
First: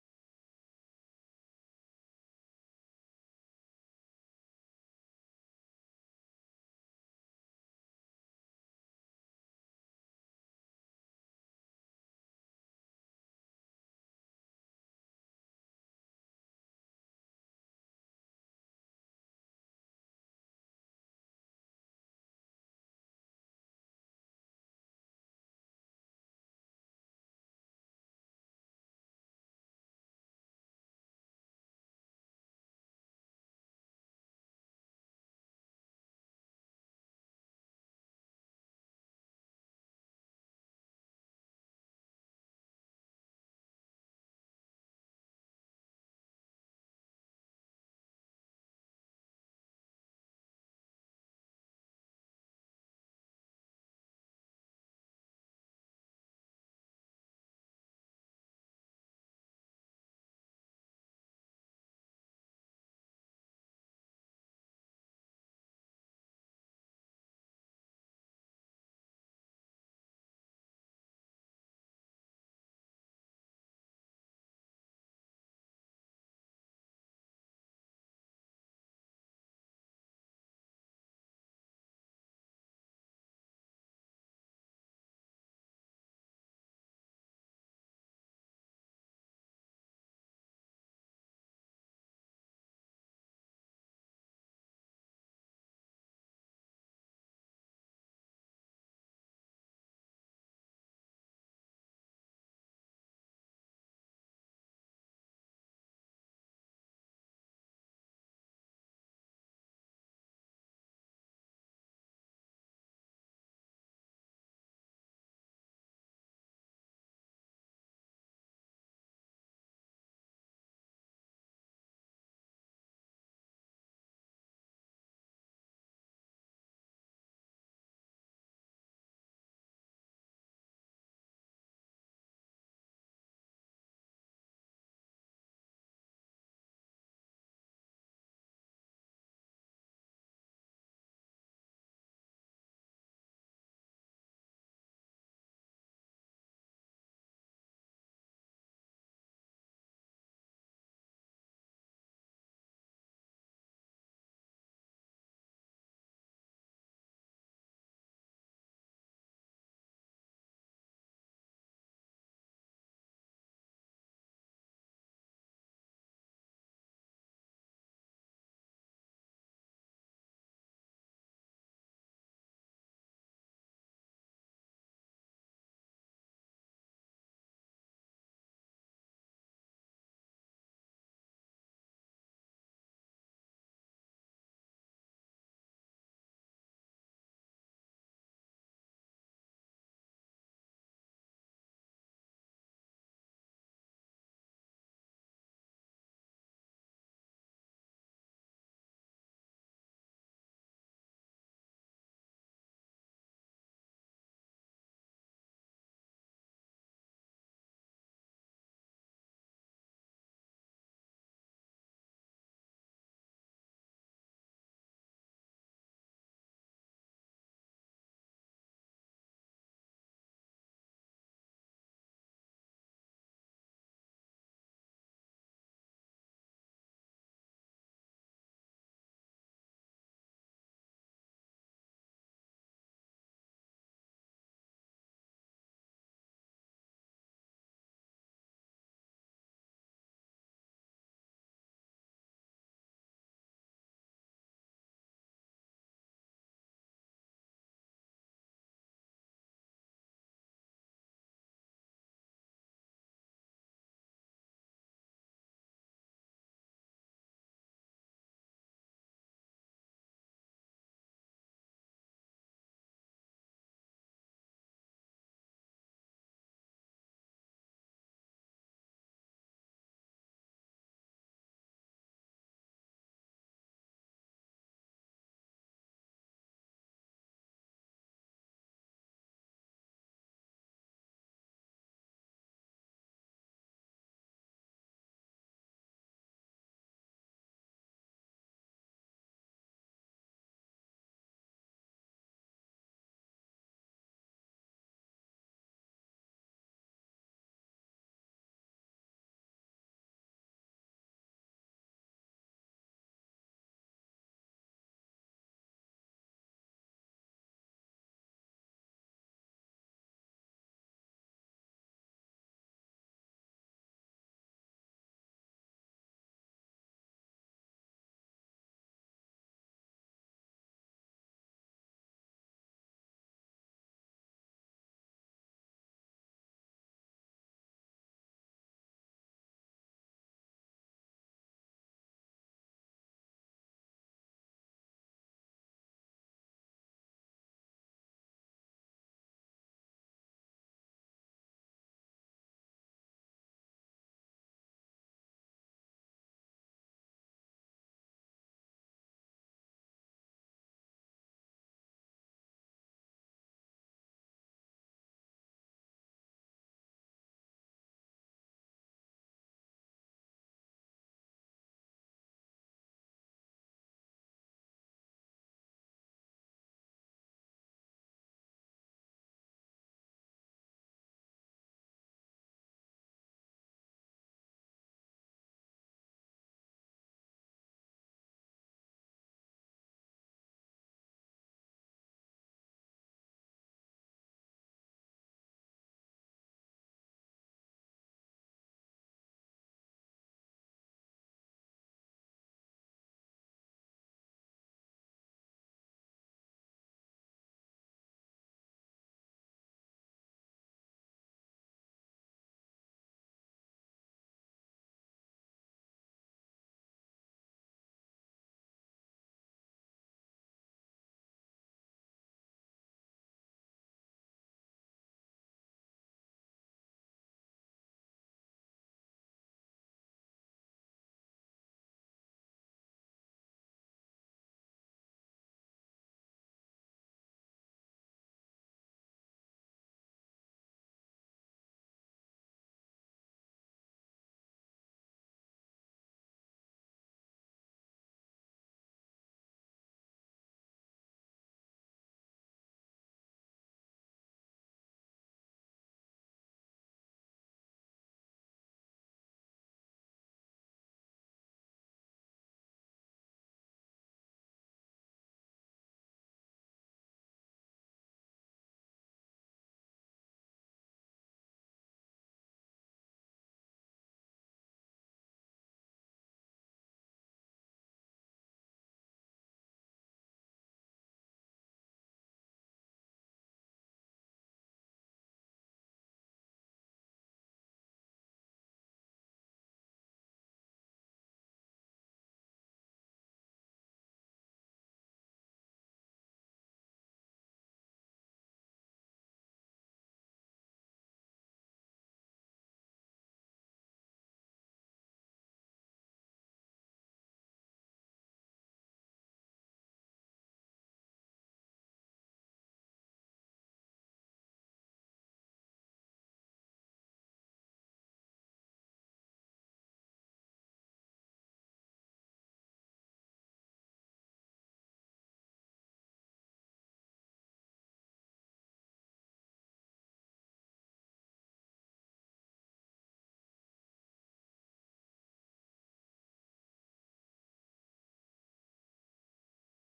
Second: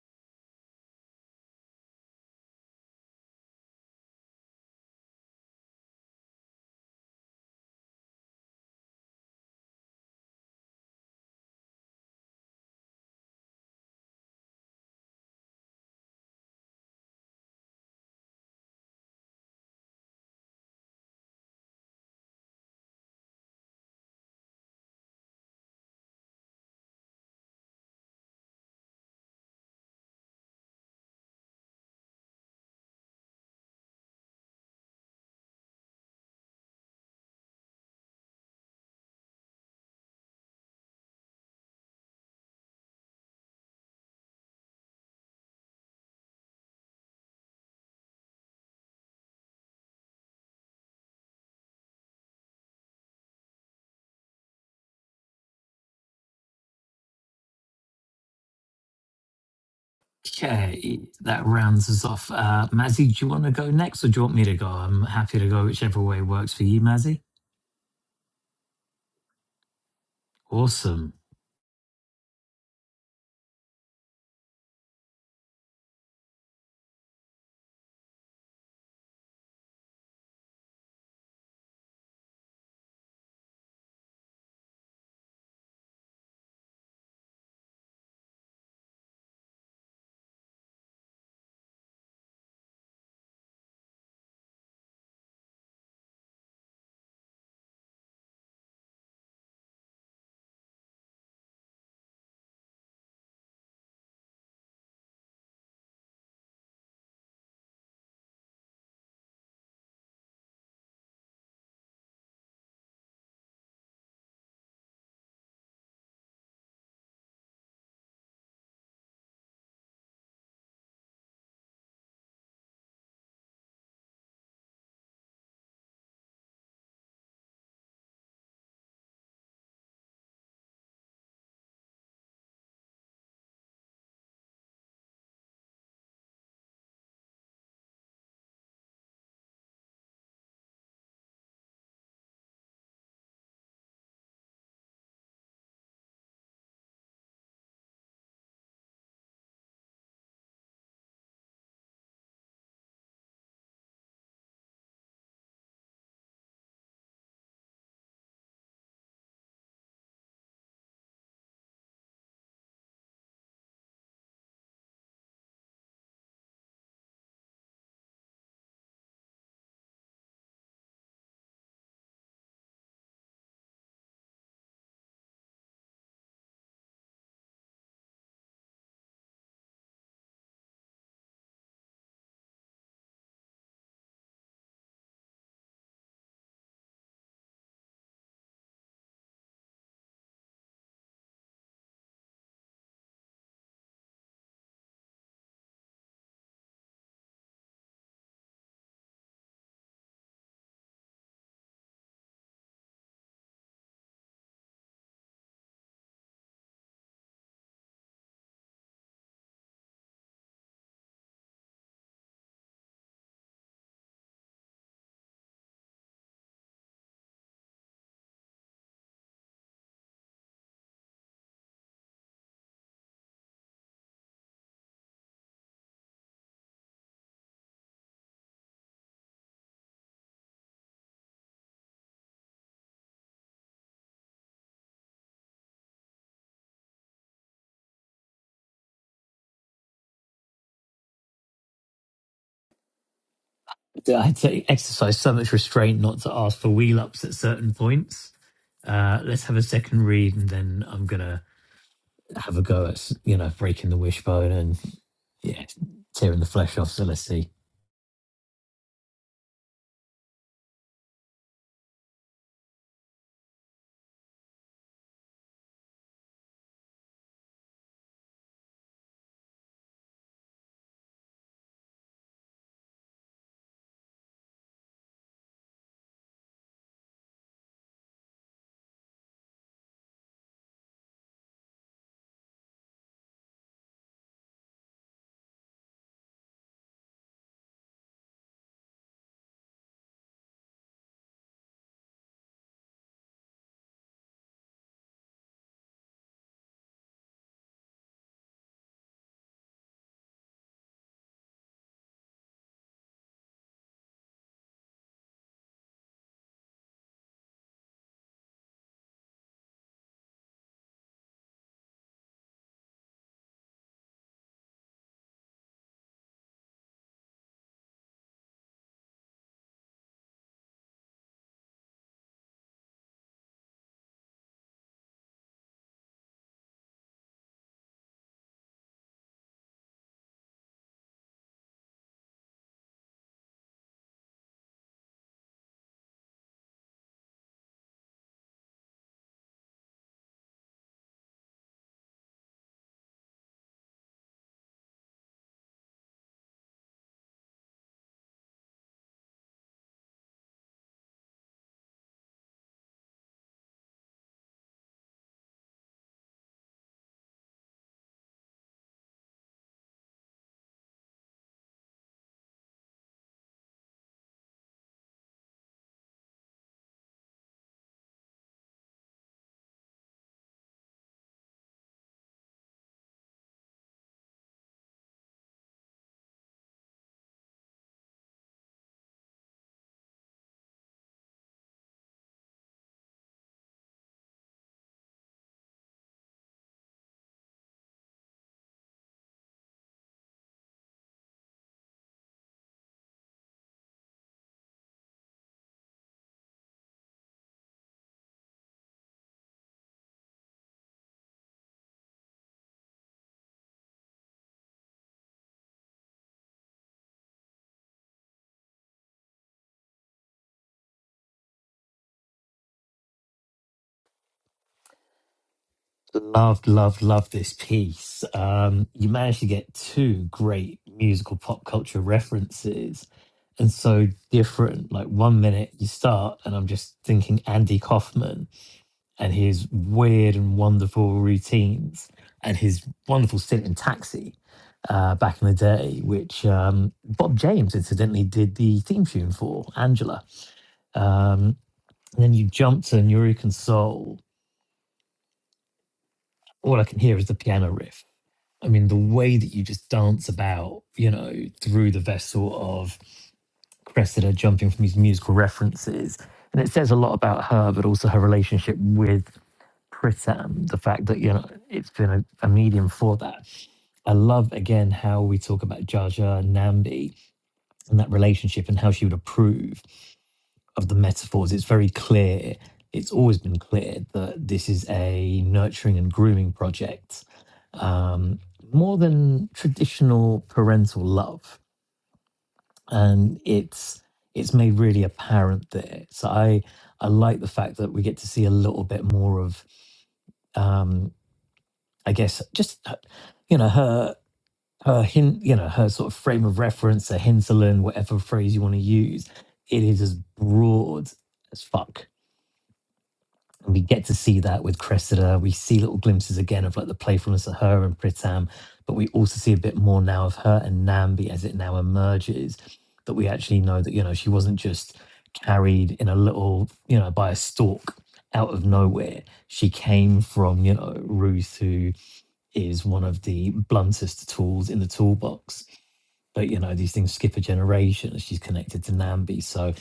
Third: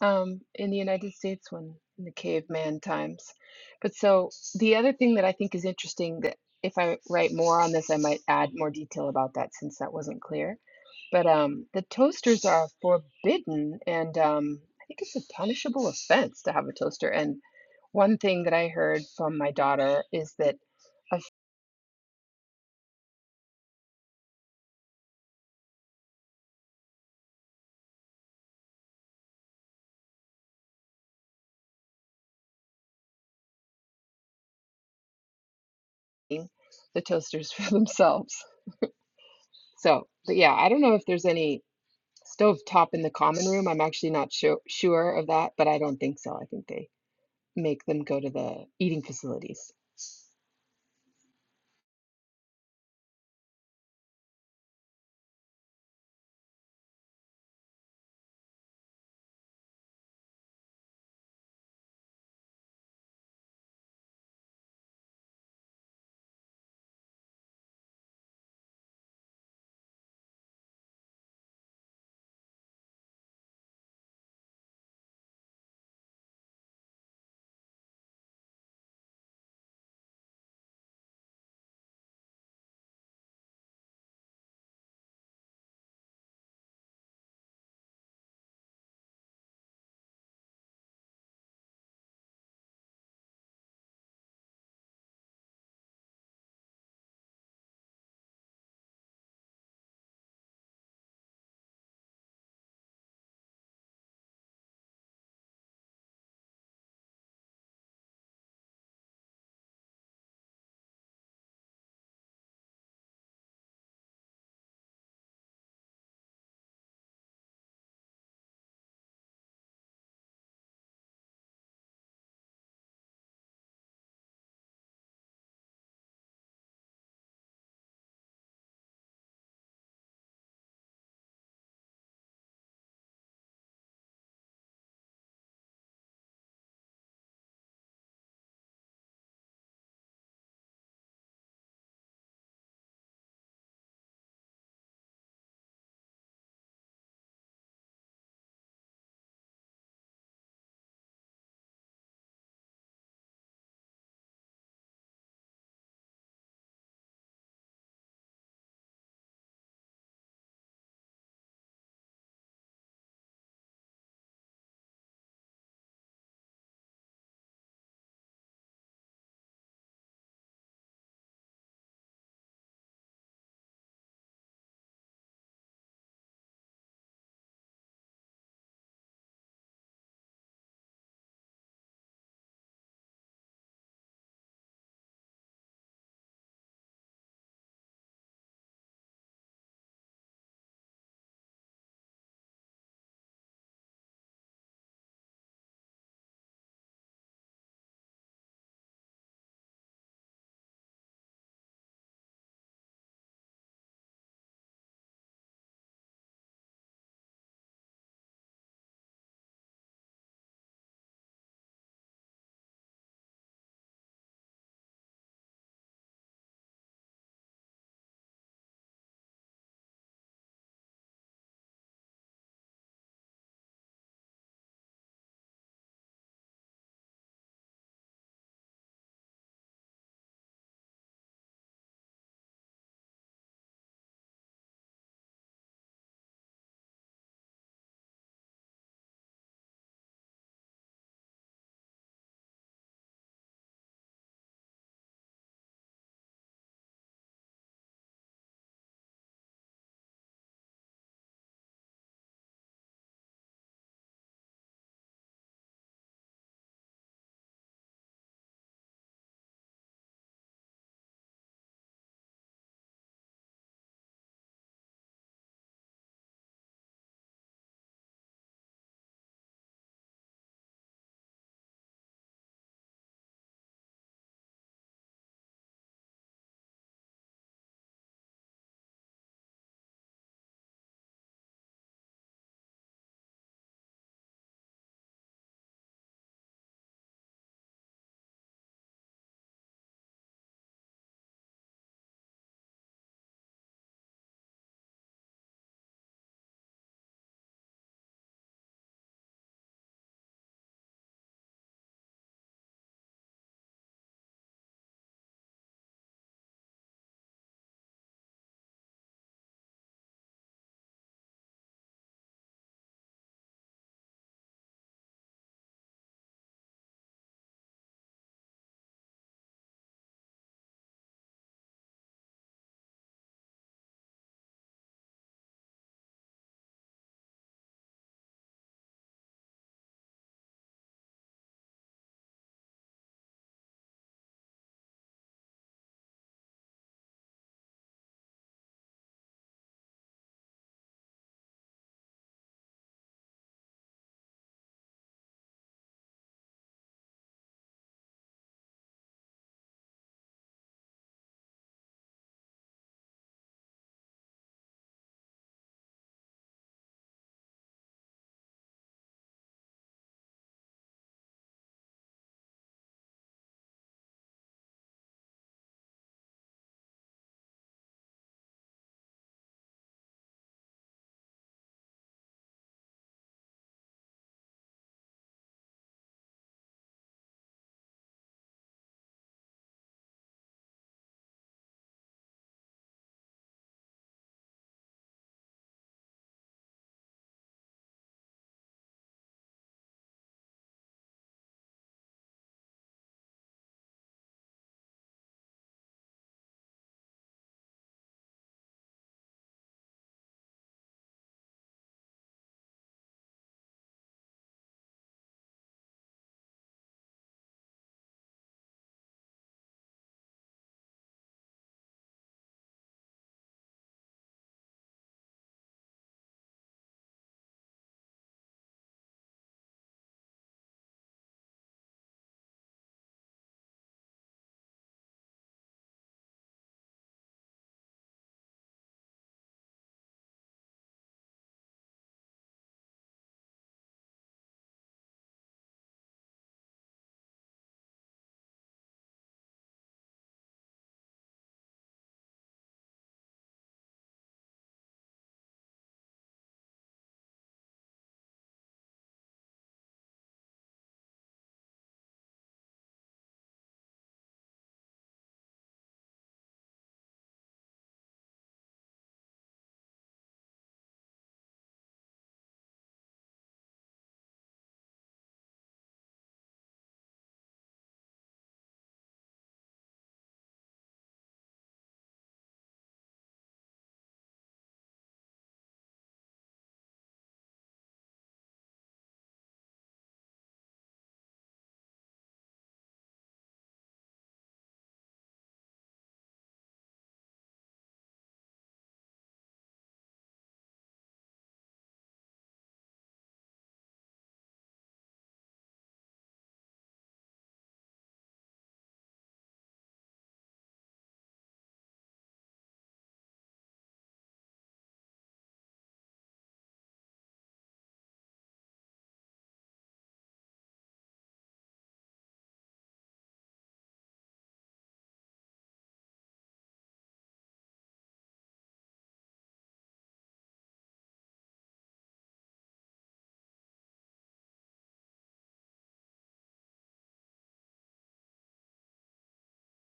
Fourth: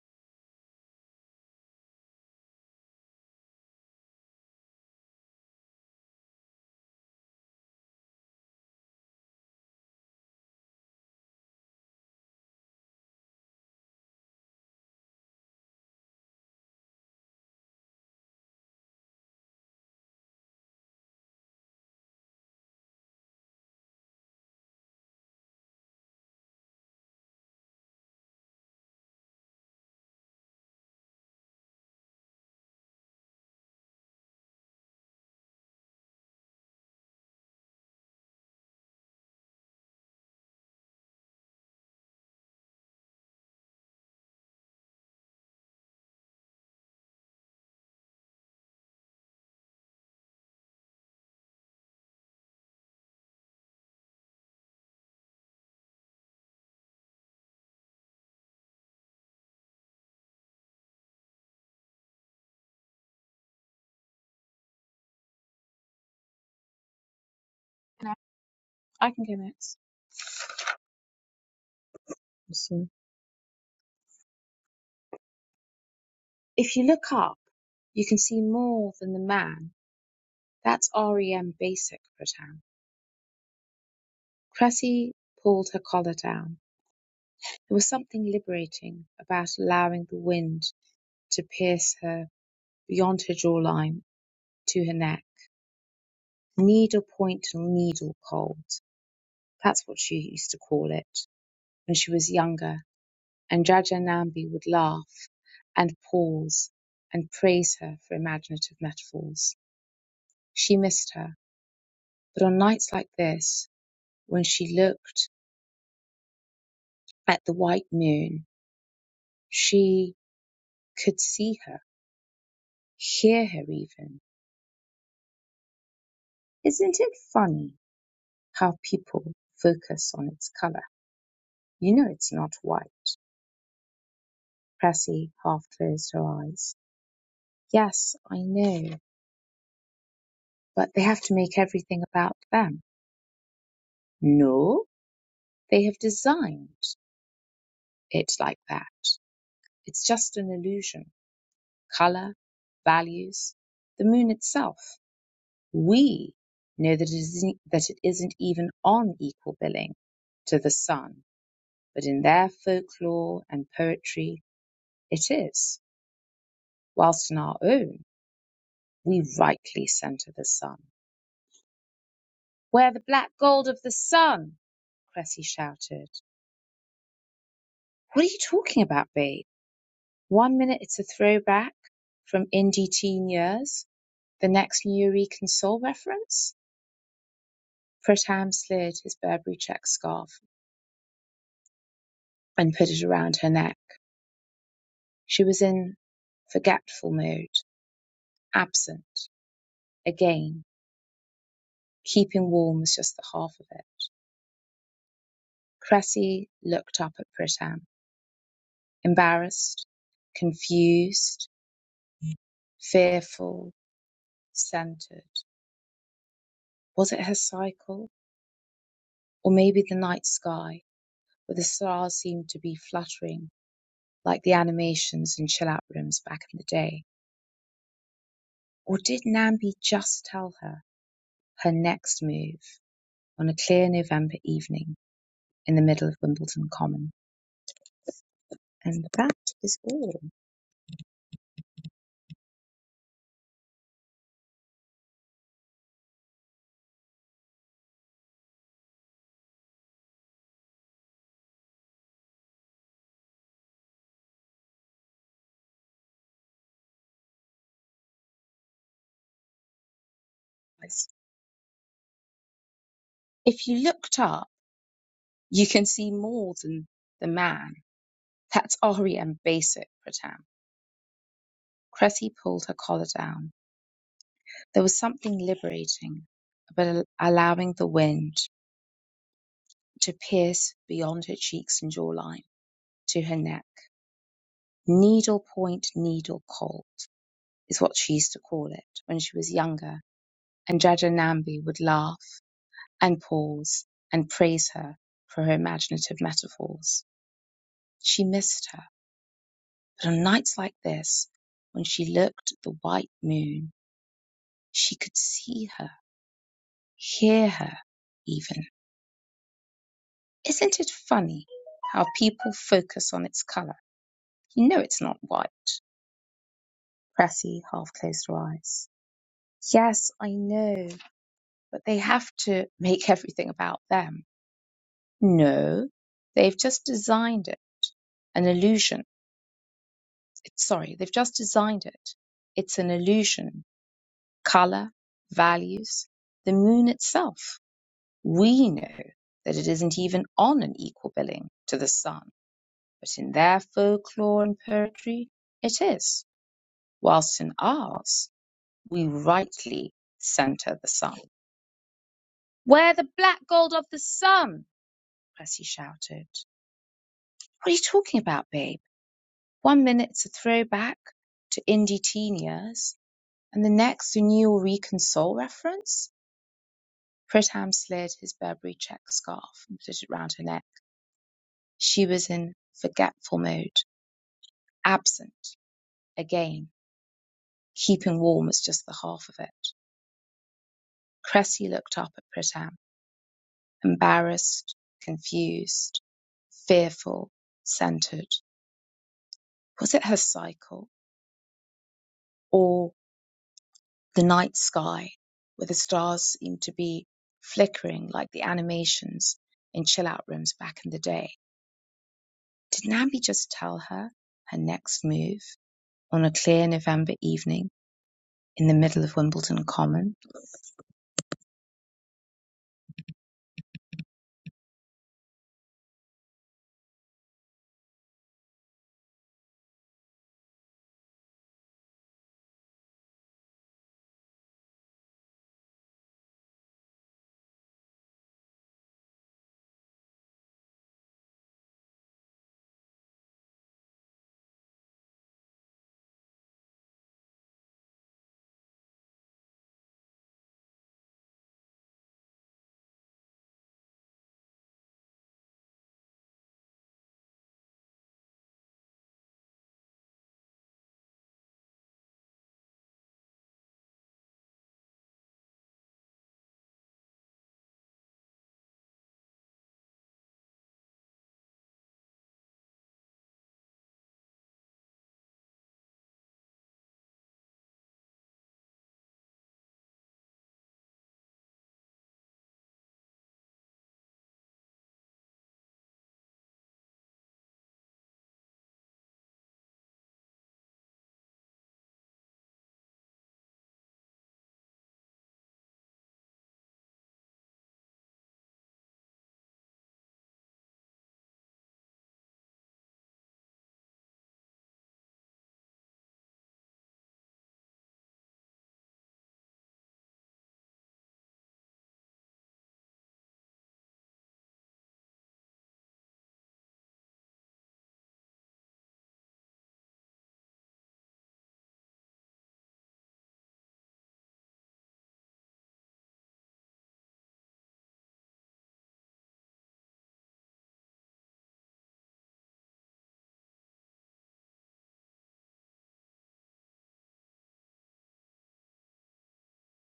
[SPEAKER 4] um, in the United States when in the caveman times. But so the other thing that I think is interesting that if I write more on this, I might add more detail about that since that wasn't clear. But um, the toasters are forbidden, and um, I think it's a punishable offense to have a toaster. And one thing that I heard from my daughter is that of feeding the toasters [laughs] for themselves. So, but yeah, I don't know if there's any. Stovetop in the common room. I'm actually not sure sure of that, but I don't think so. I think they make them go to the eating facilities.
[SPEAKER 2] Okay, that rounds us off. Uh, Mazzy, do you want to go next or do you want me to go? I'm happy to go whichever way works for you, Mazzy.
[SPEAKER 1] Can I, I can go next.
[SPEAKER 2] Awesome.
[SPEAKER 1] Awesome. If you look up, you can see more than the man. That's REM basic, Pritam. Cressy pulled her collar down. There was something liberating about allowing the wind to pierce her beyond her jawline to her neck. needlepoint needle cold. That's what she used to call it when she was younger, and Jajanambi would laugh and pause and praise her for imaginative metaphors. She missed her, but on nights like this, when she looked at the white moon, she could see her, hear her even. Isn't it funny how people focus on its colour? You know it's not white. Cressy half closed her eyes. Yes, I know, but they have to make everything about them. No, they have designed it like that. It's just an illusion. Color, values, the moon itself. We know that it isn't, that it isn't even on equal billing to the sun, but in their folklore and poetry, it is. Whilst in our own, we rightly centre the sun. We're the black gold of the sun, Cressy shouted. What are you talking about, babe? One minute it's a throwback from indie teen years, the next Eureka and Soul reference. Pritam slid his Burberry check scarf and put it around her neck. She was in forgetful mode, absent. Again, keeping warm was just the half of it. Cressy looked up at Pritam, embarrassed, confused, fearful, centered. Was it her cycle? Or maybe the night sky? but the stars seemed to be fluttering like the animations in chill out rooms back in the day. Or did Nambi just tell her her next move on a clear November evening in the middle of Wimbledon Common? And that is all.
[SPEAKER 2] I take exercise so much restraint not to ask for wheel ups at certain points. Uh, let's have a second read and then I'm going to have a go at s- you know breaking the wishbone and yeah tearing the flesh off Celestia.
[SPEAKER 1] If you looked up, you can see more than the man. That's REM basic, Pratam. Cressy pulled her collar down. There was something liberating about allowing the wind to pierce beyond her cheeks and jawline to her neck. Needle point, needle cold is what she used to call it when she was younger, and Jajanambi would laugh and pause and praise her for her imaginative metaphors. She missed her, but on nights like this, when she looked at the white moon, she could see her, hear her even. Isn't it funny how people focus on its color? You know it's not white. Cressy half closed her eyes. Yes, I know, but they have to make [laughs] everything about them. No, they've just designed it an illusion. It's, sorry, they've just designed it. It's an illusion. Color, values, the moon itself. We know that it isn't even on an equal billing to the sun But in their folklore and poetry it is, whilst in ours we rightly centre the sun. Where the black gold of the sun? Cressy shouted. What are you talking about, babe? One minute it's a throwback to indie teen years, and the next a new Eureka soul reference? Pritam slid his Burberry check scarf and put it round her neck. She was in forgetful mode, absent, again. Keeping warm was just the half of it. Cressy looked up at Pritam, embarrassed, confused, fearful, centered. Was it her cycle or the night sky where the stars seemed to be flickering like the animations in chill out rooms back in the day? Did Nambi just tell her her next move on a clear November evening in the middle of Wimbledon Common?
[SPEAKER 2] Loved, loved, loved this piece. Um, you managed to get two great musical pop culture references and so different. Like one minute you start and I'm just thinking Andy Kaufman and his weird and wonderful routines and his wonderful stint in Taxi uh, back in the day, which um, Bob James incidentally did the theme tune for Angela. Um, And then you jump to Neurocan Soul. All I can hear is the piano riff. I mean, the way that you just dance about, you know, through the vessel of Cressida jumping from these musical references. And it says a lot about her, but also her relationship with Pritam, the fact that, you know, it's been a, a medium for that. I love again how we talk about Jaja and Nambi and that relationship and how she would approve. of the metaphors, it's very clear. It's always been clear that this is a nurturing and grooming project, um, more than traditional parental love, and it's it's made really apparent there. So I I like the fact that we get to see a little bit more of, um, I guess, just uh, you know her her hint, you know her sort of frame of reference, her hinterland, whatever phrase you want to use. It is as broad as fuck And we get to see that with Cressida. We see little glimpses again of like the playfulness of her and Pritam, but we also see a bit more now of her and Nambi as it now emerges that we actually know that, you know, she wasn't just carried in a little, you know, by a stalk out of nowhere. She came from, you know, Ruth, who is one of the bluntest tools in the toolbox but you know, these things skip a generation. She's connected to Nambi, so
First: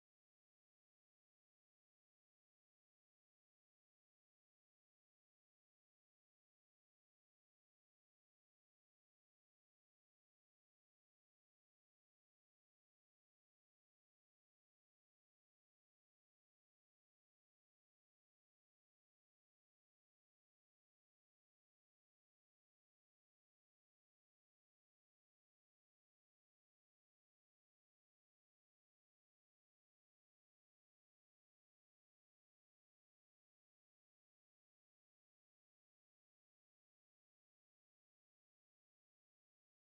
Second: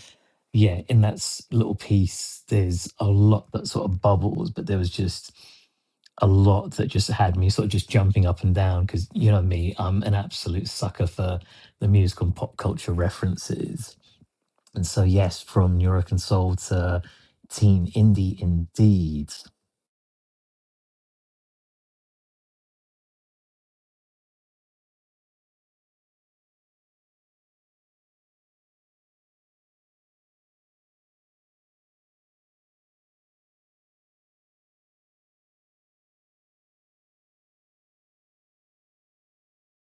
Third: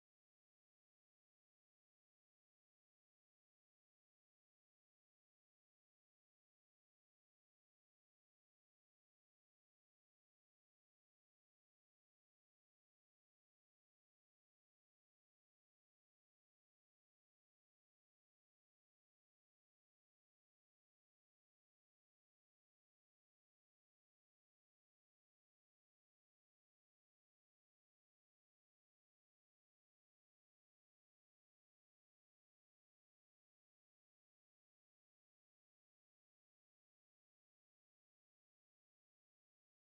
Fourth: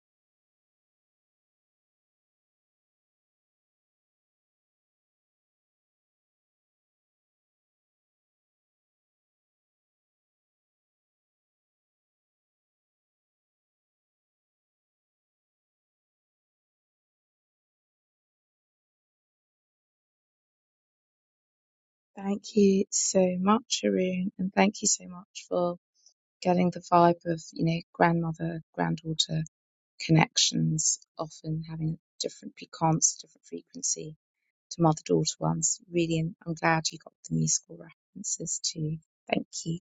[SPEAKER 2] yeah, in that s- little piece, there's a lot that sort of bubbles, but there was just a lot that just had me sort of just jumping up and down because you know me, I'm an absolute sucker for the musical and pop culture references. And so, yes, from Neuroconsole to Teen Indie, indeed.
[SPEAKER 1] Thank you so much, Haroon, and thank you so much for getting the vibe of, you know, grandmother, granddaughter connections, often having different piquance, different frequency to mother daughter ones. Really, and I'm glad you got the musical references too. Thank you.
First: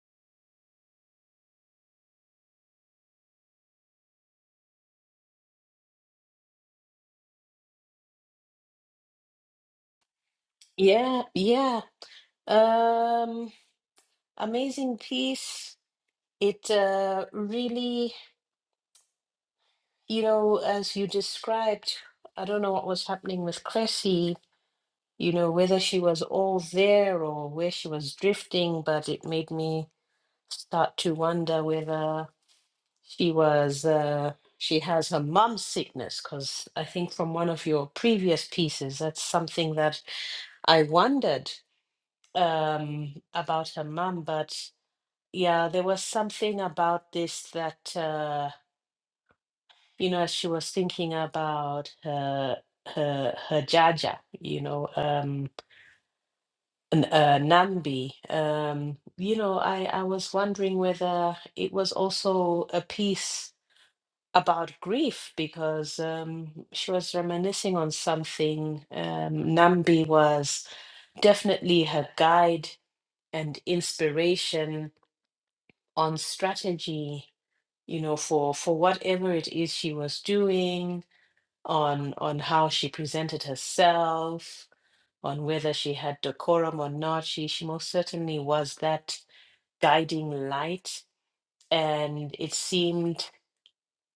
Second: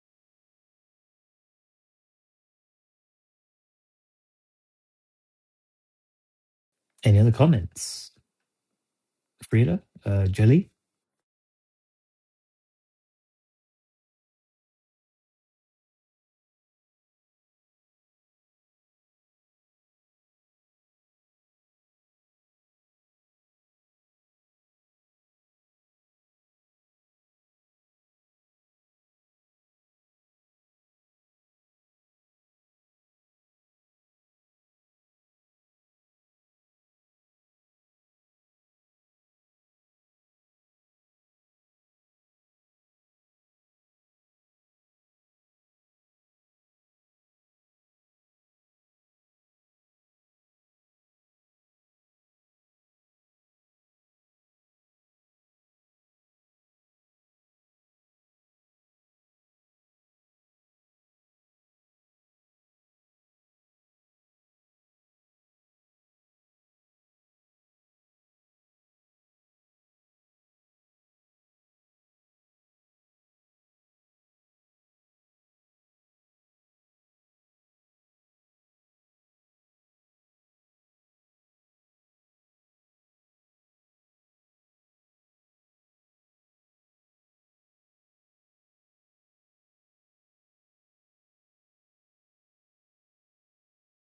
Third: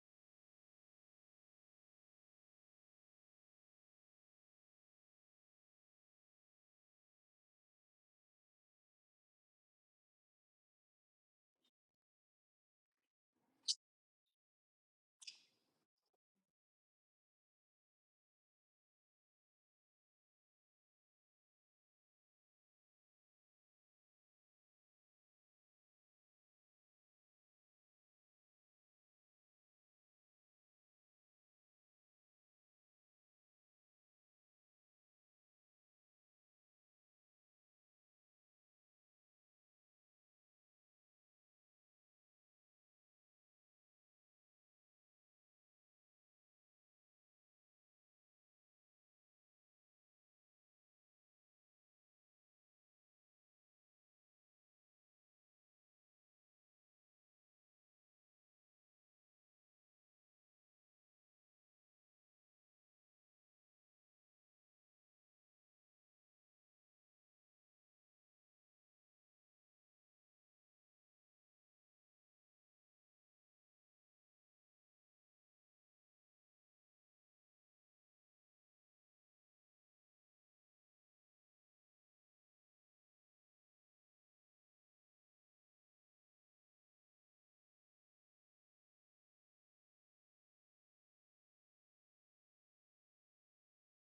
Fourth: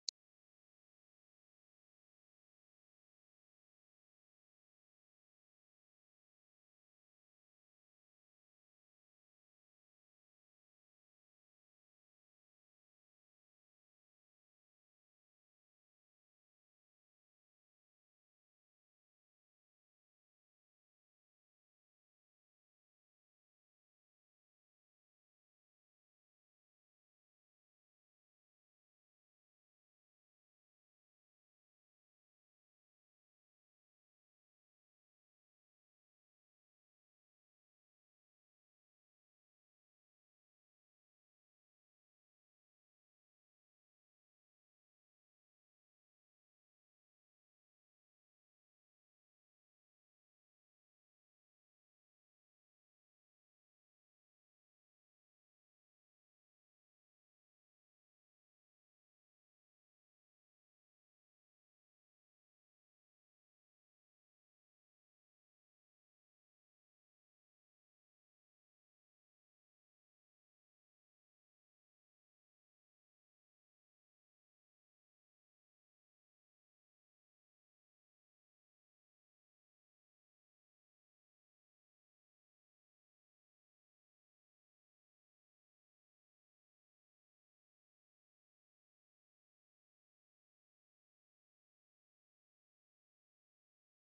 [SPEAKER 2] Any other comments, Frida, uh, Jelly?
[SPEAKER 3] Yeah, yeah. Um, amazing piece. It uh, really. You know, as you described, I don't know what was happening with Cressy, you know, whether she was all there or where she was drifting, but it made me start to wonder whether she was uh, she has her mum's sickness, because I think from one of your previous pieces, that's something that I wondered um, about her mum, but yeah, there was something about this that. Uh, you know, as she was thinking about her her her Jaja, you know, um, n- uh, Nambi. Um, you know, I I was wondering whether it was also a piece about grief because um, she was reminiscing on something. Um, Nambi was definitely her guide and inspiration on strategy, you know, for for whatever it is she was doing on on how she presented herself, on whether she had decorum or not. She she most certainly was that guiding light, and it seemed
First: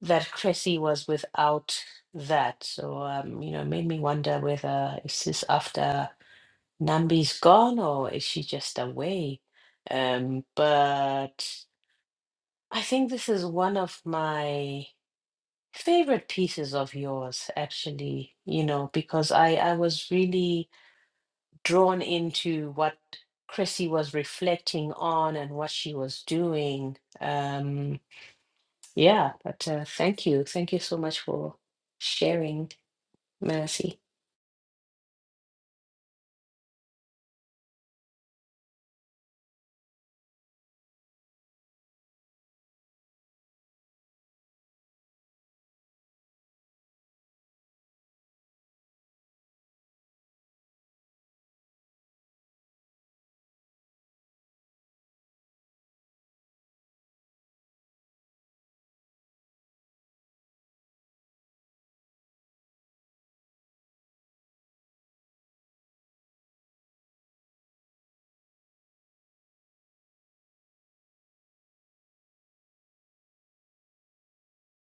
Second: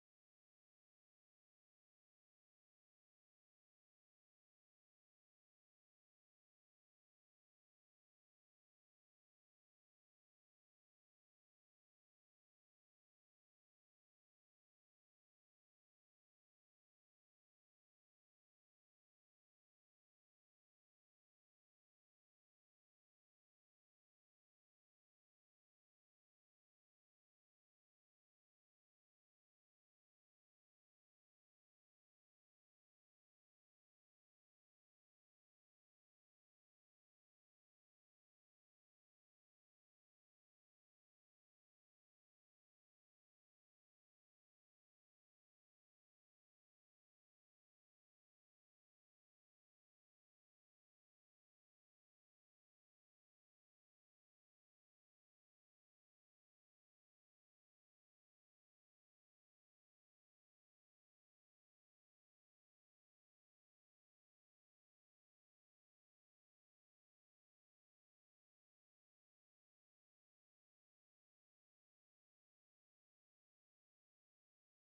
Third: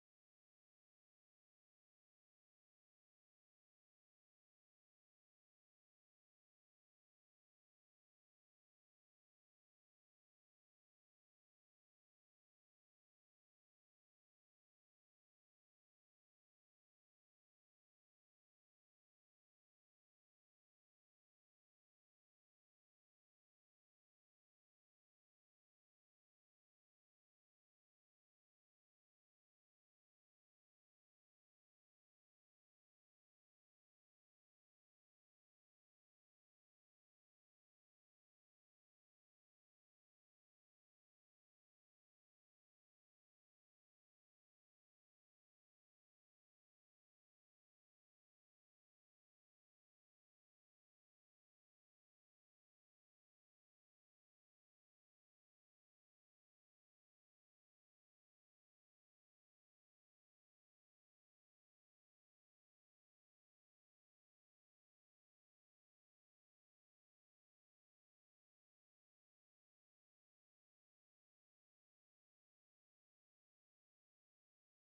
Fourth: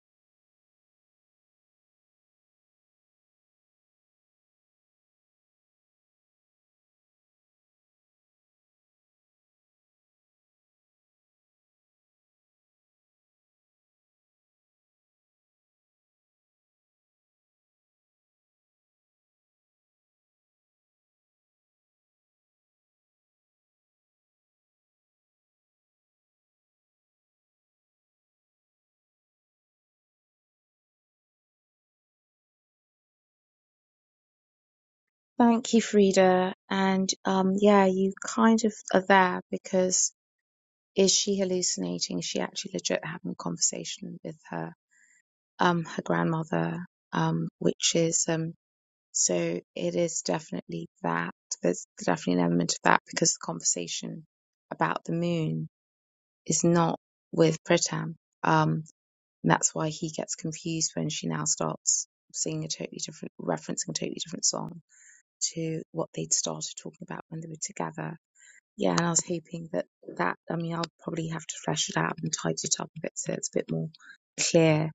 [SPEAKER 3] that Cressy was without that. So um, you know, it made me wonder whether is this after Nambi's gone or is she just away? Um, but I think this is one of my favorite pieces of yours actually you know because i i was really drawn into what Chrissy was reflecting on and what she was doing. Um, yeah, but uh, thank you. Thank you so much for sharing, Mercy.
[SPEAKER 1] Thank you, Frida. And um, yeah, you kind of are there because is she hallucinating? Is she actually legit having a conversation with her, um, her grandmother, um, which is um, So it is definitely that. There's definitely an element of that because the conversation about the moon is not with Pritam. Um, and that's why he gets confused when she now starts singing a totally different, referencing a totally different song to what they'd started talking about when they were together. Yeah, and I was hoping that that, I mean, I'll probably have to flesh it out and tidy it up a bit so it's a bit more clear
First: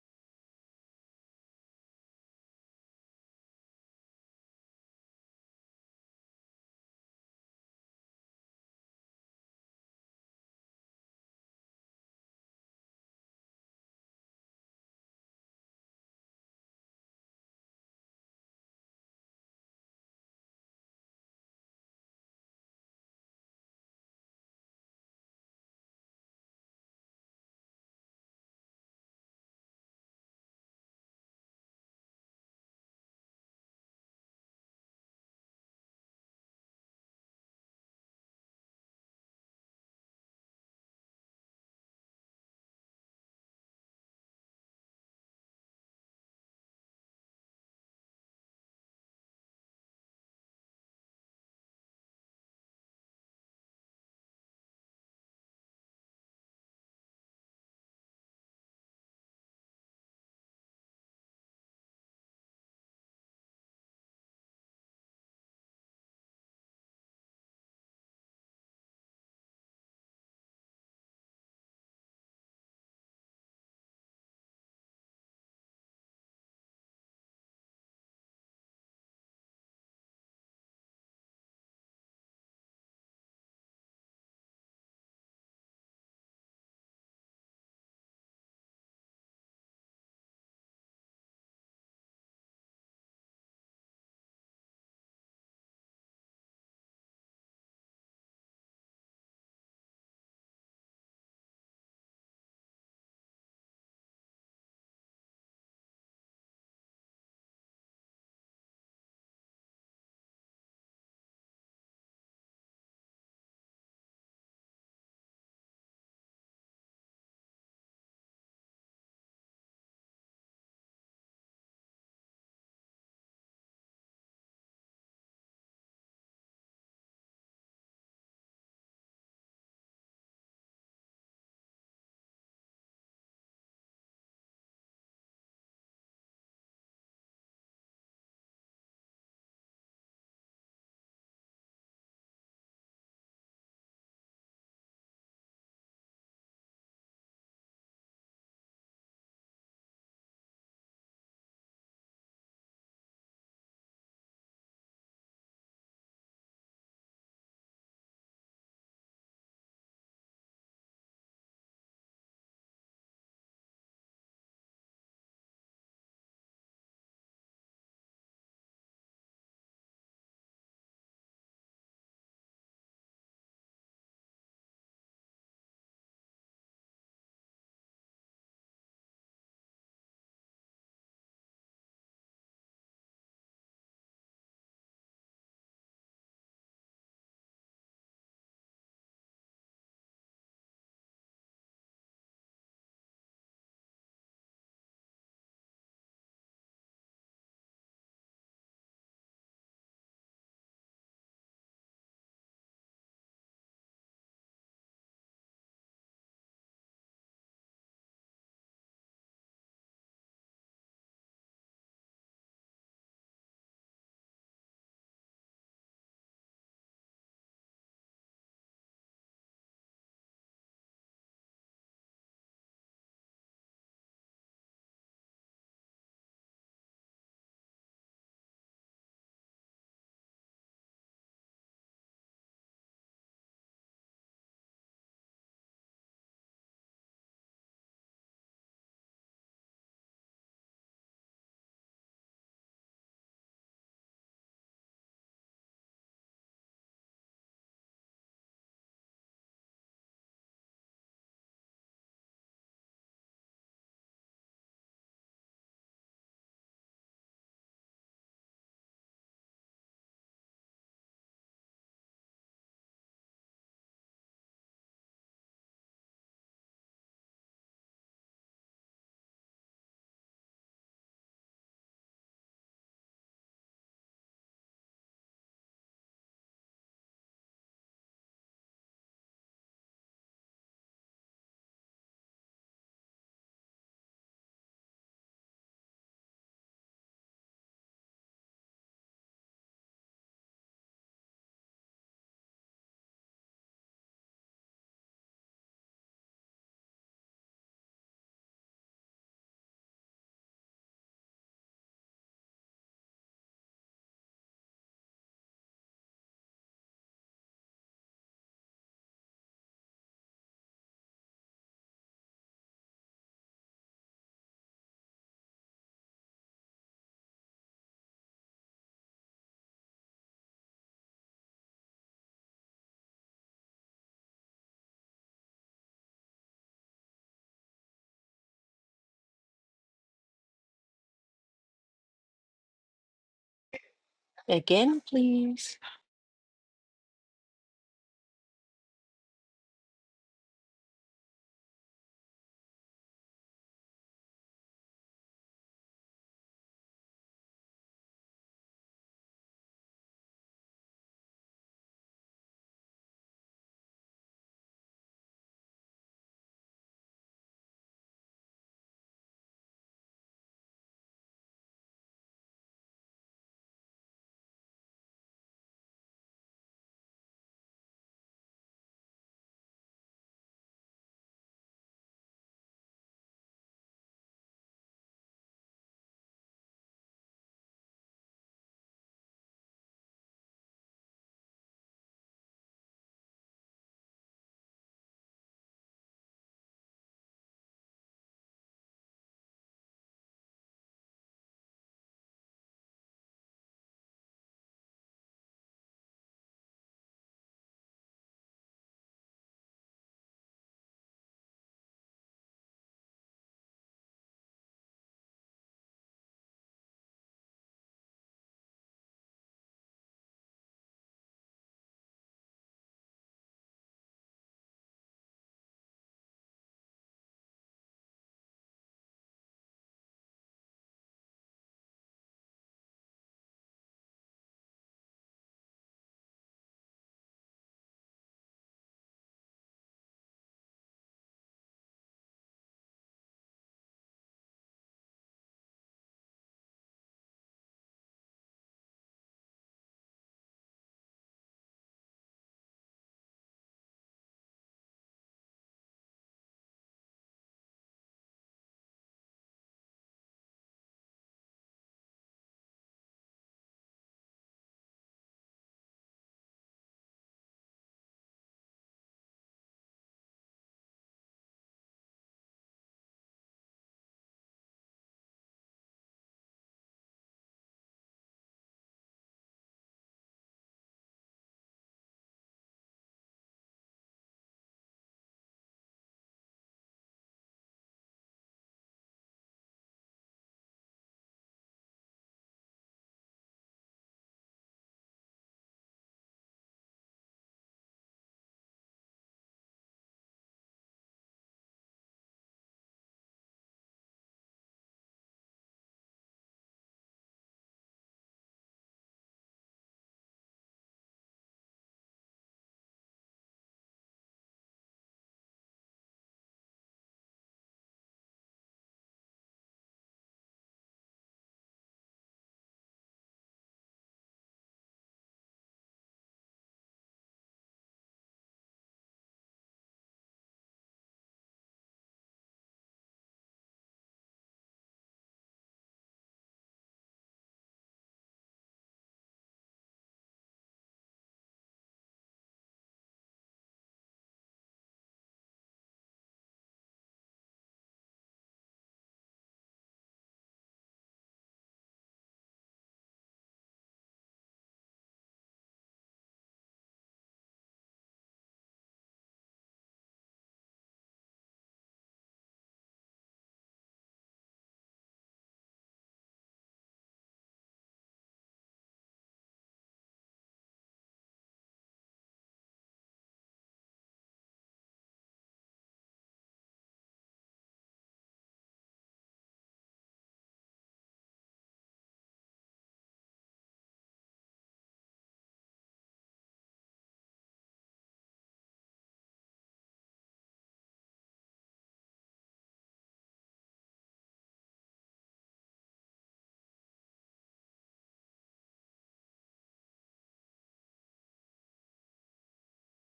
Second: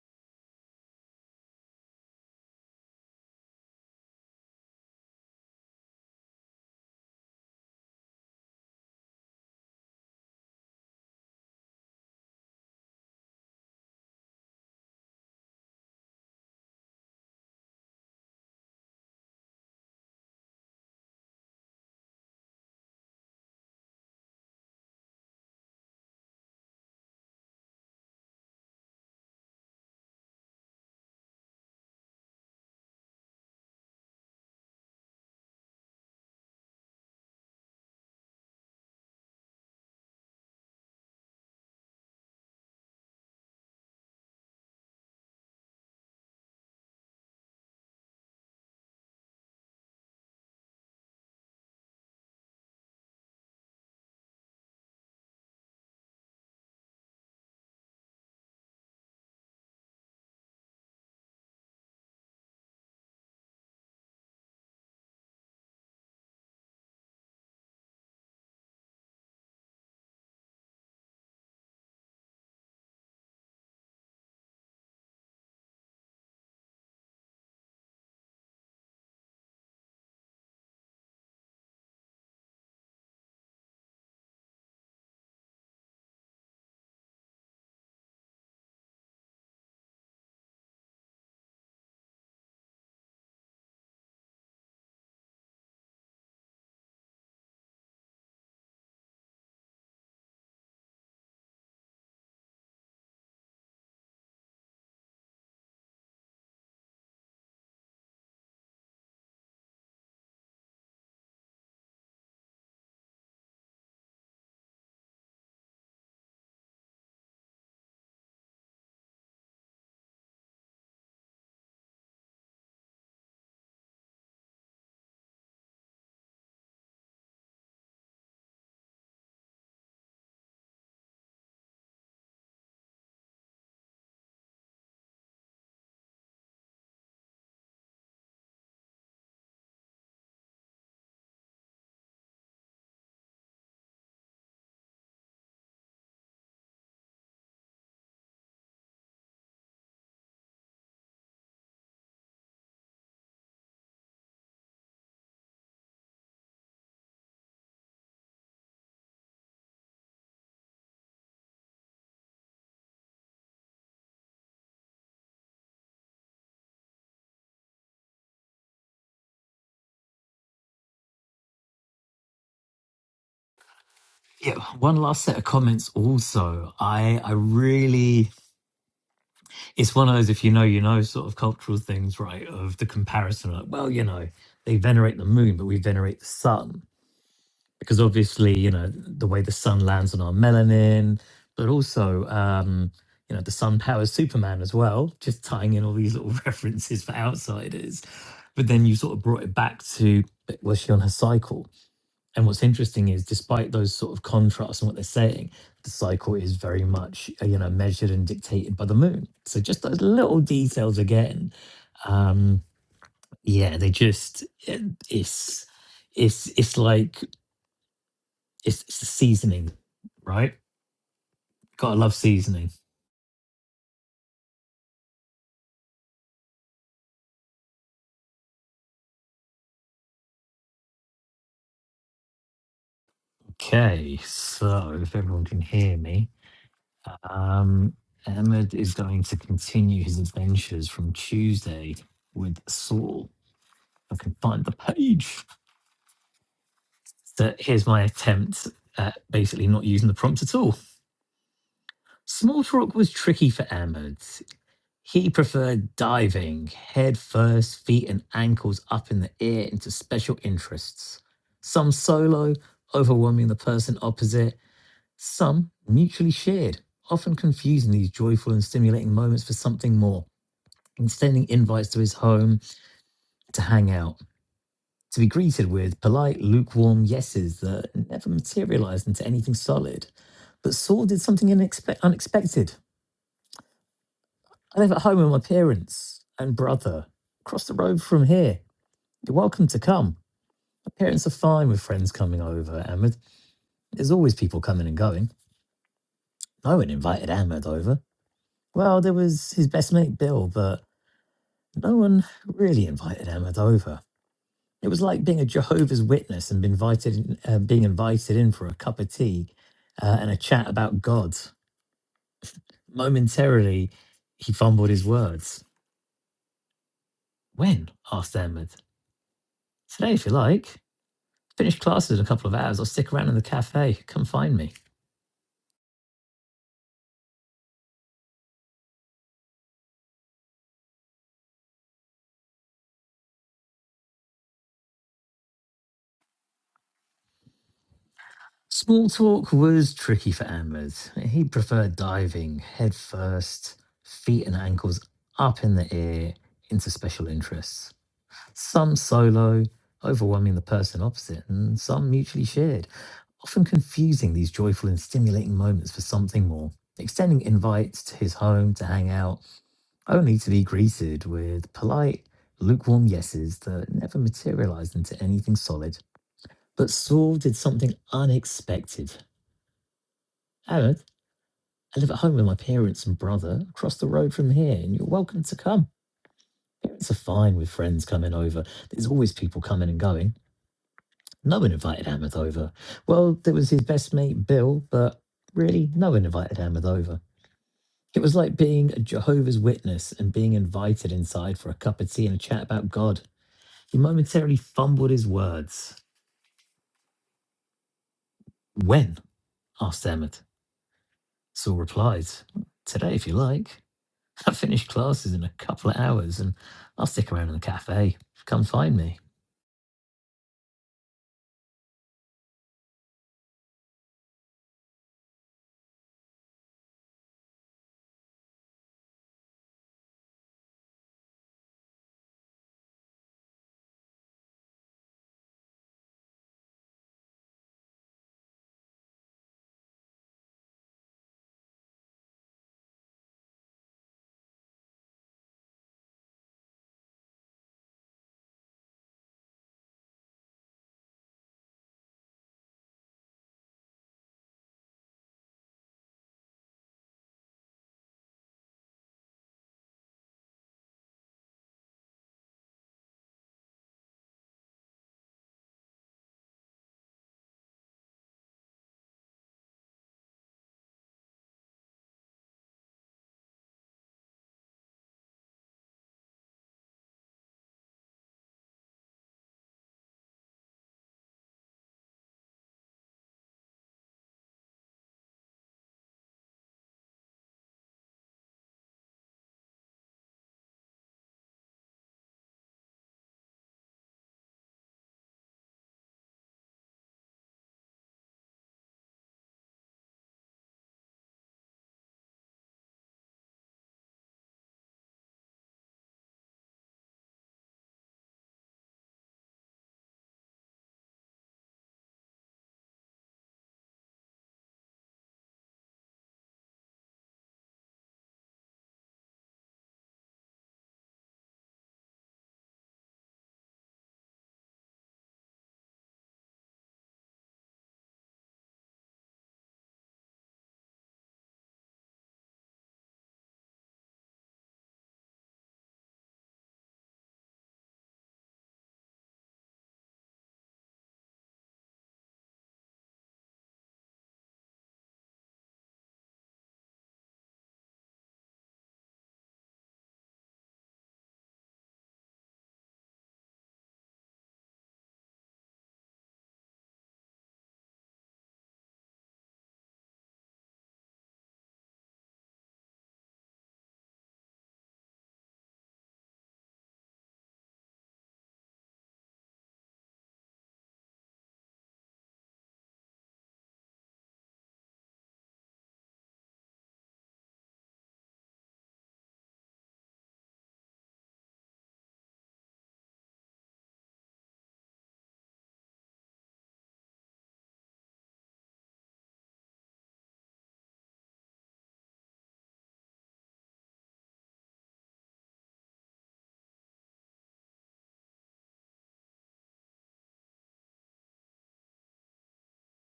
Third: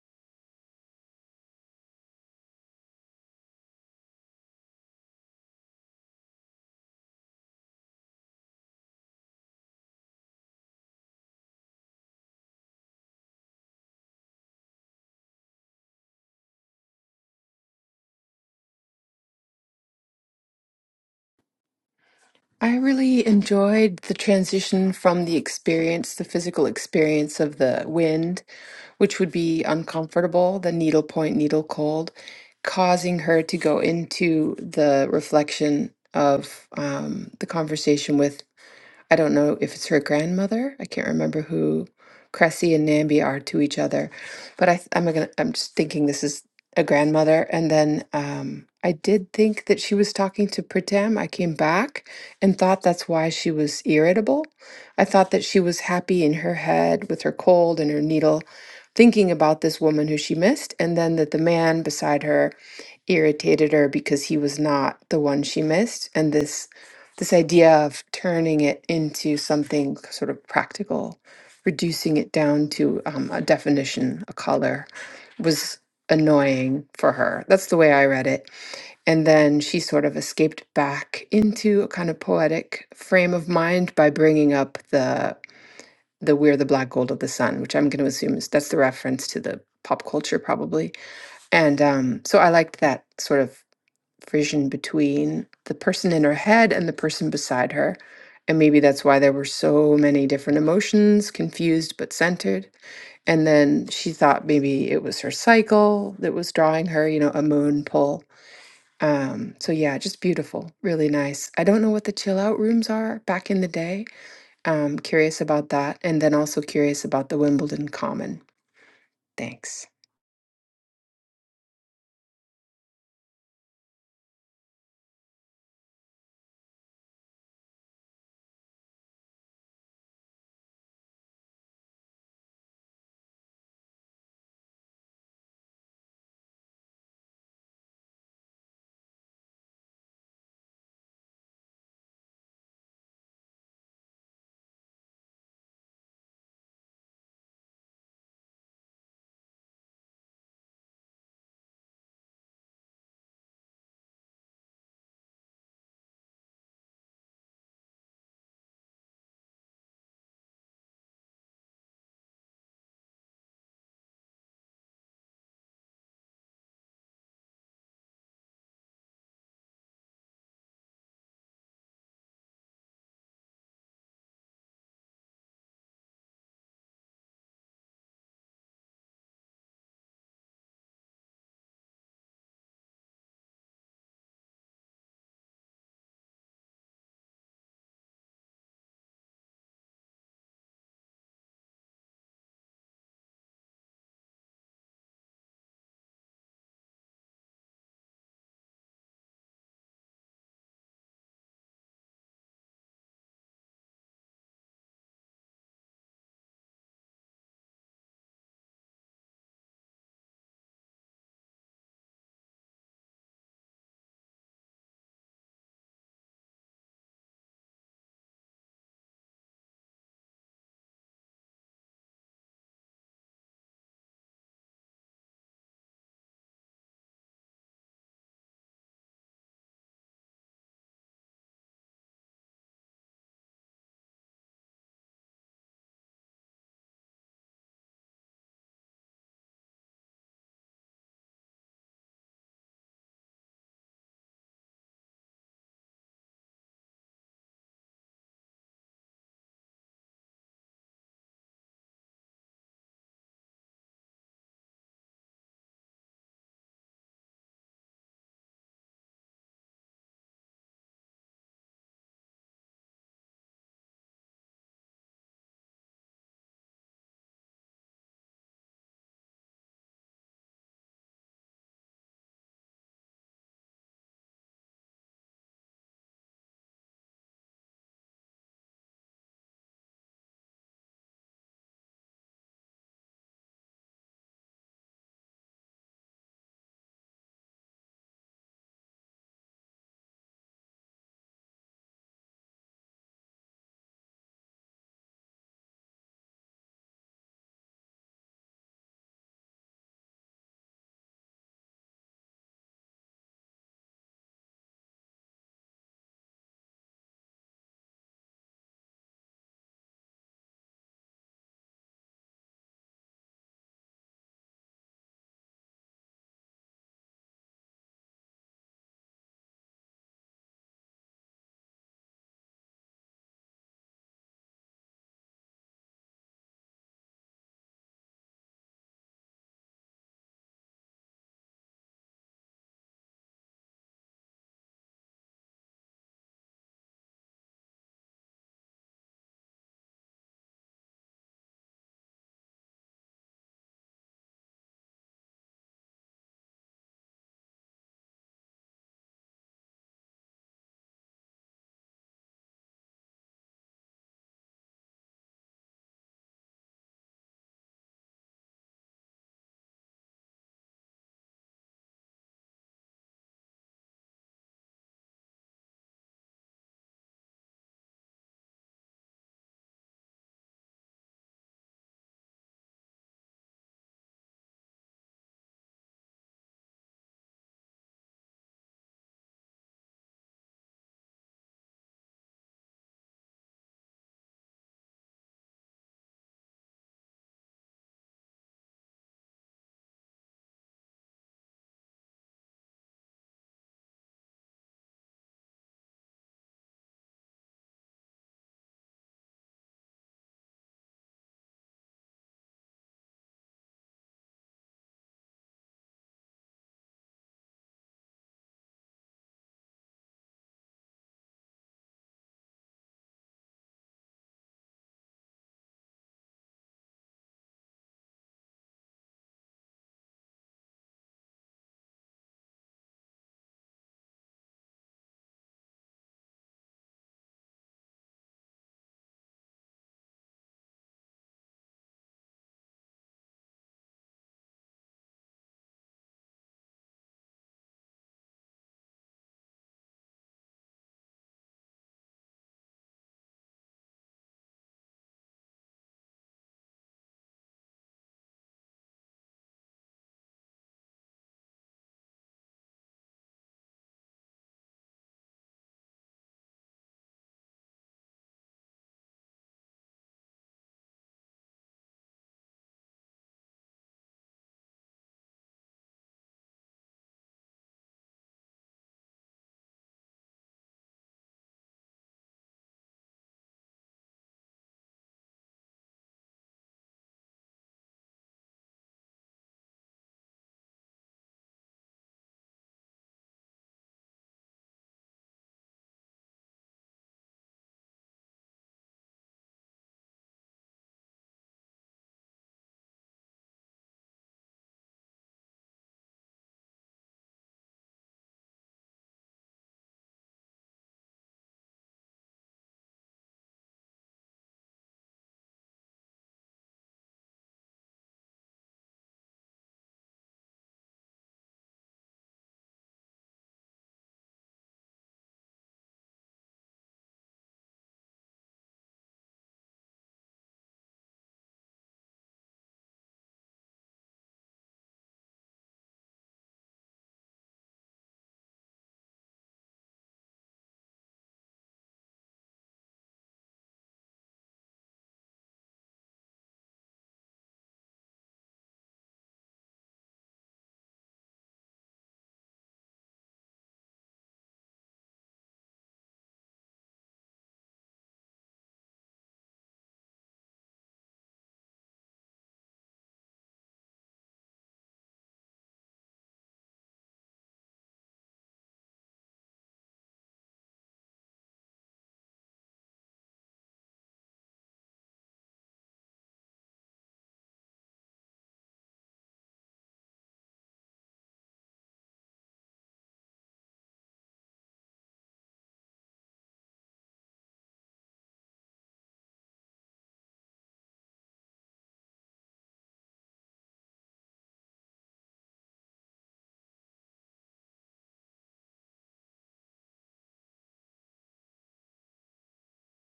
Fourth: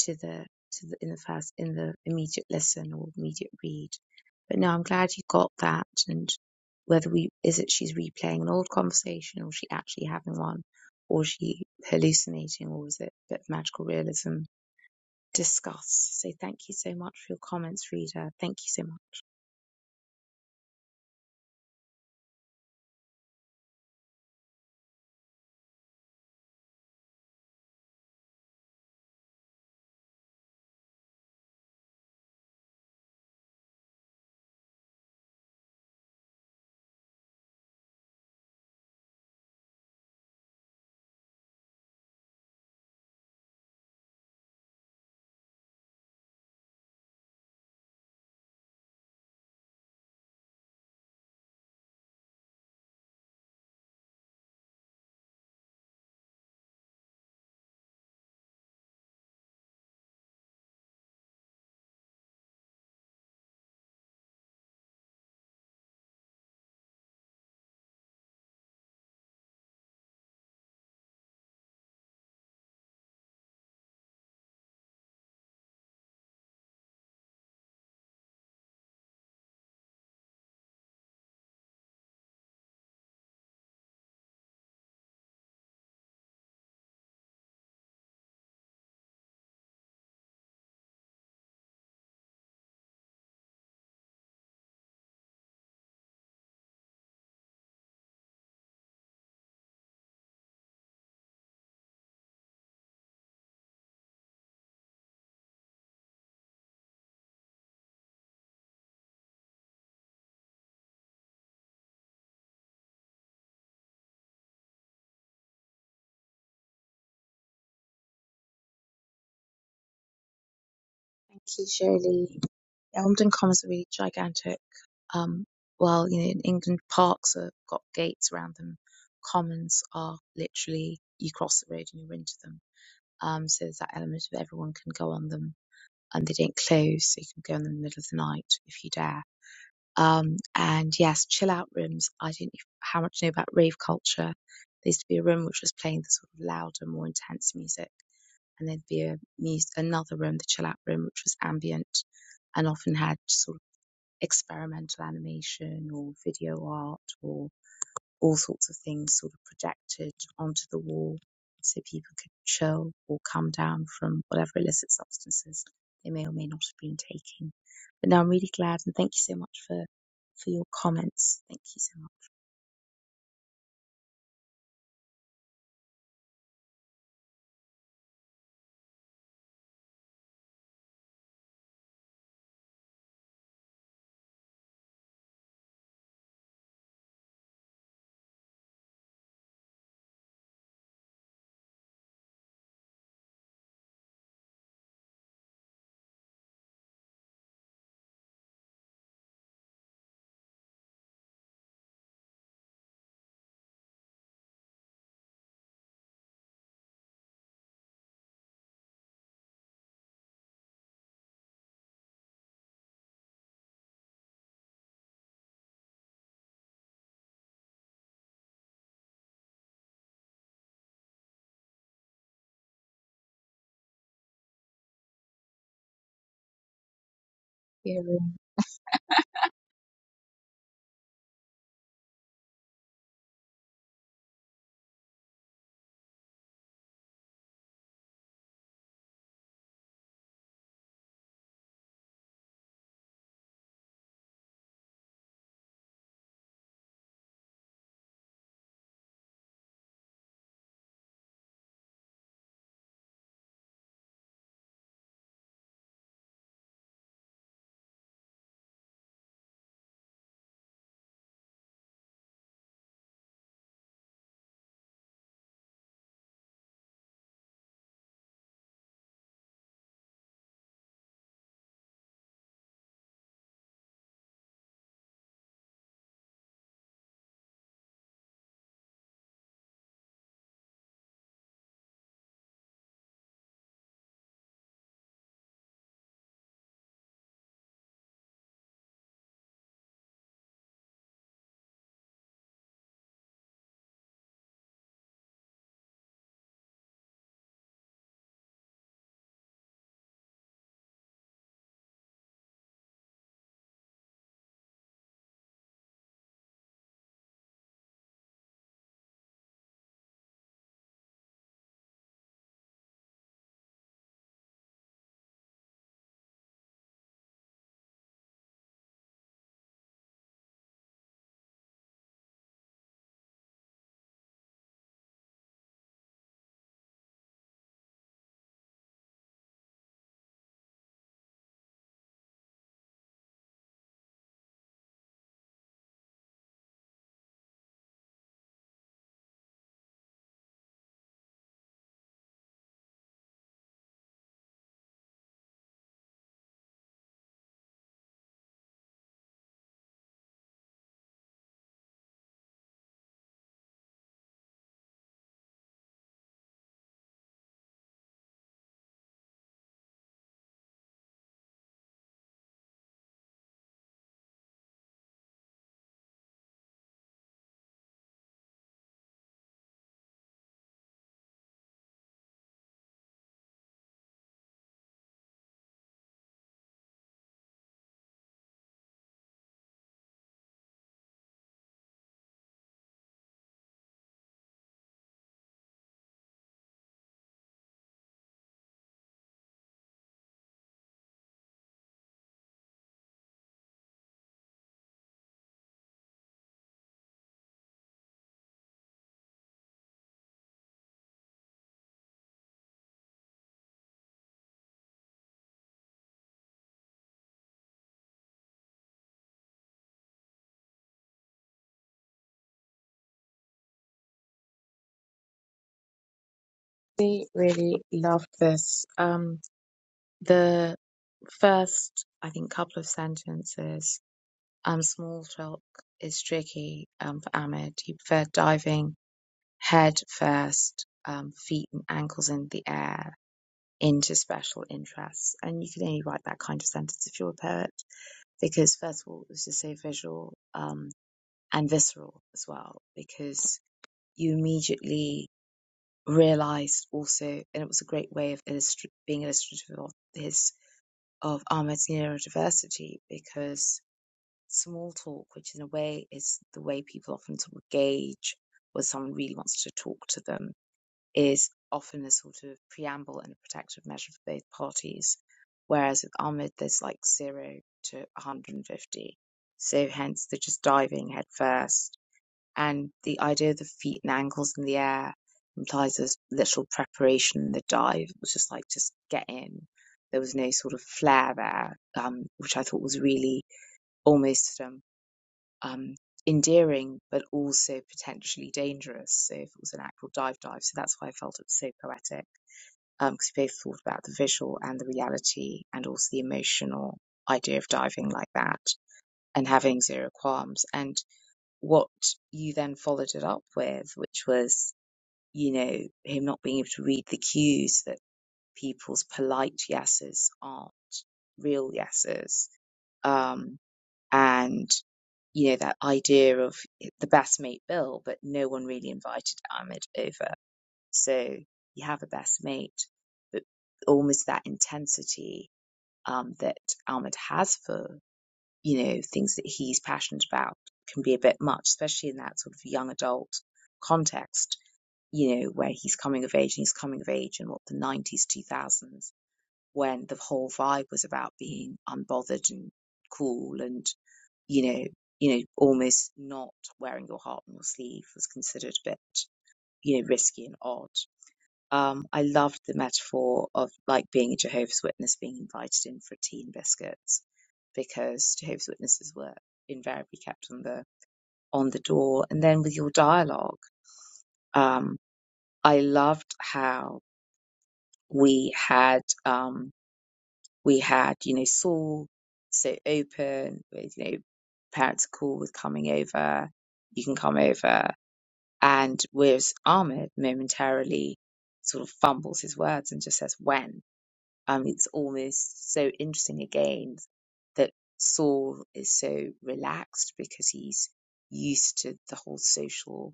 [SPEAKER 1] to the to the in the first in the immediate listen or immediate read. But no, I'm glad you got that and whether we is it she's replaying an old conversation or she actually having one or she hallucinating or is it a bit of magical realism discuss. So thank you so much for your comments, reader. Thank you so much.
[SPEAKER 4] I really enjoyed the transition from the experience, the physical experience of the wind, which would be uncomfortable, the needle point, needle cold, causing her to go into the reflection of um, the conversation with. I don't know if it's her grandmother. I can't remember who Cressy and Nambi are to each other, but I, th- I'm gonna, I'm just thinking this is a grandmother. And then um, I did think that she was talking to Pritam. I came back and thought that's why she was irritable. I thought that she was happy in her head with her cold and her needle, thinking about this woman who she missed, and then that the man beside her irritated her because he was not the one she missed and this this idea of turning it into something sort of practical reducing it down to um, a definition a color was annoying for her that's the way i read it and then she sort of escaped back into a kind of poetic frame of mind by bringing up the the we're the black gold of the sun which i'm going to assume is that's the reference to the pop culture probably and um, so I liked that sort of friction between the person in her head and the person beside her. And maybe that's why there were so many different emotions, confused but centered. And then she thought maybe it was her cycle that was drawing her, you know, a moon pull. Um, so yeah, just beautiful, really nice. I don't know what the chill out rooms are back in the day. Um, curious about that, and then also curious about the Wimbledon Common. Thanks.
[SPEAKER 1] Thank you, Shirley. Elmdon Commons are really gigantic. Um, while you know in England parks have got gates around them, commons are literally you cross the road and you're into them. Um, so there's that element of everyone can go on them, and they don't close, so you can go in the middle of the night if you dare. Um, and yes, chill out rooms. I don't know how much you know about rave culture. There used to be a room which was playing the sort of louder, more intense music, and there'd be a mus another room, the chill out room, which was ambient and often had sort of experimental animation or video art or all sorts of things sort of projected onto the wall so people could chill or come down from whatever illicit substances they may or may not have been taking. But no, I'm really glad and thank you so much for, for your comments. Thank you so much.
[SPEAKER 2] Yeah, one last set of comments. Also, I I really it's one of those if you know you know sort of cultural things right of the comparison like well you know they venerate the moon but we venerate the sun because obviously you know the way the sun lands on our melanin but also um you know the sun powers superman as well just tying in all these little [laughs] references for outsiders but then you sort of brought it back to was she on her cycle and what's interesting is, despite those sort of contrasts and what they're saying, the cycle is very much uh, you know measured and dictated by the moon. So just those little details again, um, yeah, they just it, it's it's it's like it's, it's the seasoning, right? Gotta love seasoning.
[SPEAKER 1] Yeah,
[SPEAKER 2] Okay, so if everyone can hear me, um, Ahmed is going to continue his adventures from Tuesday with Saul. If I can find the page. that here's my attempt at basically not using the prompt at all. Small talk was tricky for Ahmed. He preferred diving, head first, feet and ankles up in the air into special interests. Some solo, overwhelming the person opposite, some mutually shared, often confusing these joyful and stimulating moments for something more, and sending invites to his home to hang out, to be greeted with polite, lukewarm yeses that never materialized into anything solid. But Saul did something inexpe- unexpected. I live at home with my parents and brother, across the road from here. You're welcome to come. My parents are fine with friends coming over, Ahmed. There's always people coming and going. No one invited Ahmed over. Well, there was his best mate Bill, but no one really invited Ahmed over. It was like being a Jehovah's Witness and being invited, in- uh, being invited in for a cup of tea uh, and a chat about God. Momentarily, he fumbled his words. When? asked Ahmed. Today, if you like, finish classes in a couple of hours or stick around in the cafe. Come find me.
[SPEAKER 3] Again, please.
[SPEAKER 2] Small talk was tricky for Ahmed. He preferred diving head first, feet and ankles up in the air into special interests. Some solo, overwhelming the person opposite, and some mutually shared, often confusing these joyful and stimulating moments for something more. Extending invites to his home to hang out, only to be greeted with polite, lukewarm yeses that never materialized into anything solid. But Saul did something unexpected. Aaron, I live at home with my parents and brother across the road from here, and you're welcome to come. Parents are fine with friends coming over. There's always people coming and going. No one invited Ahmed over. Well, there was his best mate, Bill, but really, no one invited Ahmed over. It was like being a Jehovah's Witness and being invited inside for a cup of tea and a chat about God. He momentarily fumbled his words. When? asked Emmett. Saul replied, Today, if you like. I finished classes in a couple of hours and I'll stick around in the cafe. Come find me.
[SPEAKER 1] really, really loved this. Um, the first, I think, couple of sentences. Um, small talk is tricky. Um, for Ahmed, he preferred diving head first, um, feet and ankles in the air into special interests. And you can only write that kind of sentence if you're a poet, because first of all, it's just so visual um, and visceral as well, because you immediately realized also, and it was a great way of illustri- being illustrative of his of Ahmed's neurodiversity, because small talk, which in a way is the way people often sort of gauge whether someone really wants to talk to them is often a sort of preamble and a protective measure for both parties. Whereas with Ahmed, there's like zero to 150. So hence they're just diving headfirst. And the idea of the feet and ankles in the air implies there's literal preparation in the dive. It was just like, just get in. There was no sort of flair there, um, which I thought was really almost um, um, endearing but also potentially dangerous. So if it was an actual dive dive, so that's why I felt it was so poetic because we both thought about the visual and the reality and also the emotional idea of diving like that and having zero qualms. And what you then followed it up with, which was you know him not being able to read the cues that people's polite yeses aren't real yeses. Um, and you know, that idea of the best mate bill, but no one really invited Ahmed over. So you have a best mate, but almost that intensity um, that Ahmed has for, you know, things that he's passionate about can be a bit much, especially in that sort of young adult context, you know, where he's coming of age and he's coming of age in what the 90s, 2000s, when the whole vibe was about being unbothered and cool and you know, you know, almost not wearing your heart on your sleeve was considered a bit, you know, risky and odd. Um, I loved the metaphor of like being a Jehovah's Witness being invited in for tea and biscuits because Jehovah's Witnesses were invariably kept on the on the door. And then with your dialogue, um, I loved how we had um, we had, you know, Saul so open with, you know, parents are cool with coming over you can come over. And whereas Ahmed momentarily sort of fumbles his words and just says, when? Um, it's almost so interesting again that Saul is so relaxed because he's used to the whole social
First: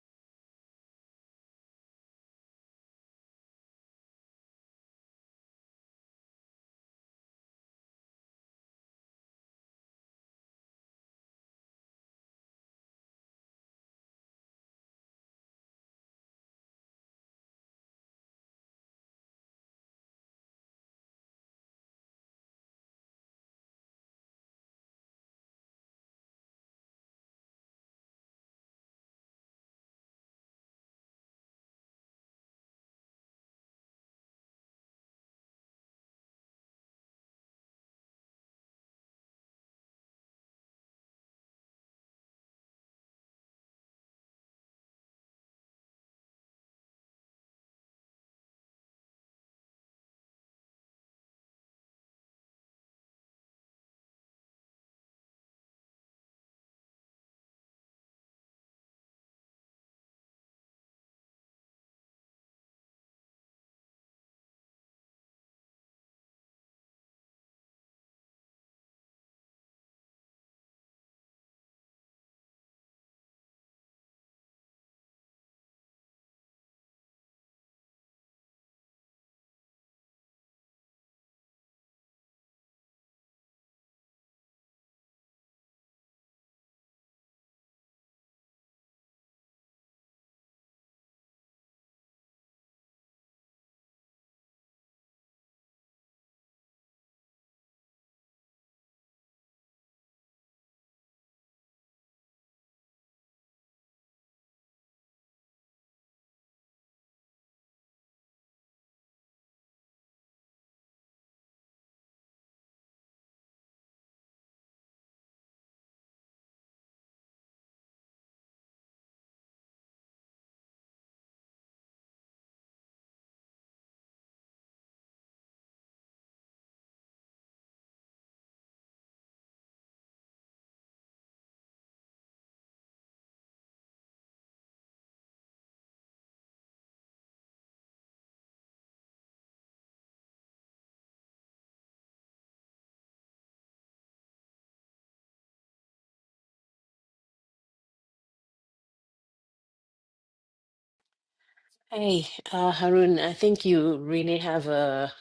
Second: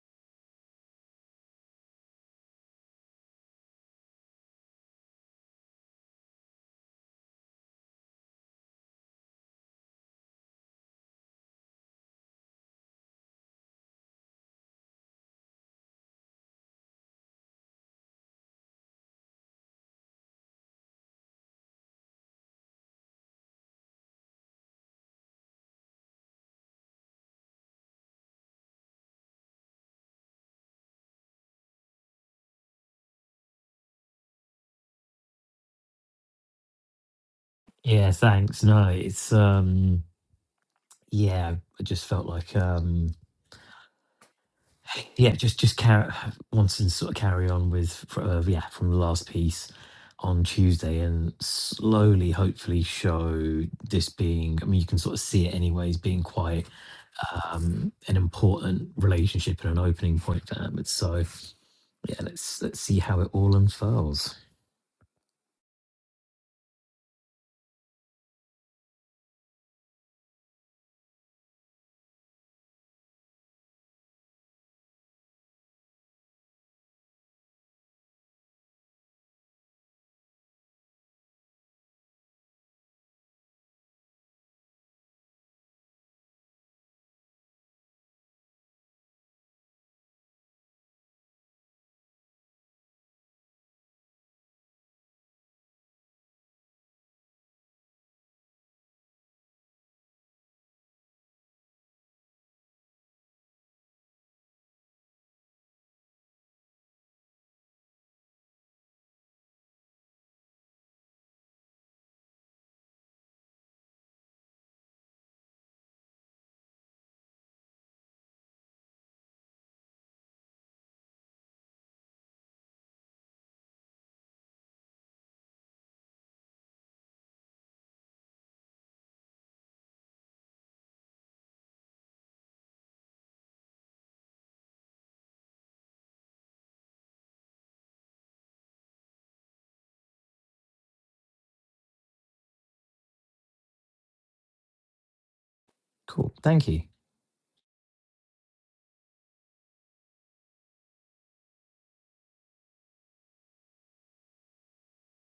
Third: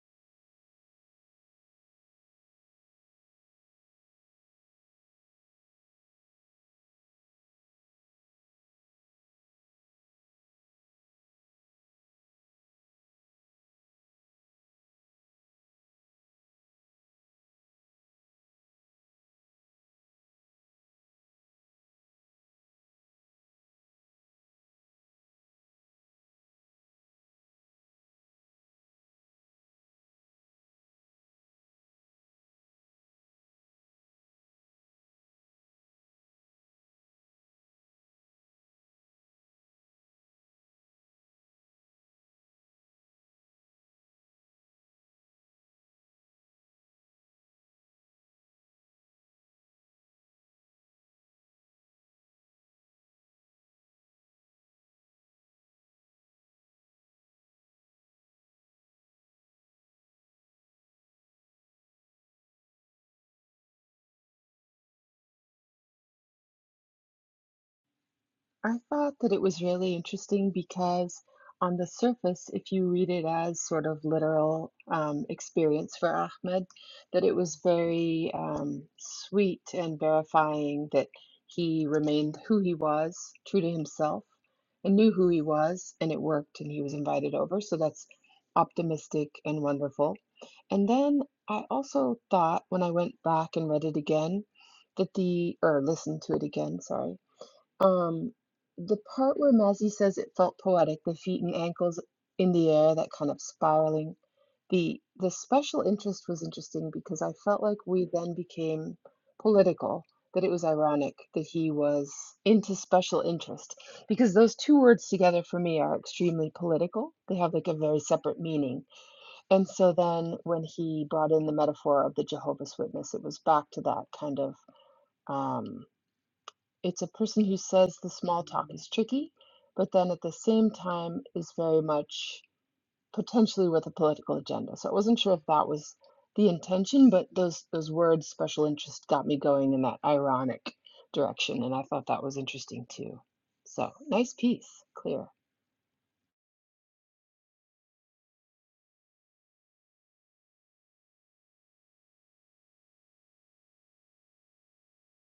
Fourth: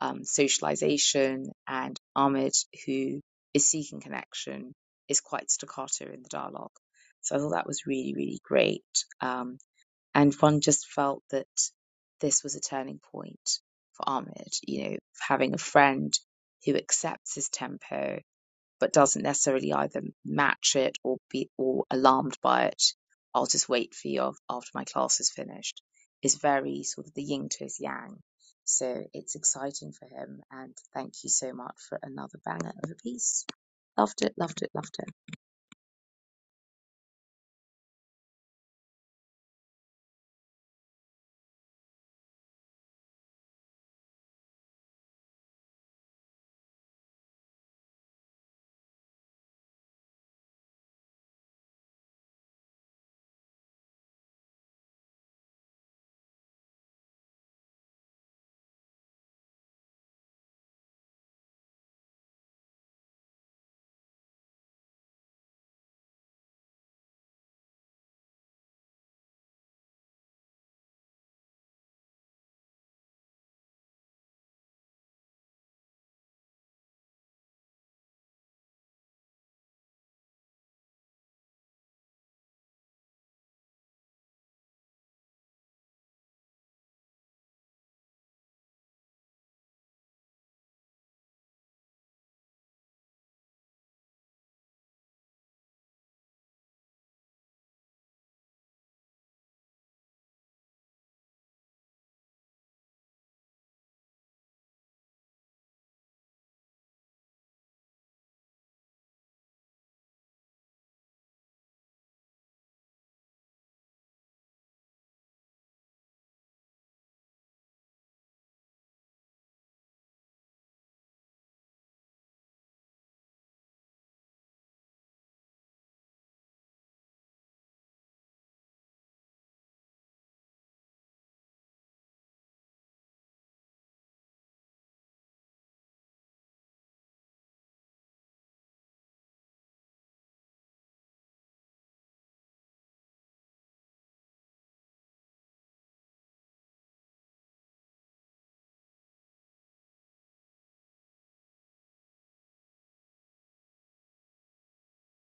[SPEAKER 1] um, socialization, and Ahmed, who is seeking connection, is quite staccato in the dialogue. So I thought that was really, really great. Um, and one just felt that this was a turning point for Ahmed, you know, having a friend who accepts his tempo but doesn't necessarily either match it or be or alarmed by it. I'll just wait for you after my class is finished. Is very sort of the yin to his yang. So it's exciting for him, and thank you so much for another banger of a piece. Loved it, loved it, loved it.
[SPEAKER 2] Yeah, thanks. No, it's um yeah, I just felt like um yeah, just just carry wanting to sort of carry on with fr- uh, yeah, from the last piece on Tuesday and slowly hopefully show this being I mean you can sort of see it anyways being quiet um, an important relationship and an opening point for Ahmed. So yeah, let's let's see how it all unfurls.
[SPEAKER 4] I thought that it was really interesting because, on the surface, if you read it as sort of literal um, experience for Ahmed, that it was very um, sweet and verifying that he remained who he was, true to himself, and knew who he was, and it worked, and he was invited over. So that's optimistic and wonderful. And then I also thought when I went back and read it again that the, or listened to it again, sorry um, the part where Mazzy says it felt poetic, the feet and ankles in the air, that kind of spiraling. The the special interest was interesting because I felt like we then became political, that it was ironic that he was into special interest, because those two words together for me are extremely political. They have like a very separate meaning. And so then when he brought in the metaphor of the Jehovah's Witness, it was back to that kind of um. It's a person who says the small talk is tricky, but then at the same time is very much potentially with a political agenda. So I wasn't sure if that was the intention, but those those words special interest got me going in that ironic direction, and I thought that was interesting too. So nice piece, clear.
[SPEAKER 2] Cool. Thank you.
[SPEAKER 3] Hey, uh, Harun, I think you really have a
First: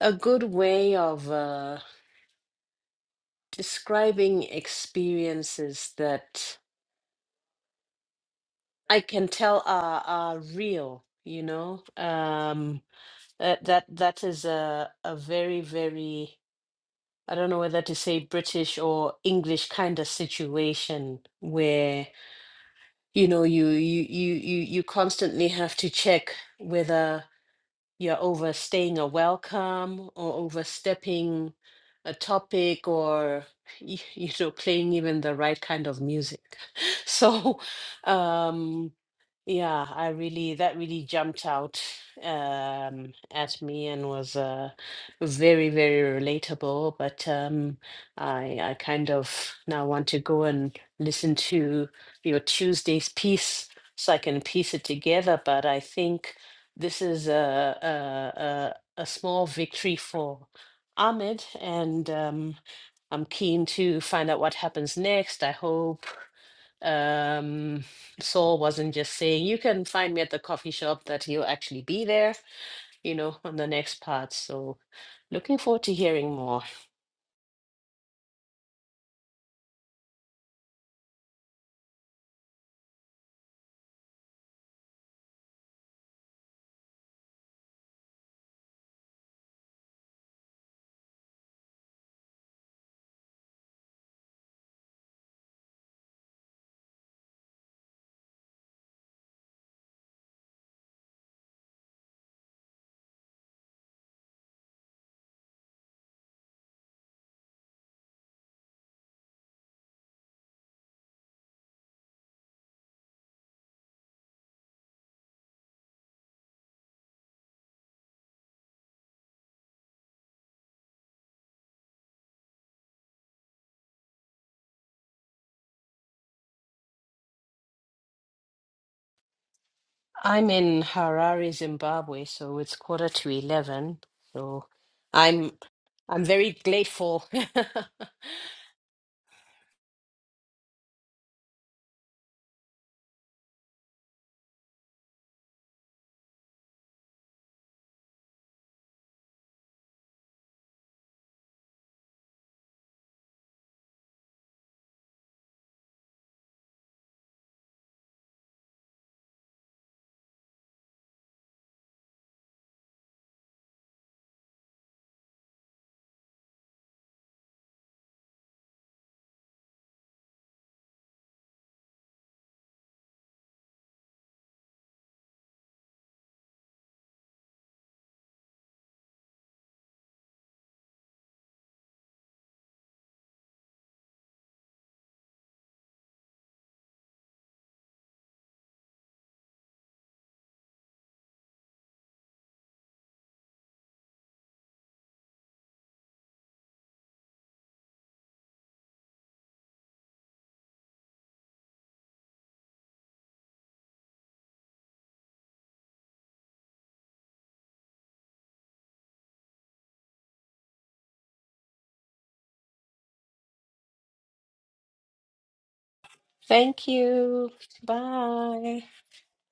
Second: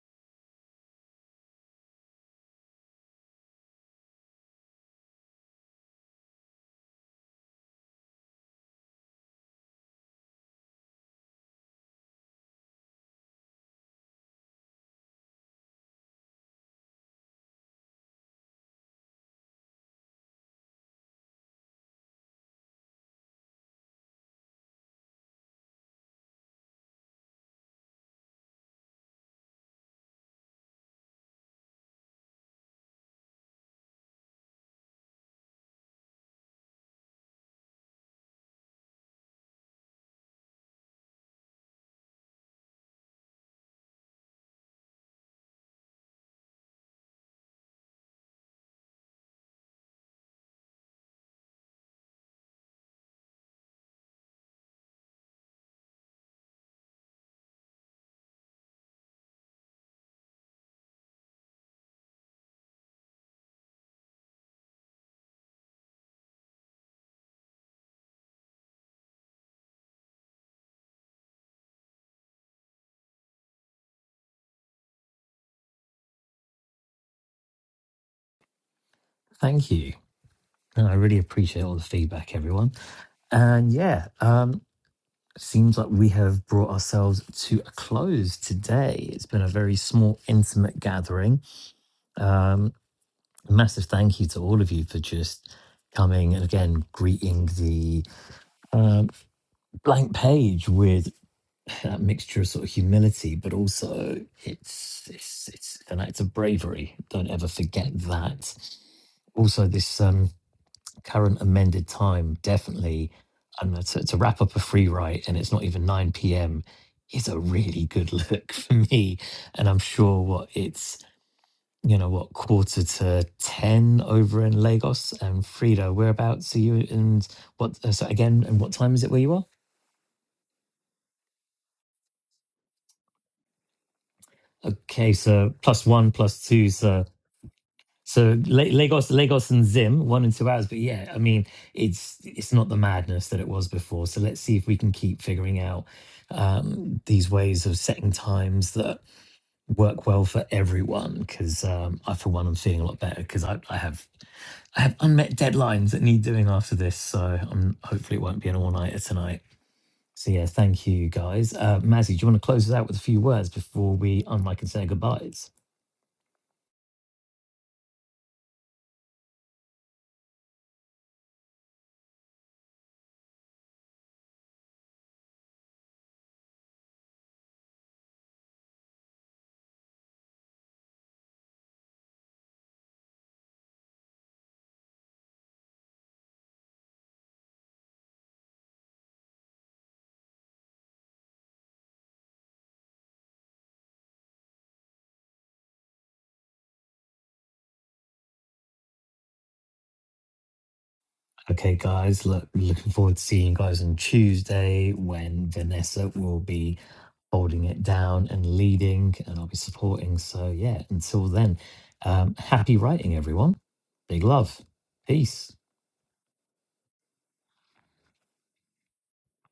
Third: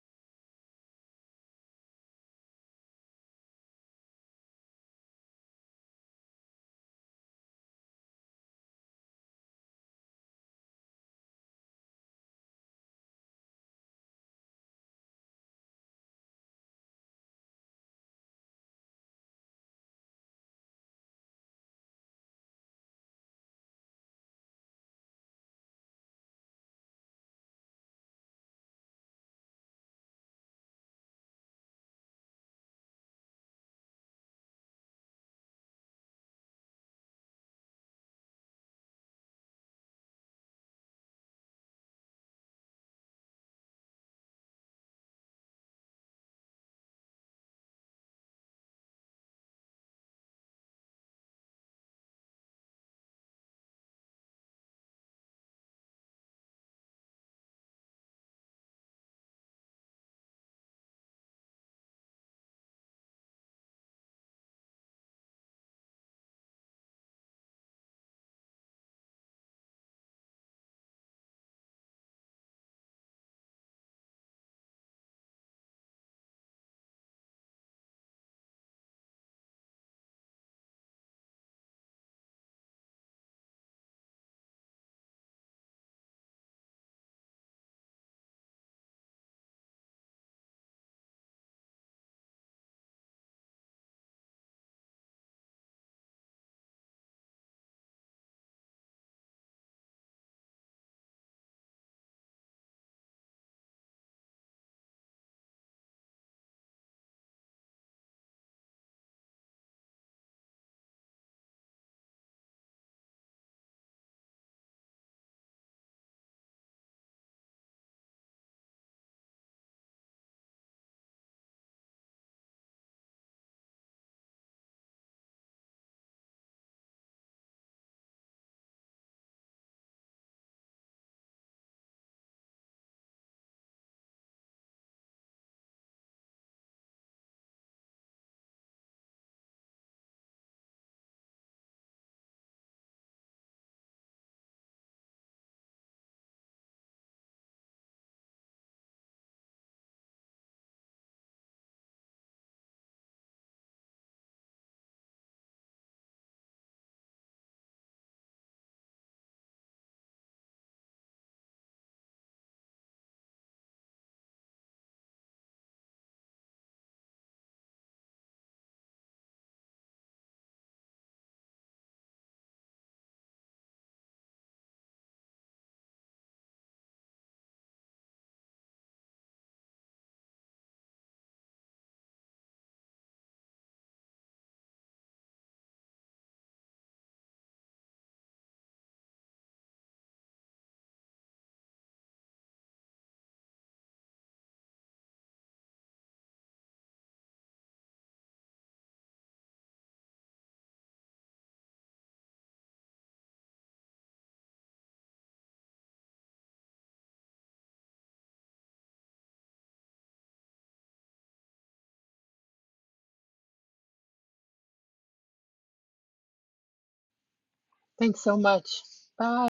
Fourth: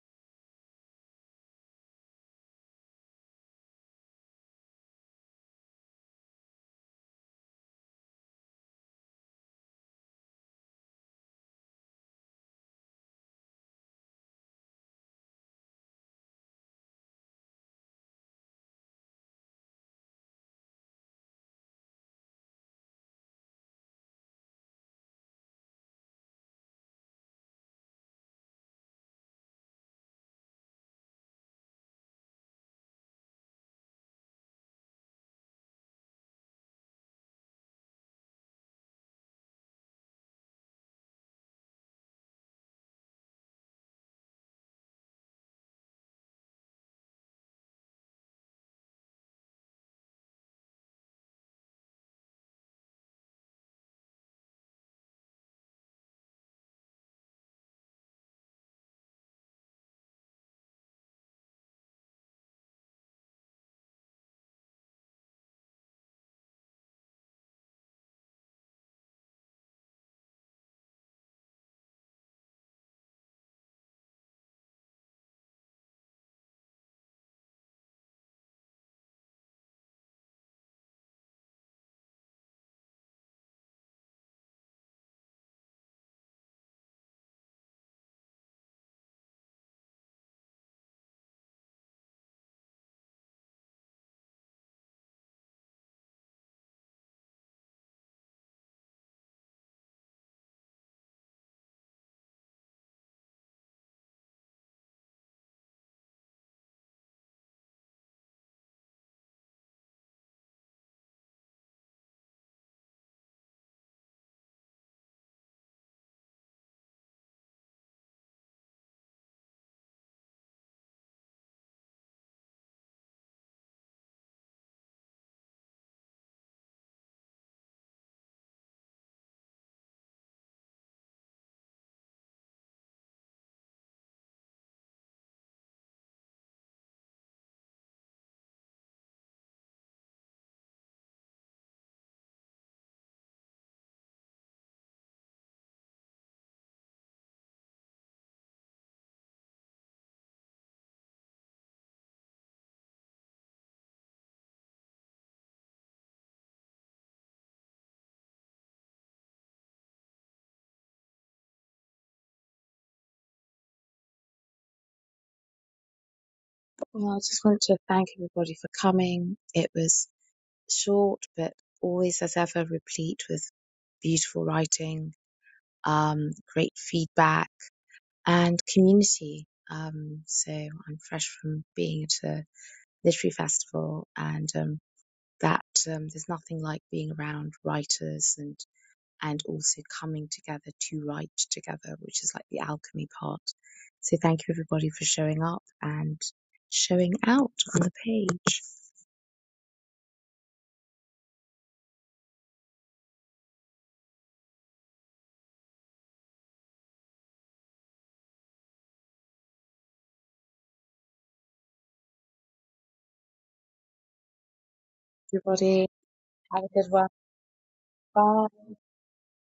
[SPEAKER 3] a good way of uh, describing experiences that I can tell are are real, you know. Um, that that that is a a very, very I don't know whether to say British or English kind of situation where you know you you you you you constantly have to check whether you're overstaying a welcome or overstepping a topic or y- [laughs] you know playing even the right kind of music [laughs] so um yeah i really that really jumped out um at me and was uh very very relatable but um i i kind of now want to go and listen to your tuesday's piece so i can piece it together but i think this is a a, a, a small victory for Ahmed, and um, I'm keen to find out what happens next. I hope um, Saul wasn't just saying, "You can find me at the coffee shop," that he'll actually be there, you know, on the next part. So, looking forward to hearing more.
[SPEAKER 2] Thank you. And I really appreciate all the feedback, everyone. And yeah, um, seems like we have brought ourselves to a close today. It's been a very small, intimate gathering. Um, massive thank you to all of you for just coming and again greeting the um, blank page with and that mixture of sort of humility, but also it's it's it's an act of bravery. Don't ever forget that. Also, this um, current amended time definitely. I don't know, to, to wrap up a free write, and it's not even nine p.m. is a really good look [laughs] for me, and I'm sure what it's you know what quarter to ten over in Lagos and Frida. Whereabouts are you? And what uh, so again? And what time is it where you are?
[SPEAKER 3] I'm in Harare, Zimbabwe, so it's quarter to 11. So,
[SPEAKER 2] Okay,
[SPEAKER 3] I'm
[SPEAKER 2] so plus one,
[SPEAKER 3] I'm
[SPEAKER 2] plus
[SPEAKER 3] very
[SPEAKER 2] two, so
[SPEAKER 3] grateful. [laughs]
[SPEAKER 2] so La- Lagos, Lagos One and two hours, but yeah, I mean, it's it's not the madness that it was before. So let's see if we can keep figuring out um, these ways of setting times that work well for everyone. Because um, I, for one, i am feeling a lot better because I, I have I have unmet deadlines that need doing after this. So um, hopefully it won't be an all nighter tonight. So yeah, thank you guys. Uh, Mazzy, do you want to close us out with a few words before we unlike and say goodbyes?
[SPEAKER 1] Well, I just want to thank everybody for coming. It was short, but always as ever replete with beautiful writing, um, great feedback, and community. Um, so I'm fresh from being at a literary festival, and um, that um, there's nothing like being around writers and and also coming together to write together, which is like the alchemy part. So thank you everybody for showing up and showing out on the page.
[SPEAKER 2] Okay, guys, look, looking forward to seeing you guys on Tuesday when Vanessa will be holding it down and leading, and I'll be supporting. So, yeah, until then, um, happy writing, everyone. Big love. Peace.
[SPEAKER 1] Everybody have a
[SPEAKER 3] Thank
[SPEAKER 1] good one.
[SPEAKER 3] you.
[SPEAKER 4] Thanks so
[SPEAKER 1] Bye.
[SPEAKER 4] much.
[SPEAKER 3] Bye.
[SPEAKER 4] Bye.